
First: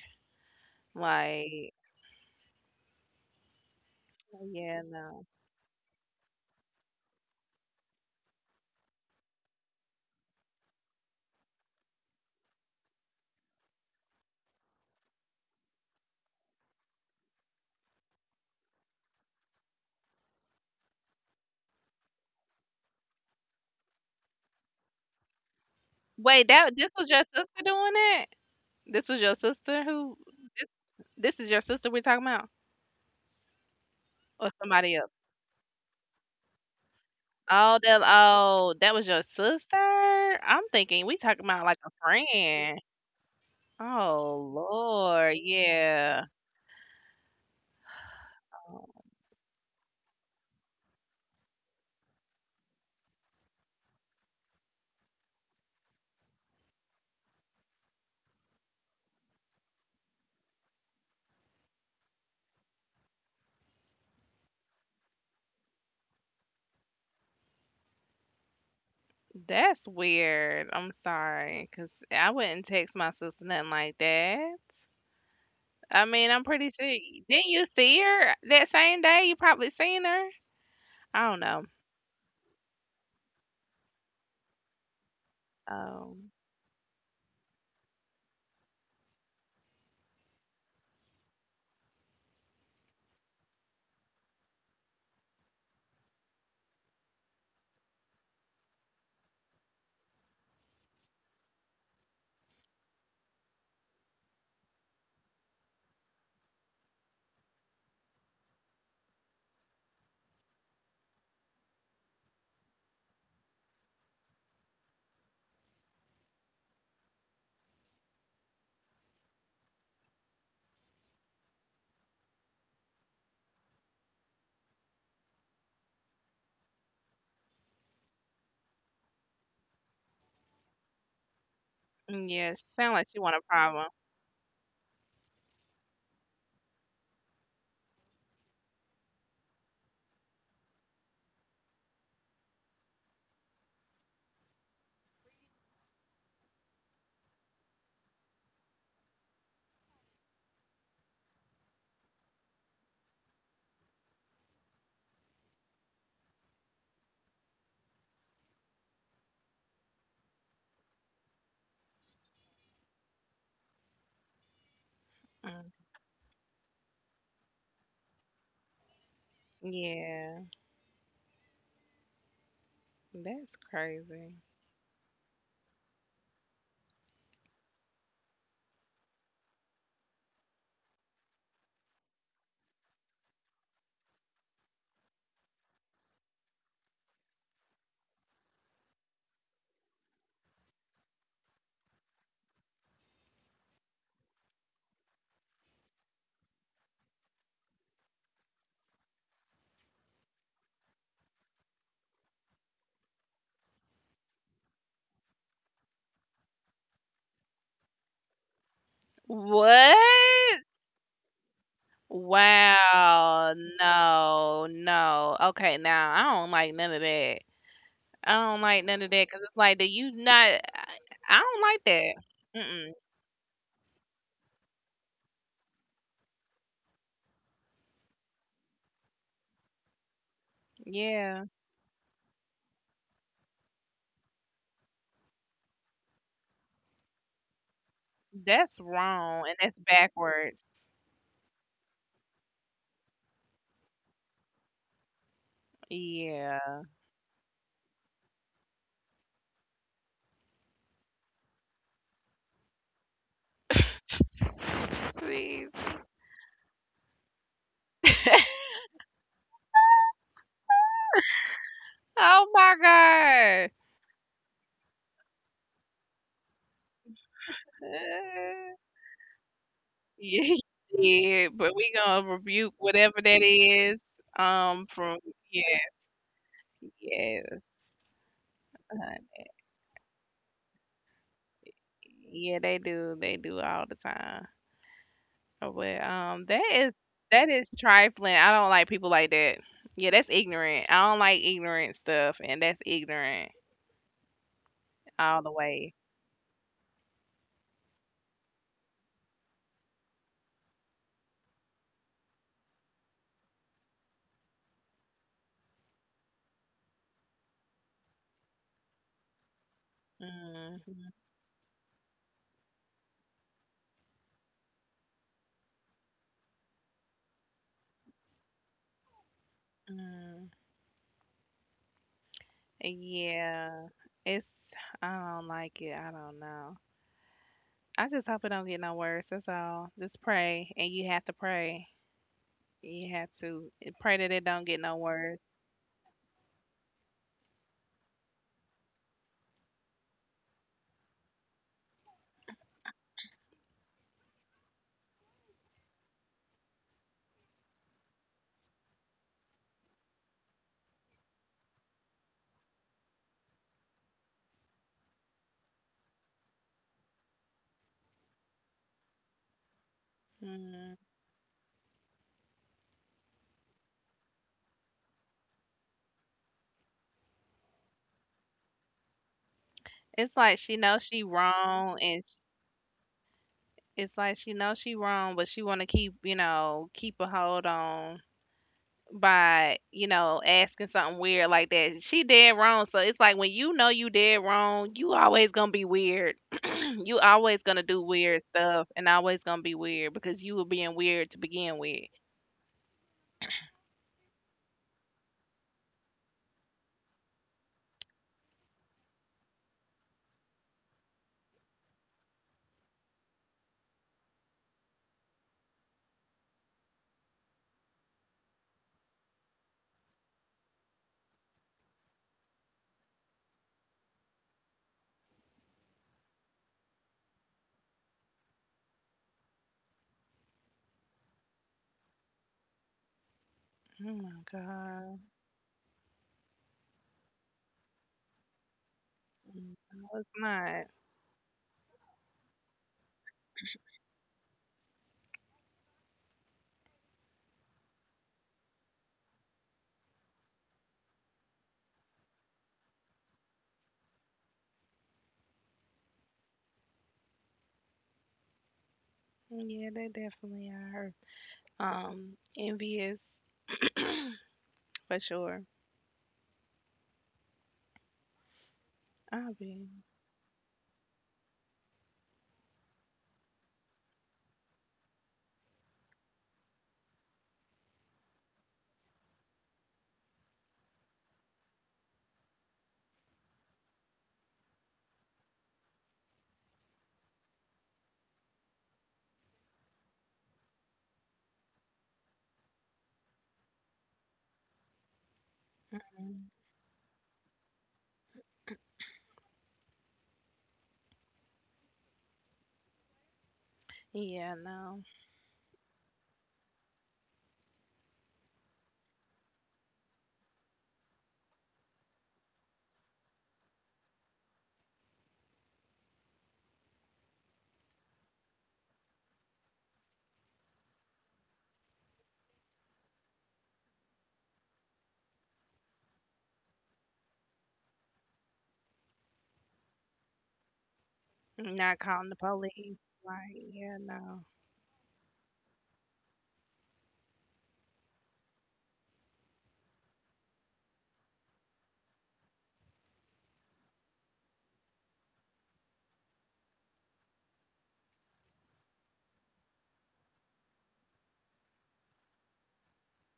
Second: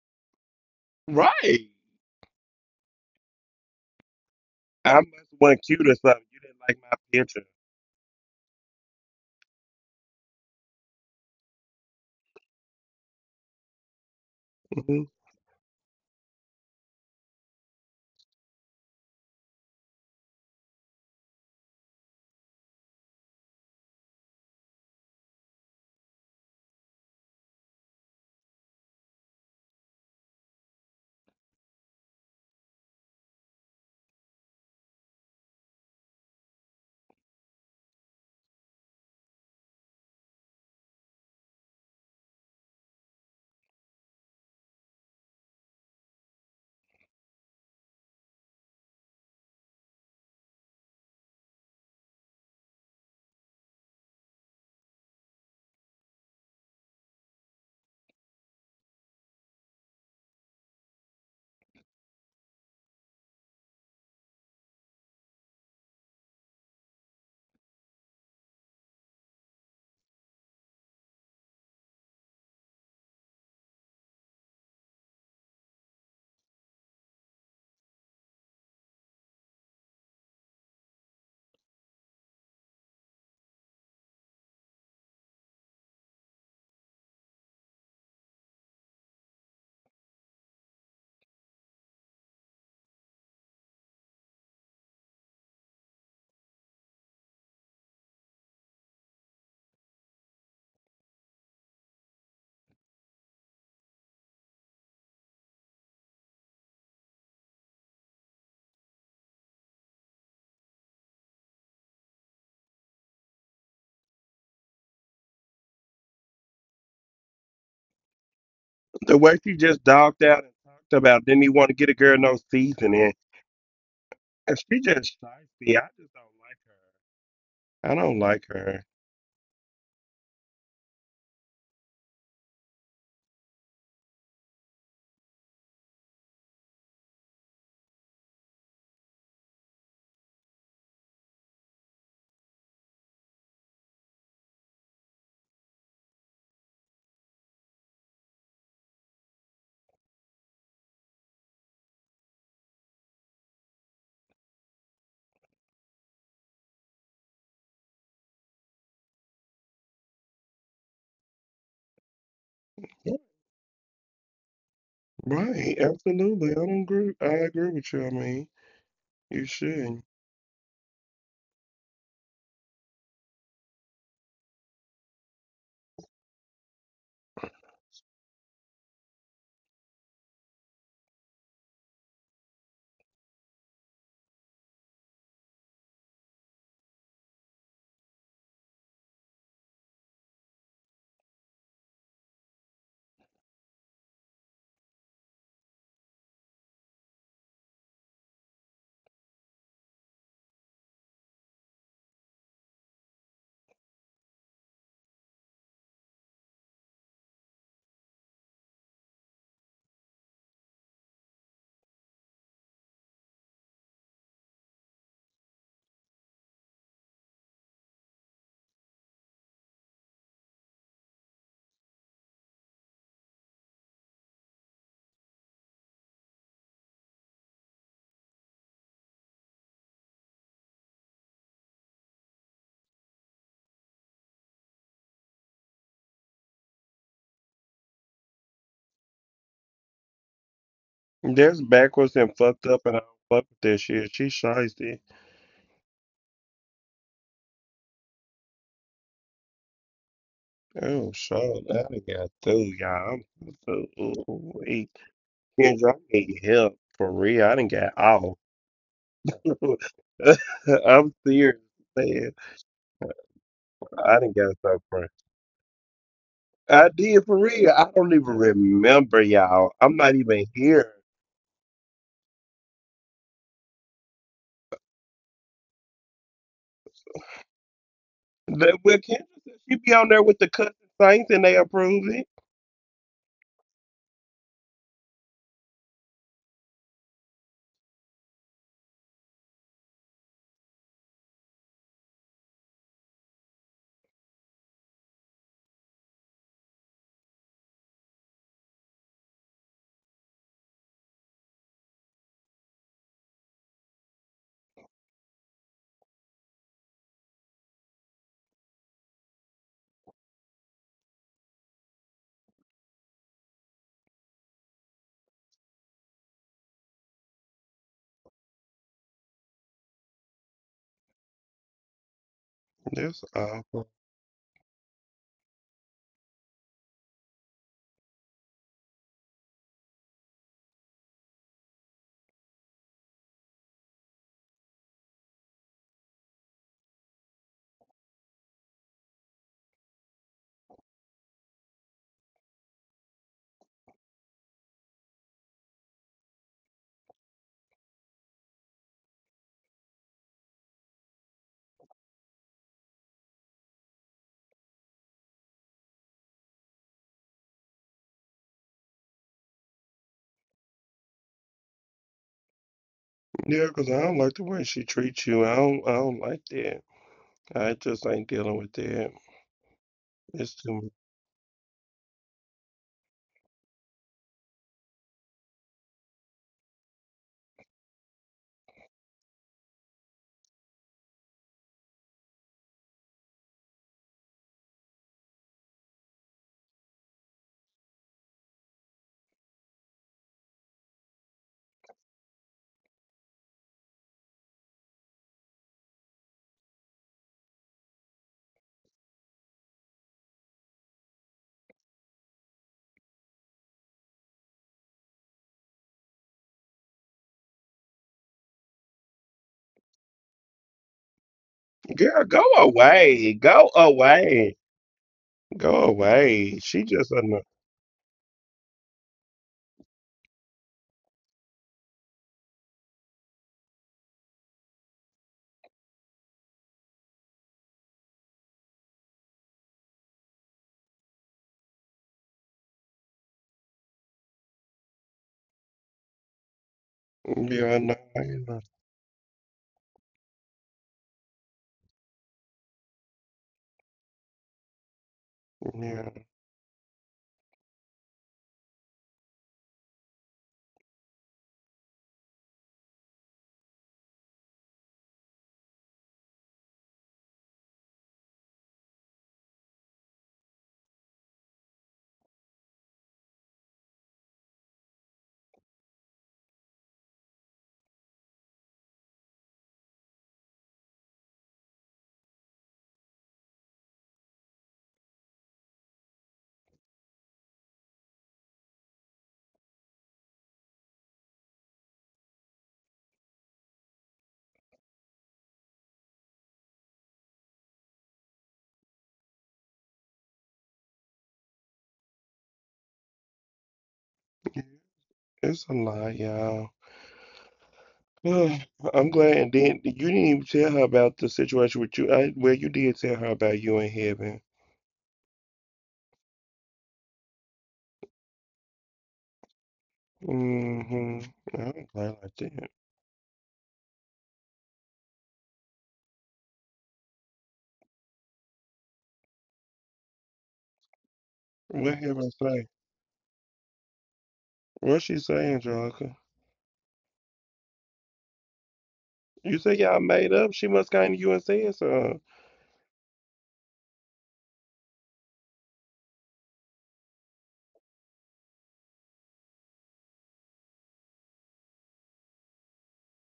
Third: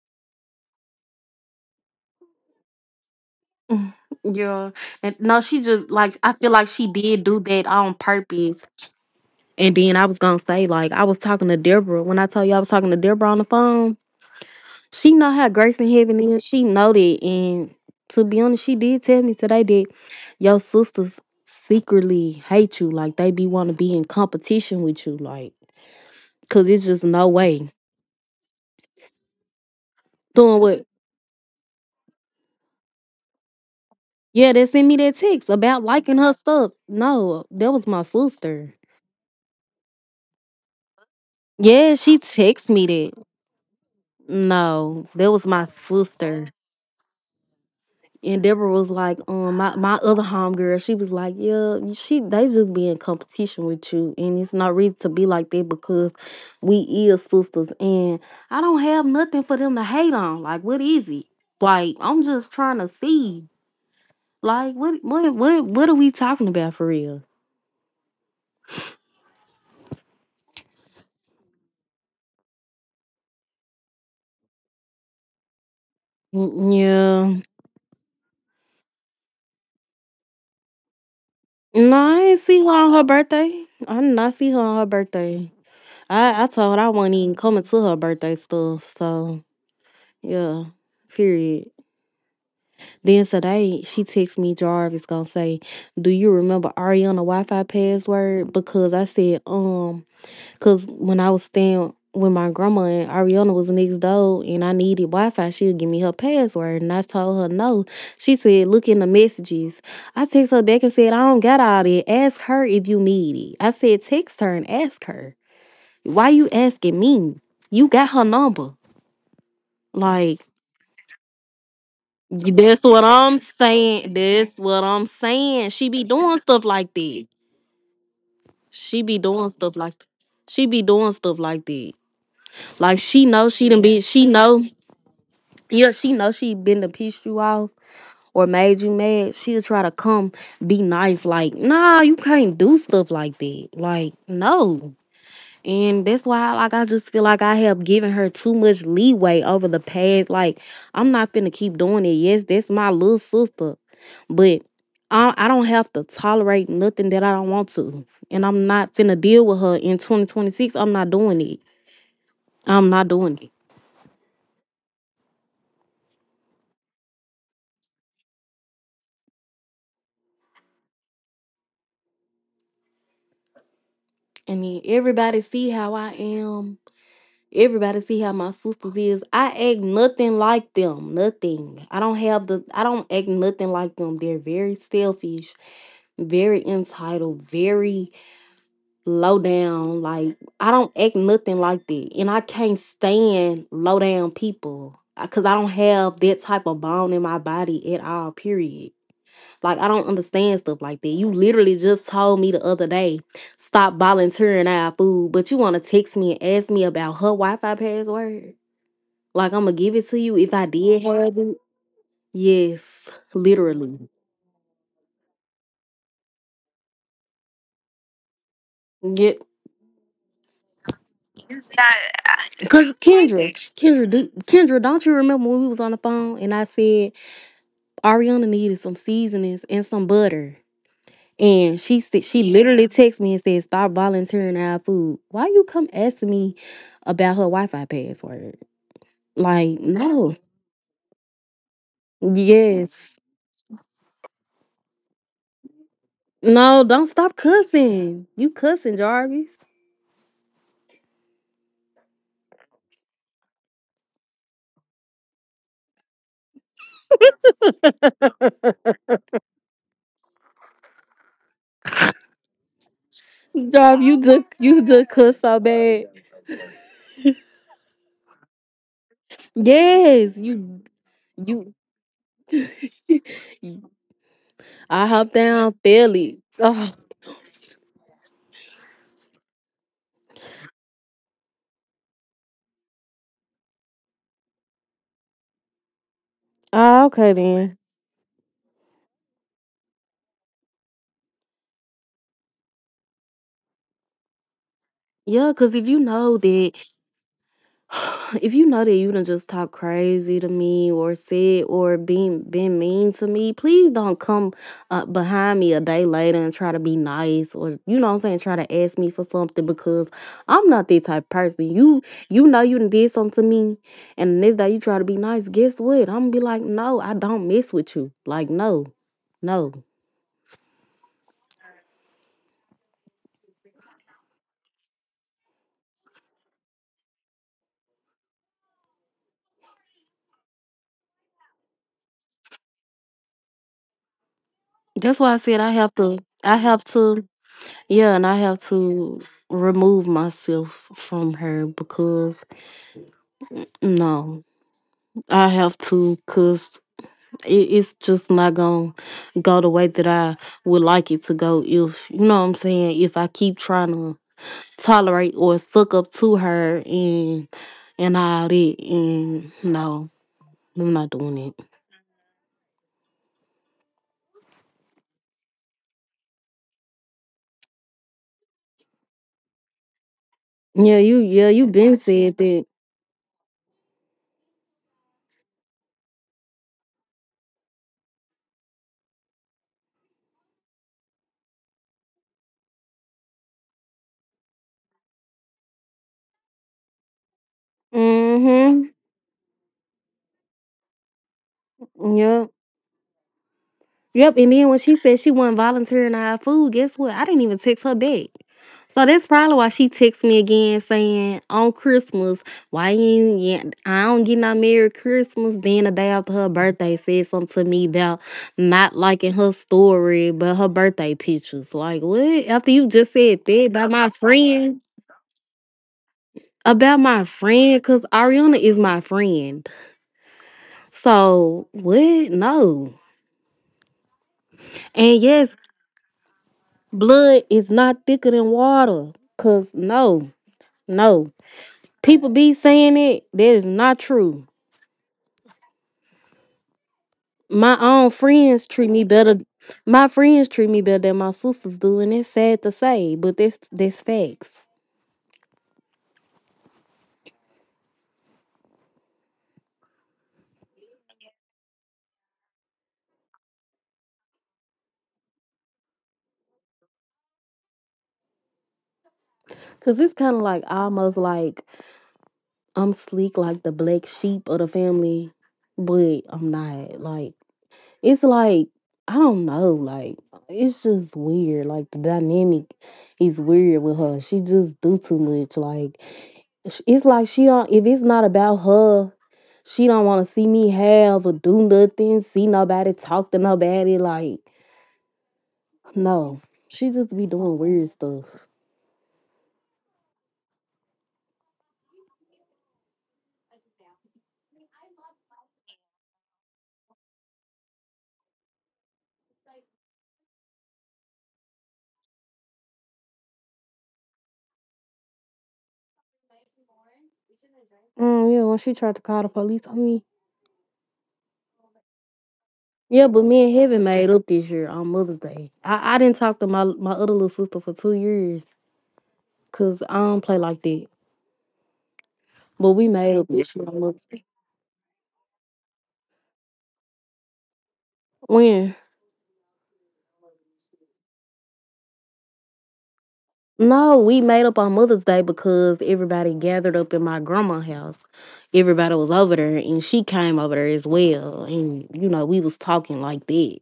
[SPEAKER 1] Right.
[SPEAKER 2] Like,
[SPEAKER 3] Yeah,
[SPEAKER 2] yeah,
[SPEAKER 1] I must
[SPEAKER 3] and
[SPEAKER 2] no.
[SPEAKER 1] have
[SPEAKER 3] no, she
[SPEAKER 1] went cute
[SPEAKER 3] just
[SPEAKER 1] or
[SPEAKER 3] like
[SPEAKER 1] something.
[SPEAKER 3] I
[SPEAKER 1] You
[SPEAKER 3] feel
[SPEAKER 1] didn't
[SPEAKER 3] like
[SPEAKER 1] like
[SPEAKER 3] she
[SPEAKER 1] my
[SPEAKER 3] did do
[SPEAKER 1] picture.
[SPEAKER 3] that on purpose. And then I was gonna say like I was talking to Deborah when I told you I was talking to Deborah on the phone.
[SPEAKER 1] Mhm.
[SPEAKER 3] She know how grace in heaven is. She know that. And to be honest, she did tell me today that your sisters secretly hate you. Like they be want to be in competition with you. Like,
[SPEAKER 2] Wait,
[SPEAKER 3] cause
[SPEAKER 2] that
[SPEAKER 3] it's
[SPEAKER 2] this
[SPEAKER 3] just
[SPEAKER 2] was
[SPEAKER 3] no
[SPEAKER 2] your
[SPEAKER 3] way
[SPEAKER 2] sister doing it? This was your sister who?
[SPEAKER 3] doing what.
[SPEAKER 2] This is your sister we're talking about,
[SPEAKER 3] Yeah,
[SPEAKER 2] or
[SPEAKER 3] they sent me
[SPEAKER 2] somebody
[SPEAKER 3] that
[SPEAKER 2] else?
[SPEAKER 3] text about liking her stuff. No, that was
[SPEAKER 2] Oh,
[SPEAKER 3] my
[SPEAKER 2] that
[SPEAKER 3] sister.
[SPEAKER 2] oh, that was your sister. I'm thinking we talking about
[SPEAKER 3] Yeah,
[SPEAKER 2] like a
[SPEAKER 3] she texted me
[SPEAKER 2] friend.
[SPEAKER 3] that.
[SPEAKER 2] Oh
[SPEAKER 3] No, that was
[SPEAKER 2] Lord,
[SPEAKER 3] my
[SPEAKER 2] yeah,
[SPEAKER 3] sister. And Deborah was like, my other homegirl, she was like, yeah, she they just be in competition with you, and it's no reason to be like that because we is sisters, and I don't have nothing for them to hate on. Like, what is it? Like, I'm just trying to see. Like, what are we talking about for real?
[SPEAKER 2] that's weird. I'm sorry, cause I wouldn't text my sister nothing like that. I mean, I'm pretty sure.
[SPEAKER 3] Mm.
[SPEAKER 2] Didn't you see her that same day? You probably seen her. I don't know.
[SPEAKER 3] Yeah, no, I ain't see her on her birthday. I did not see her on her birthday.
[SPEAKER 2] Oh,
[SPEAKER 3] I told her I wasn't even coming to her birthday stuff. So yeah, period. Then today she texted me Jarvis gonna say, do you remember Ariana Wi Fi password? Because I said, cause when I was staying with my grandma and Ariana was next door and I needed Wi Fi, she'll give me her password. And I told her no. She said, look in the messages. I text her back and said, I don't got all that. Ask her if you need it. I said, text her and ask her. Why you asking me? You got her number.
[SPEAKER 1] The way she just dogged
[SPEAKER 3] Like
[SPEAKER 1] out and talked about didn't even want to get a girl no
[SPEAKER 3] that's what
[SPEAKER 1] seasoning.
[SPEAKER 3] I'm saying. That's
[SPEAKER 1] And
[SPEAKER 3] what
[SPEAKER 1] she
[SPEAKER 3] I'm
[SPEAKER 1] just
[SPEAKER 3] saying.
[SPEAKER 1] feisty.
[SPEAKER 3] She
[SPEAKER 1] I
[SPEAKER 3] be
[SPEAKER 1] just
[SPEAKER 3] doing
[SPEAKER 1] don't like
[SPEAKER 3] stuff like that.
[SPEAKER 1] her. I don't like her.
[SPEAKER 3] She be doing stuff like she be doing stuff like that.
[SPEAKER 2] yeah.
[SPEAKER 3] Like
[SPEAKER 2] Sound like she want a problem.
[SPEAKER 3] she know, yeah, she know she been to piss you off or made you mad. She'll try to come be nice, like, nah, you can't do stuff like that. Like, no. And that's why like I just feel like I have given her too much leeway over the past. Like I'm not finna keep doing it. Yes, that's my little sister. But I don't have to tolerate nothing that I don't want to. And I'm not finna deal with her in 2026. I'm not doing it. I'm not doing it.
[SPEAKER 2] Mm,
[SPEAKER 1] Right, absolutely. I don't agree. I agree with you. I mean, you should.
[SPEAKER 2] yeah, that's crazy.
[SPEAKER 3] And then everybody see how I am. Everybody see how my sisters is. I act nothing like them. Nothing. I don't act nothing like them. They're very selfish, very entitled, very low down. Like I don't act nothing like that, and I can't stand low down people because I don't have that type of bone in my body at all. Period. Like I don't understand stuff like that. You literally just told me the other day stop volunteering our food, but you want to text me and ask me about her Wi-Fi password. Like I'm gonna give it to you if
[SPEAKER 2] What?
[SPEAKER 3] I did. Yes,
[SPEAKER 2] Wow,
[SPEAKER 3] literally.
[SPEAKER 2] no, no. Okay, now I don't like none of that. I don't like none of that
[SPEAKER 3] Yep.
[SPEAKER 2] because it's like, do you not? I don't like that.
[SPEAKER 3] Cause
[SPEAKER 2] Mm-mm.
[SPEAKER 3] Kendra, don't you remember when we was on the phone and I said Ariana needed some seasonings and some butter,
[SPEAKER 2] Yeah,
[SPEAKER 3] and she said she literally texted me and said stop volunteering our food. Why you come asking me about her Wi-Fi password?
[SPEAKER 2] that's wrong and
[SPEAKER 3] Like
[SPEAKER 2] that's
[SPEAKER 3] no,
[SPEAKER 2] backwards.
[SPEAKER 1] That's backwards and fucked up, and I don't
[SPEAKER 3] yes,
[SPEAKER 1] fuck with that shit. She shiesty.
[SPEAKER 2] Yeah.
[SPEAKER 3] no, don't stop cussing. You cussing, Jarvis.
[SPEAKER 1] Oh, shit. I done got through, y'all. I'm through. Wait.
[SPEAKER 2] Please.
[SPEAKER 1] Kendra, I need help. For real, I done got off. I'm serious, man.
[SPEAKER 2] Oh my God.
[SPEAKER 1] I
[SPEAKER 3] Jarvis,
[SPEAKER 1] done got so
[SPEAKER 3] you
[SPEAKER 1] far.
[SPEAKER 3] just cuss so bad.
[SPEAKER 1] I did for real. I don't even
[SPEAKER 2] Uh,
[SPEAKER 1] remember, y'all. I'm not
[SPEAKER 3] Yes,
[SPEAKER 1] even
[SPEAKER 2] yeah,
[SPEAKER 1] here.
[SPEAKER 2] he
[SPEAKER 3] you.
[SPEAKER 2] but we gonna rebuke whatever that is.
[SPEAKER 3] I
[SPEAKER 2] From
[SPEAKER 3] hop
[SPEAKER 2] Yeah,
[SPEAKER 3] down, feel it. Oh.
[SPEAKER 2] yeah,
[SPEAKER 1] That- Well,
[SPEAKER 2] honey.
[SPEAKER 1] Kendra said she be on there with the cousin saints and they approve it.
[SPEAKER 2] Yeah, they do all the time. Oh, but that is
[SPEAKER 3] Ah, okay then.
[SPEAKER 2] trifling. I don't like people like that. Yeah, that's ignorant. I don't like ignorant stuff, and that's ignorant
[SPEAKER 3] Yeah,
[SPEAKER 2] all the
[SPEAKER 3] because if you
[SPEAKER 2] way.
[SPEAKER 3] know that, if you know that you done just talk crazy to me or said or been mean to me, please don't come behind me a day later and try to be nice or you know what I'm saying, try to ask me for something because I'm not
[SPEAKER 2] Mm,
[SPEAKER 3] that type of person. You know you done did something to me, and the next day you try to be nice. Guess what? I'm gonna be like, no, I don't mess with you. Like no, no.
[SPEAKER 2] mm.
[SPEAKER 1] That's
[SPEAKER 2] Yeah,
[SPEAKER 1] awful.
[SPEAKER 2] it's I don't like it. I don't know. I just hope it don't get no worse. That's all. Just pray, and you have to pray. You have to pray that it don't get no
[SPEAKER 3] That's why I
[SPEAKER 2] worse.
[SPEAKER 3] said I have to. I have to. Yeah, and I have to remove myself from her because no, I have to because it's just not gonna go the way that I would like it to go. If you know what I'm saying, if I keep trying to tolerate or suck up to her and all that, and no, I'm
[SPEAKER 2] Mm.
[SPEAKER 3] not doing it.
[SPEAKER 1] Yeah, 'cause I don't like the way she treats you. I don't. I don't like that. I just ain't dealing with that.
[SPEAKER 2] It's
[SPEAKER 1] It's
[SPEAKER 2] like she
[SPEAKER 1] too
[SPEAKER 3] Yeah,
[SPEAKER 1] much.
[SPEAKER 2] knows
[SPEAKER 3] you,
[SPEAKER 2] she
[SPEAKER 3] yeah, you been
[SPEAKER 2] wrong, and
[SPEAKER 3] said that.
[SPEAKER 2] it's like she knows she wrong, but she want to keep a hold on by asking something weird like that she did wrong. So it's like, when you know you did wrong, you always gonna be weird. You always gonna do weird
[SPEAKER 3] Mm-hmm.
[SPEAKER 2] stuff and always gonna be weird because you were being weird to begin with.
[SPEAKER 3] Yeah. Yep, and then when she said she wasn't volunteering to have food, guess what? I didn't even text her back. So that's probably why she texted me again saying on Christmas, why you ain't get- I don't get no Merry Christmas. Then the day after her birthday said something to me about not liking her story, but her birthday pictures. Like what?
[SPEAKER 1] Girl, go
[SPEAKER 3] After you just said
[SPEAKER 1] away.
[SPEAKER 3] that about
[SPEAKER 1] Go
[SPEAKER 3] my friend.
[SPEAKER 1] away. Go away.
[SPEAKER 3] About
[SPEAKER 1] She
[SPEAKER 3] my
[SPEAKER 1] just a no.
[SPEAKER 3] friend, cause Ariana is my friend. So what? No.
[SPEAKER 2] Oh my
[SPEAKER 3] And
[SPEAKER 2] God.
[SPEAKER 3] yes, blood is not thicker than water. Cause
[SPEAKER 2] No,
[SPEAKER 3] no,
[SPEAKER 2] it's not.
[SPEAKER 3] no. People be saying it. That is not true. My
[SPEAKER 1] Yeah, I
[SPEAKER 3] own
[SPEAKER 1] know.
[SPEAKER 3] friends
[SPEAKER 1] I
[SPEAKER 3] treat me better. My friends treat me better than my sisters do, and it's sad to say, but that's facts.
[SPEAKER 1] know.
[SPEAKER 2] Yeah, they definitely are envious for sure. I'll
[SPEAKER 3] Cause it's
[SPEAKER 2] be.
[SPEAKER 3] kind of like almost like I'm sleek, like the black sheep of the family, but I'm not. Like it's like I don't know, like it's just weird. Like the dynamic is weird with her. She just do too much. Like it's like she don't. If it's not about her, she don't want to see me have or do nothing. See nobody, talk to nobody. Like no, she just be doing weird stuff.
[SPEAKER 2] Yeah,
[SPEAKER 1] Yeah,
[SPEAKER 2] no,
[SPEAKER 1] it's a lie, y'all. Ugh, I'm glad. And then you didn't even tell her about the situation with you. I, well, you did tell her about you in heaven.
[SPEAKER 3] Yeah, when she tried to call the police on me.
[SPEAKER 1] Mm-hmm. I am glad play like that.
[SPEAKER 3] Yeah, but me and Heaven made up this year on Mother's Day. I didn't talk to my other little sister for 2 years because I don't play like that.
[SPEAKER 2] not
[SPEAKER 1] What
[SPEAKER 2] calling
[SPEAKER 1] Heaven
[SPEAKER 2] the
[SPEAKER 3] But we
[SPEAKER 1] say?
[SPEAKER 3] made
[SPEAKER 2] police.
[SPEAKER 3] up this year on
[SPEAKER 2] Like,
[SPEAKER 3] Mother's
[SPEAKER 2] yeah,
[SPEAKER 3] Day.
[SPEAKER 2] no.
[SPEAKER 1] What she say, Angelica?
[SPEAKER 3] When?
[SPEAKER 1] You say y'all made up? She must came to you and said so.
[SPEAKER 3] No, we made up on Mother's Day because everybody gathered up in my grandma's house. Everybody was over there, and she came over there as well. And you know, we was talking like that.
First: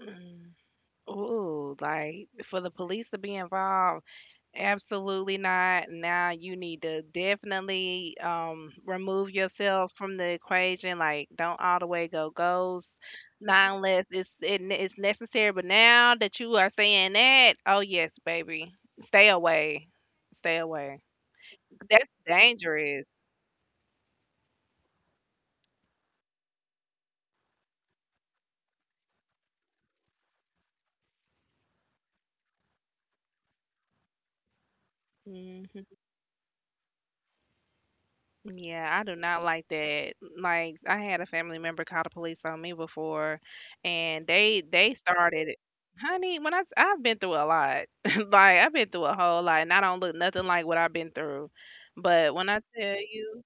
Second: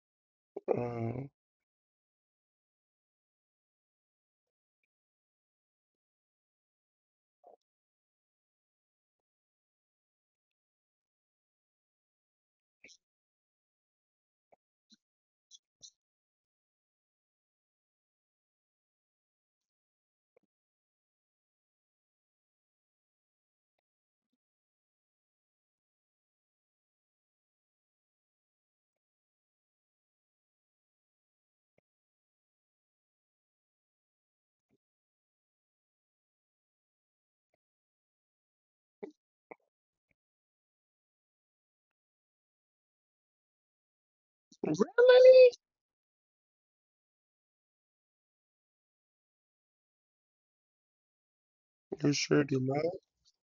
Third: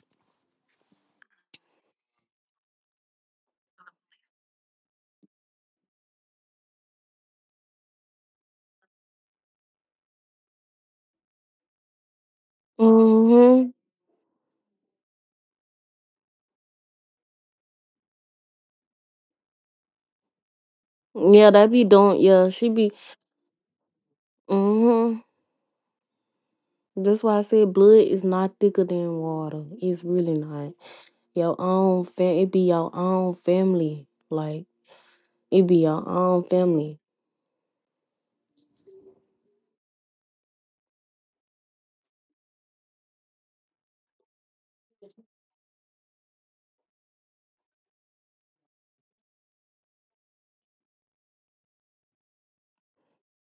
[SPEAKER 2] Mm.
[SPEAKER 1] Um,
[SPEAKER 2] Ooh, like, for the police to be involved, absolutely not. Now you need to definitely remove yourself from the equation. Like, don't all the way go ghost, not
[SPEAKER 3] Mhm.
[SPEAKER 2] unless it's necessary. But now that you are saying that, oh yes, baby, stay away, stay away.
[SPEAKER 3] Yeah, that be
[SPEAKER 2] That's
[SPEAKER 3] doing. Yeah, she be.
[SPEAKER 2] dangerous.
[SPEAKER 3] Mhm. That's why I said blood is not thicker than water. It's really not. Your own fam. It be your own family. Like it be your own family.
[SPEAKER 2] Yeah, I do not like that. Like, I had a family member call the police on me before, and they
[SPEAKER 1] really?
[SPEAKER 2] started. Honey, when I've been through a lot. Like, I've been through a whole lot, and I don't look nothing like what I've been through.
[SPEAKER 1] You
[SPEAKER 2] But
[SPEAKER 1] sure
[SPEAKER 2] when I
[SPEAKER 1] did not.
[SPEAKER 2] tell you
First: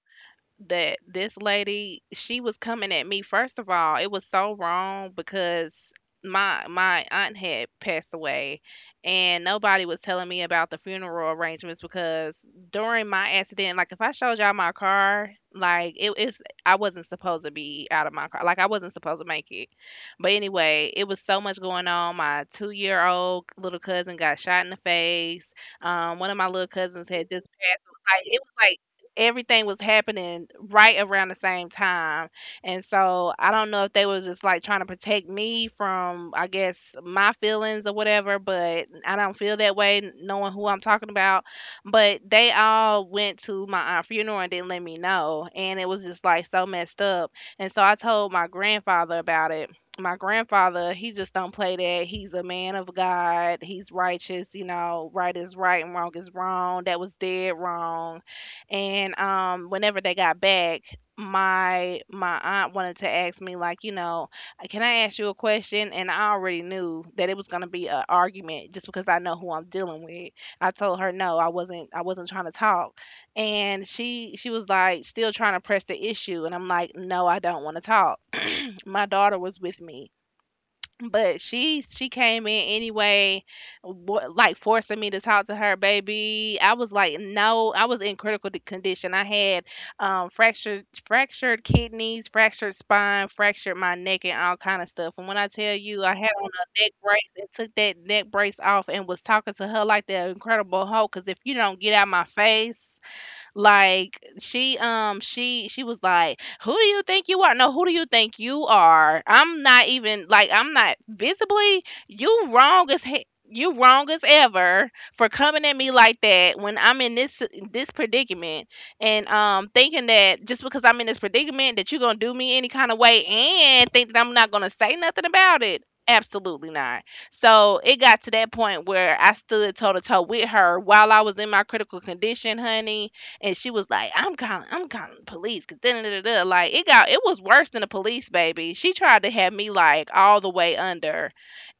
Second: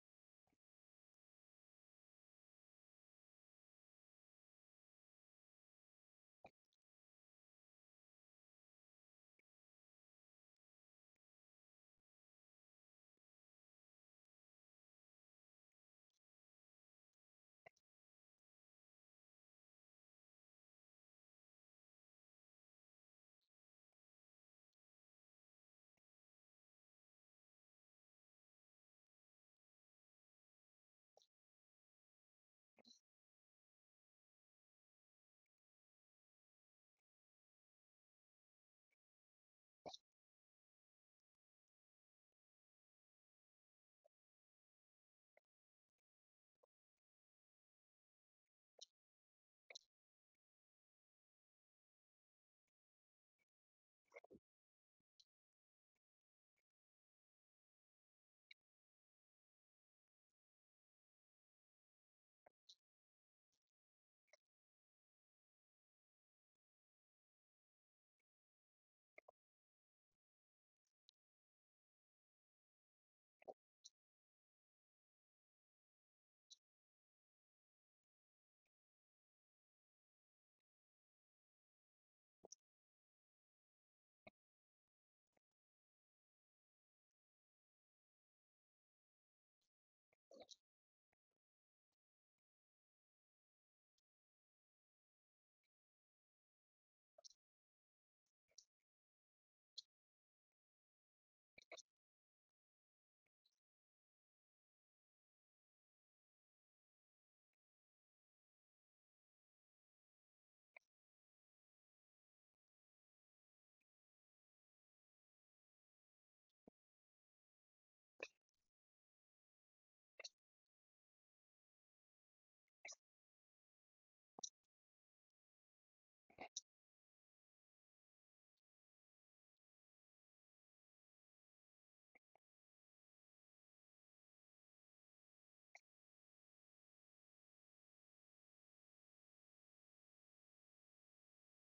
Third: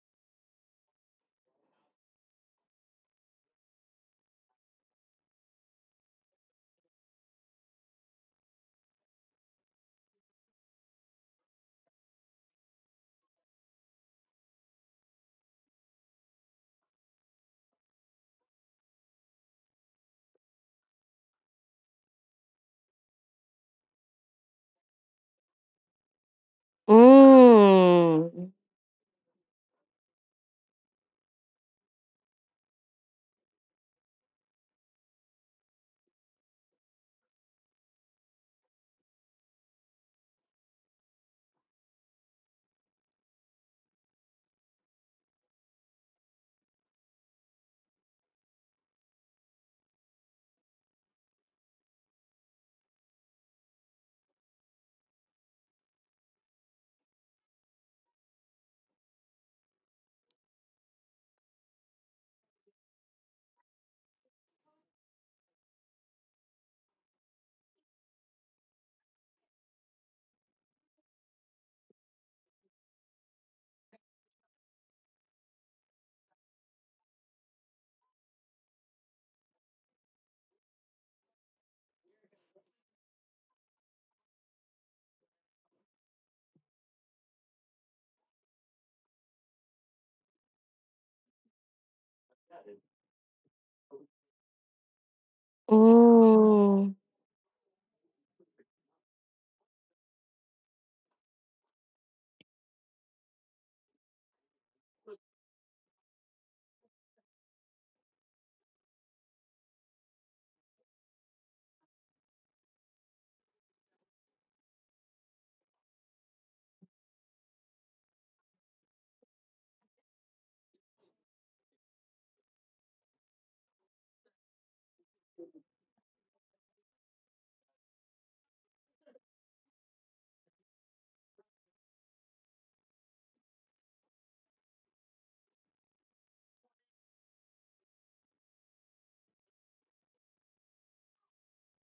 [SPEAKER 2] that this lady, she was coming at me, first of all, it was so wrong, because my aunt had passed away, and nobody was telling me about the funeral arrangements, because during my accident, like, if I showed y'all my car, like it is, I wasn't supposed to be out of my car, like I wasn't supposed to make it. But anyway, it was so much going on. My 2-year old little cousin got shot in the face, one of my little cousins had just passed. Like, it
[SPEAKER 3] Mm.
[SPEAKER 2] was like everything was happening right around the same time. And so I don't know if they was just like trying to protect me from, I guess, my feelings or whatever, but I don't feel that way knowing who I'm talking about. But they all went to my aunt's funeral and didn't let me know. And it was just like so messed up. And so I told my grandfather about it. My grandfather, he just don't play that. He's a man of God. He's righteous, you know, right is right and wrong is wrong. That was dead wrong. And whenever they got back, my aunt wanted to ask me, like, can I ask you a question? And I already knew that it was going to be an argument, just because I know who I'm dealing with. I told her no, I wasn't trying to talk. And she was like, still trying to press the issue, and I'm like, no, I don't want to talk. My daughter was with me, but she came in anyway, like, forcing me to talk to her. Baby, I was like, no, I was in critical condition. I had fractured kidneys, fractured spine, fractured my neck and all kind of stuff. And when I tell you, I had on a
[SPEAKER 3] Mm.
[SPEAKER 2] neck brace and took that neck brace off and was talking to her like the Incredible Hulk, because if you don't get out my face. Like, she was like, who do you think you are? No, who do you think you are? I'm not even like I'm not visibly, you wrong as he- you wrong as ever for coming at me like that when I'm in this predicament, and thinking that just because I'm in this predicament that you're gonna do me any kind of way and think that I'm not gonna say nothing about it. Absolutely not. So it got to that point where I stood toe to toe with her while I was in my critical condition, honey, and she was like, I'm calling, I'm calling the police. Cause da, da, da, da. Like, it was worse than the police, baby. She tried to have me like all the way under,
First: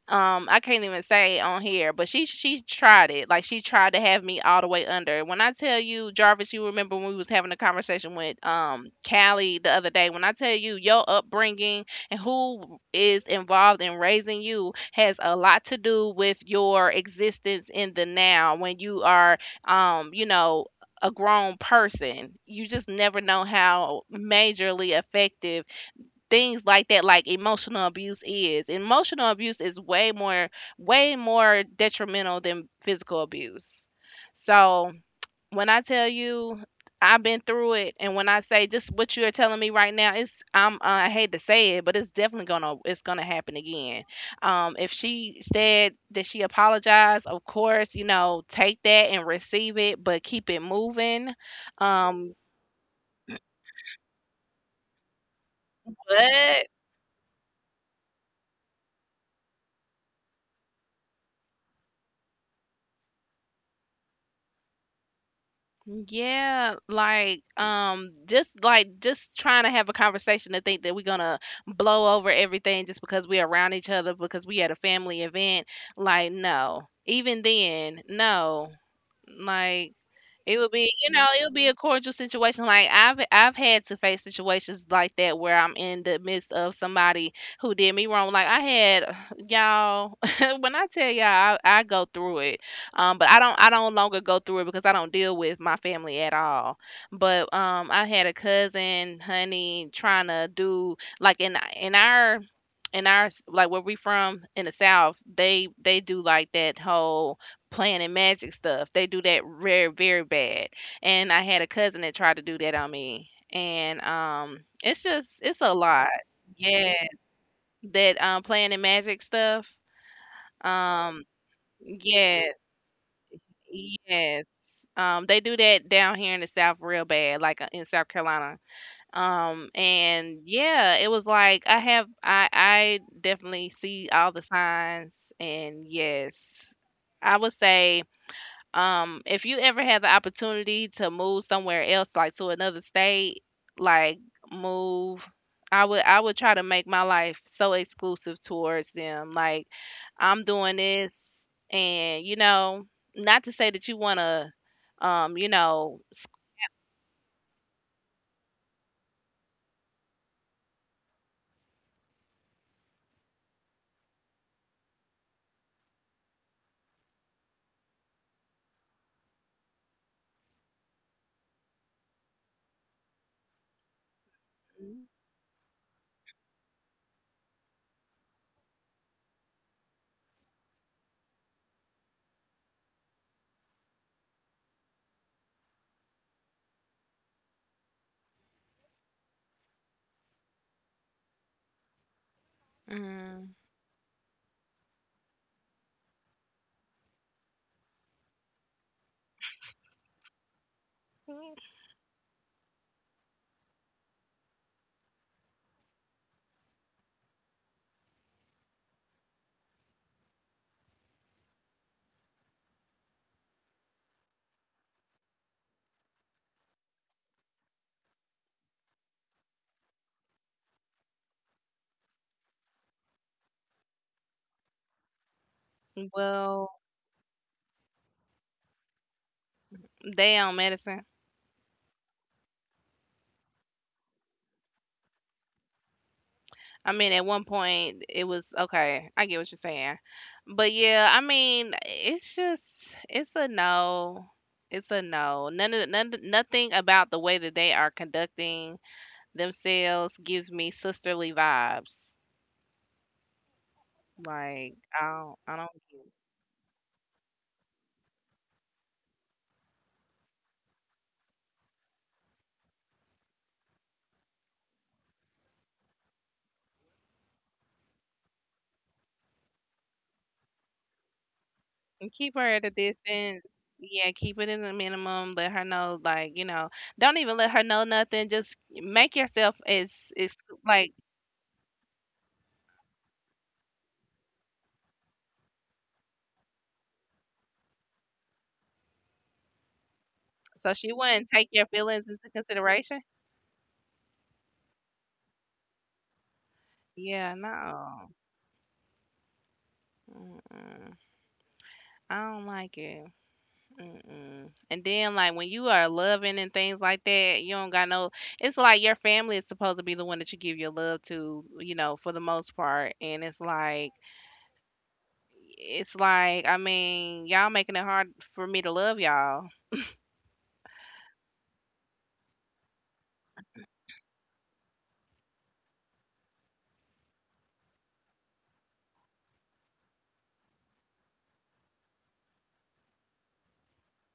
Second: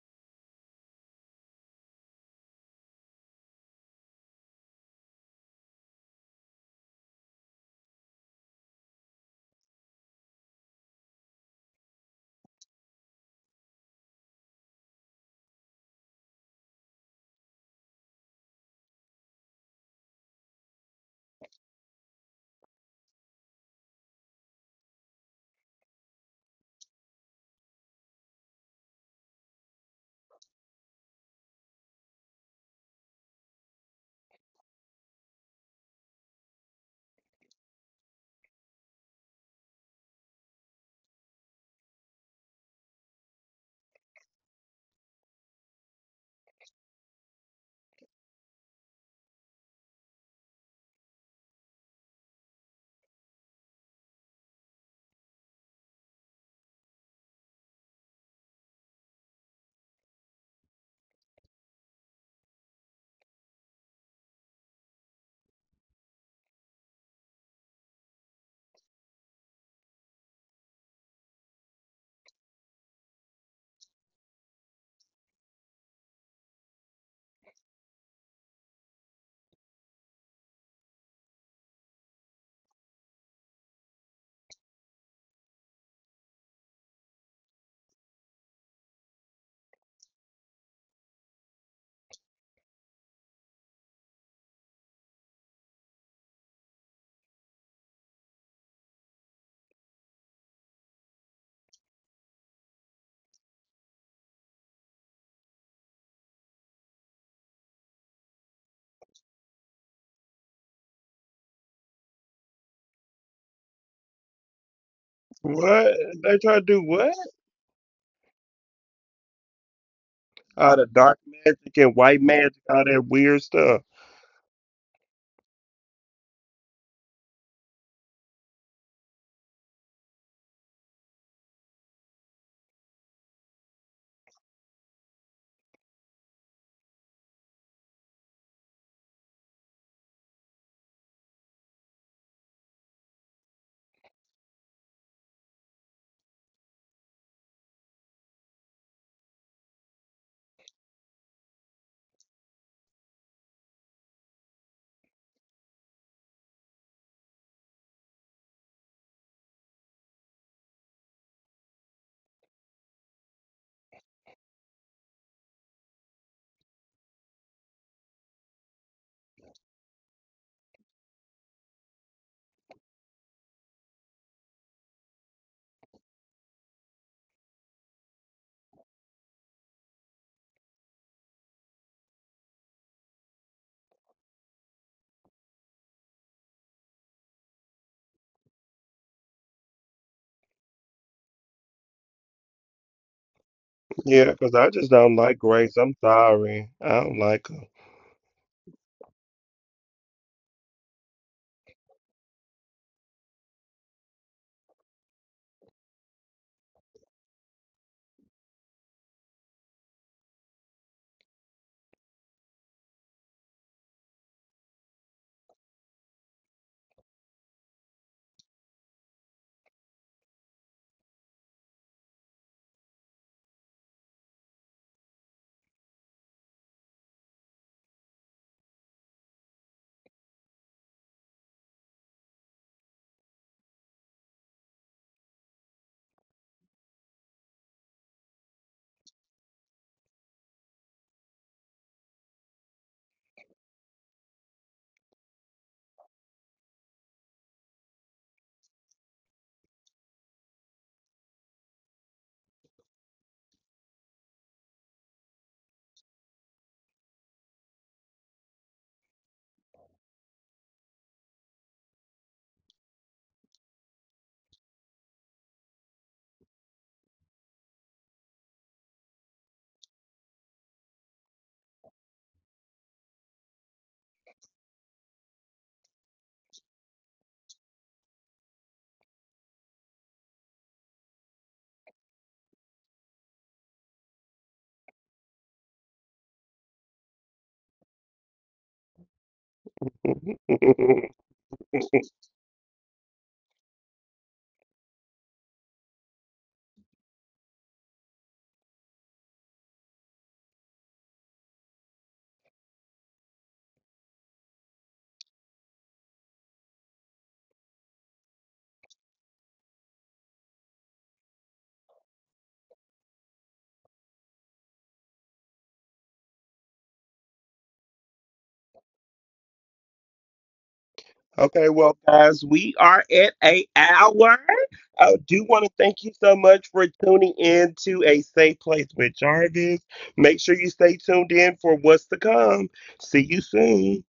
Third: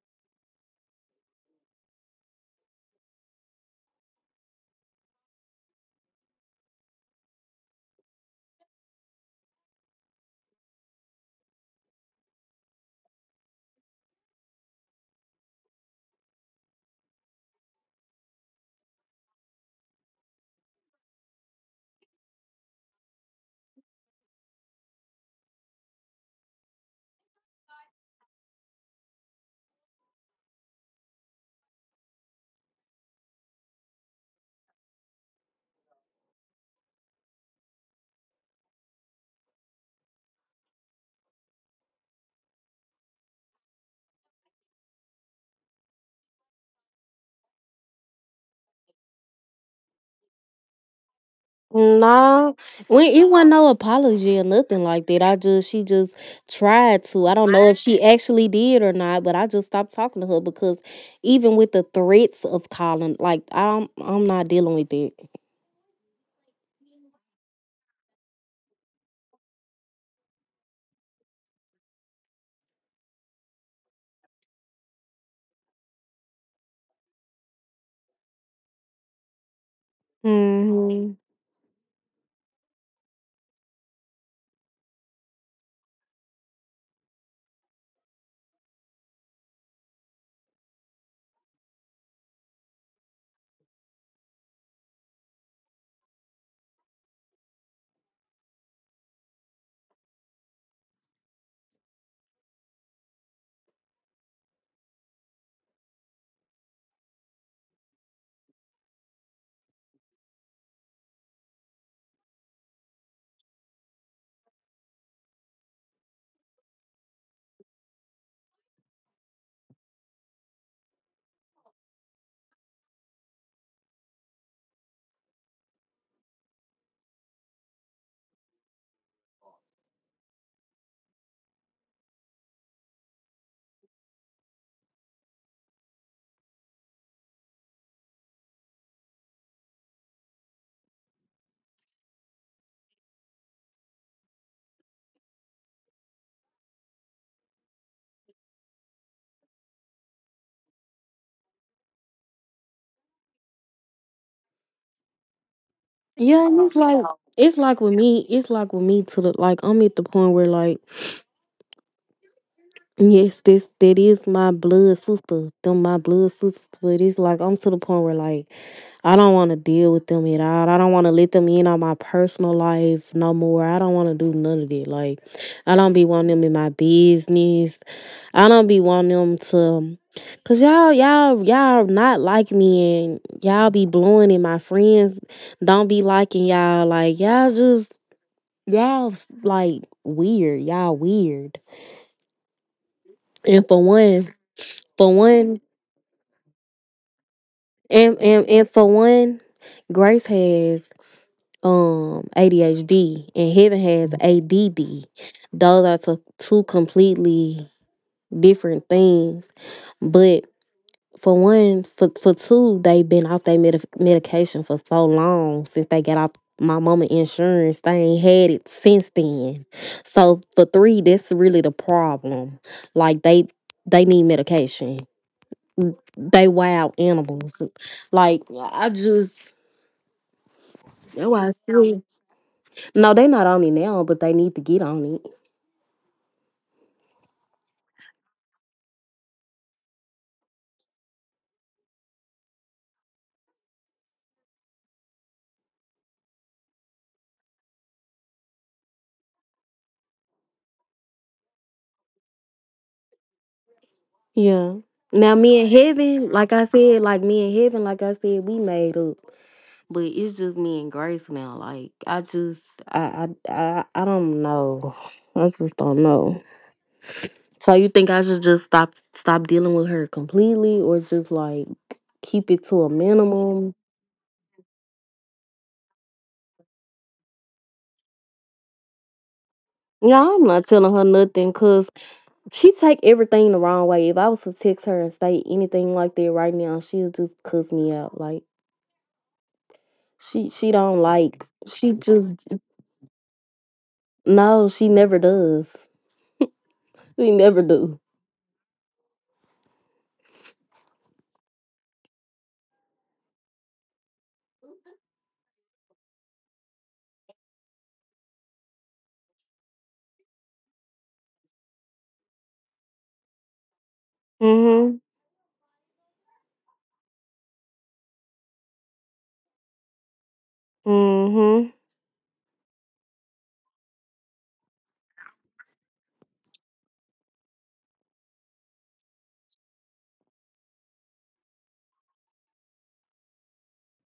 [SPEAKER 2] I can't even say on here, but she tried it. Like, she tried to have me all the way under. When I tell you, Jarvis, you remember when we was having a conversation with Callie the other day. When I tell you, your upbringing and who is involved in raising you has a lot to do with your existence in the now. When you are um you know a grown person, you just never know how majorly effective things like that, like emotional abuse is. Emotional abuse is way more detrimental than physical abuse. So when I tell you, I've been through it. And when I say, just what you're telling me right now, it's I'm I hate to say it, but it's definitely gonna happen again. If she said that she apologized, of course, take that and receive it, but keep it moving. Um
[SPEAKER 3] No, we it wasn't no apology or nothing like that. I just she just
[SPEAKER 2] but
[SPEAKER 3] tried to. I don't know if she actually did or not, but I just stopped talking to her because even with the threats of calling, like I'm not dealing with it.
[SPEAKER 2] Yeah, like just trying to have a conversation to think that we're gonna blow over everything just because we're around each other, because we at a family event. Like, no. Even then, no. Like, it would be, you
[SPEAKER 3] Hmm.
[SPEAKER 2] know, it would be a cordial situation. Like, I've had to face situations like that where I'm in the midst of somebody who did me wrong. Like, I had y'all when I tell y'all, I go through it. But I don't longer go through it because I don't deal with my family at all. But I had a cousin, honey, trying to do, like, like, where we from in the south, they do like that whole playing and magic stuff. They do that very very bad. And I had a cousin that tried to do that on me, and it's just it's a
[SPEAKER 1] What?
[SPEAKER 2] lot.
[SPEAKER 1] They try to do
[SPEAKER 2] Yeah,
[SPEAKER 1] what?
[SPEAKER 2] that playing and magic stuff.
[SPEAKER 1] All the dark
[SPEAKER 2] um
[SPEAKER 1] magic and white
[SPEAKER 2] yes,
[SPEAKER 1] magic, all that weird stuff.
[SPEAKER 2] yes, they do that down here in the south real bad, like, in South Carolina. And yeah, it was like, I have I definitely see all the signs. And yes, I would say, if you ever had the opportunity to move somewhere else, like to another state, like, move, I would try to make my life so exclusive towards them, like, I'm doing this, and not to say that you want to, um you know s-
[SPEAKER 3] Yeah, and it's like with me. It's like with me to the like I'm at the point where like. Yes, this that is my blood sister. Them my blood sisters, but it's like I'm to the point where like I don't want to deal with them at all. I don't want to let them in on my personal life no more. I don't want to do none of that. Like I don't be wanting them in my business. I don't be wanting them to, cause y'all not like me and y'all be blowing and my friends don't be liking y'all. Like y'all just y'all like weird. Y'all weird.
[SPEAKER 2] mm,
[SPEAKER 3] And for
[SPEAKER 1] Yeah,
[SPEAKER 3] one.
[SPEAKER 1] because I just don't
[SPEAKER 3] For
[SPEAKER 1] like
[SPEAKER 3] one,
[SPEAKER 1] Grace. I'm sorry. I don't like
[SPEAKER 3] and for one, Grace has ADHD and Heaven has ADD. Those are two completely different things. But for one, for two, they've been off their medication for so long since they got off my mama insurance. They ain't had it since then. So for three, that's really the problem. Like they need medication. They
[SPEAKER 2] well,
[SPEAKER 3] wild animals. Like I just
[SPEAKER 2] they damn medicine.
[SPEAKER 3] oh I see. No, they not on it now, but they need to get on it.
[SPEAKER 2] I mean, at one point it was okay. I get what you're saying, but yeah, I mean, it's just it's a no. It's a no. None of the- none, nothing about the way that they are conducting themselves gives me sisterly vibes. Like, I
[SPEAKER 3] Yeah.
[SPEAKER 2] don't, I
[SPEAKER 3] Now
[SPEAKER 2] don't
[SPEAKER 3] me and
[SPEAKER 2] get it.
[SPEAKER 3] Heaven, like I said, like me and Heaven, like I said, we made up. But it's just me and Grace now. Like I just I don't know. I just don't know. So you think I should just stop dealing with her completely or just like
[SPEAKER 2] And keep her
[SPEAKER 3] keep
[SPEAKER 2] at a
[SPEAKER 3] it to a
[SPEAKER 2] distance.
[SPEAKER 3] minimum?
[SPEAKER 2] Yeah, keep it in the minimum. Let her know, like, don't even let her know nothing. Just make yourself as, it's
[SPEAKER 3] Yeah, I'm not
[SPEAKER 2] like.
[SPEAKER 3] telling her nothing cause. She take everything the wrong way. If I was to text her and say anything like that right now, she'll just cuss me out. Like
[SPEAKER 2] So she
[SPEAKER 3] she
[SPEAKER 1] her.
[SPEAKER 2] wouldn't
[SPEAKER 3] don't
[SPEAKER 2] take your
[SPEAKER 3] like
[SPEAKER 2] feelings
[SPEAKER 3] she
[SPEAKER 2] into
[SPEAKER 3] just
[SPEAKER 2] consideration?
[SPEAKER 3] no, she never does.
[SPEAKER 2] Yeah,
[SPEAKER 3] She never
[SPEAKER 2] no.
[SPEAKER 3] do.
[SPEAKER 2] Mm-mm. I don't like it. Mm-mm. And then, like, when you are loving and things like that, you don't got no. It's like your family is supposed to be the one that you give your love to, for the most part. And it's like,
[SPEAKER 3] Mm-hmm.
[SPEAKER 2] it's like, I mean, y'all making it hard for me to love y'all.
[SPEAKER 1] Okay, well, guys, we are at a hour. I do want to thank you so much for tuning in to A Safe Place with Jarvis. Make sure you stay tuned in for what's to come. See you soon.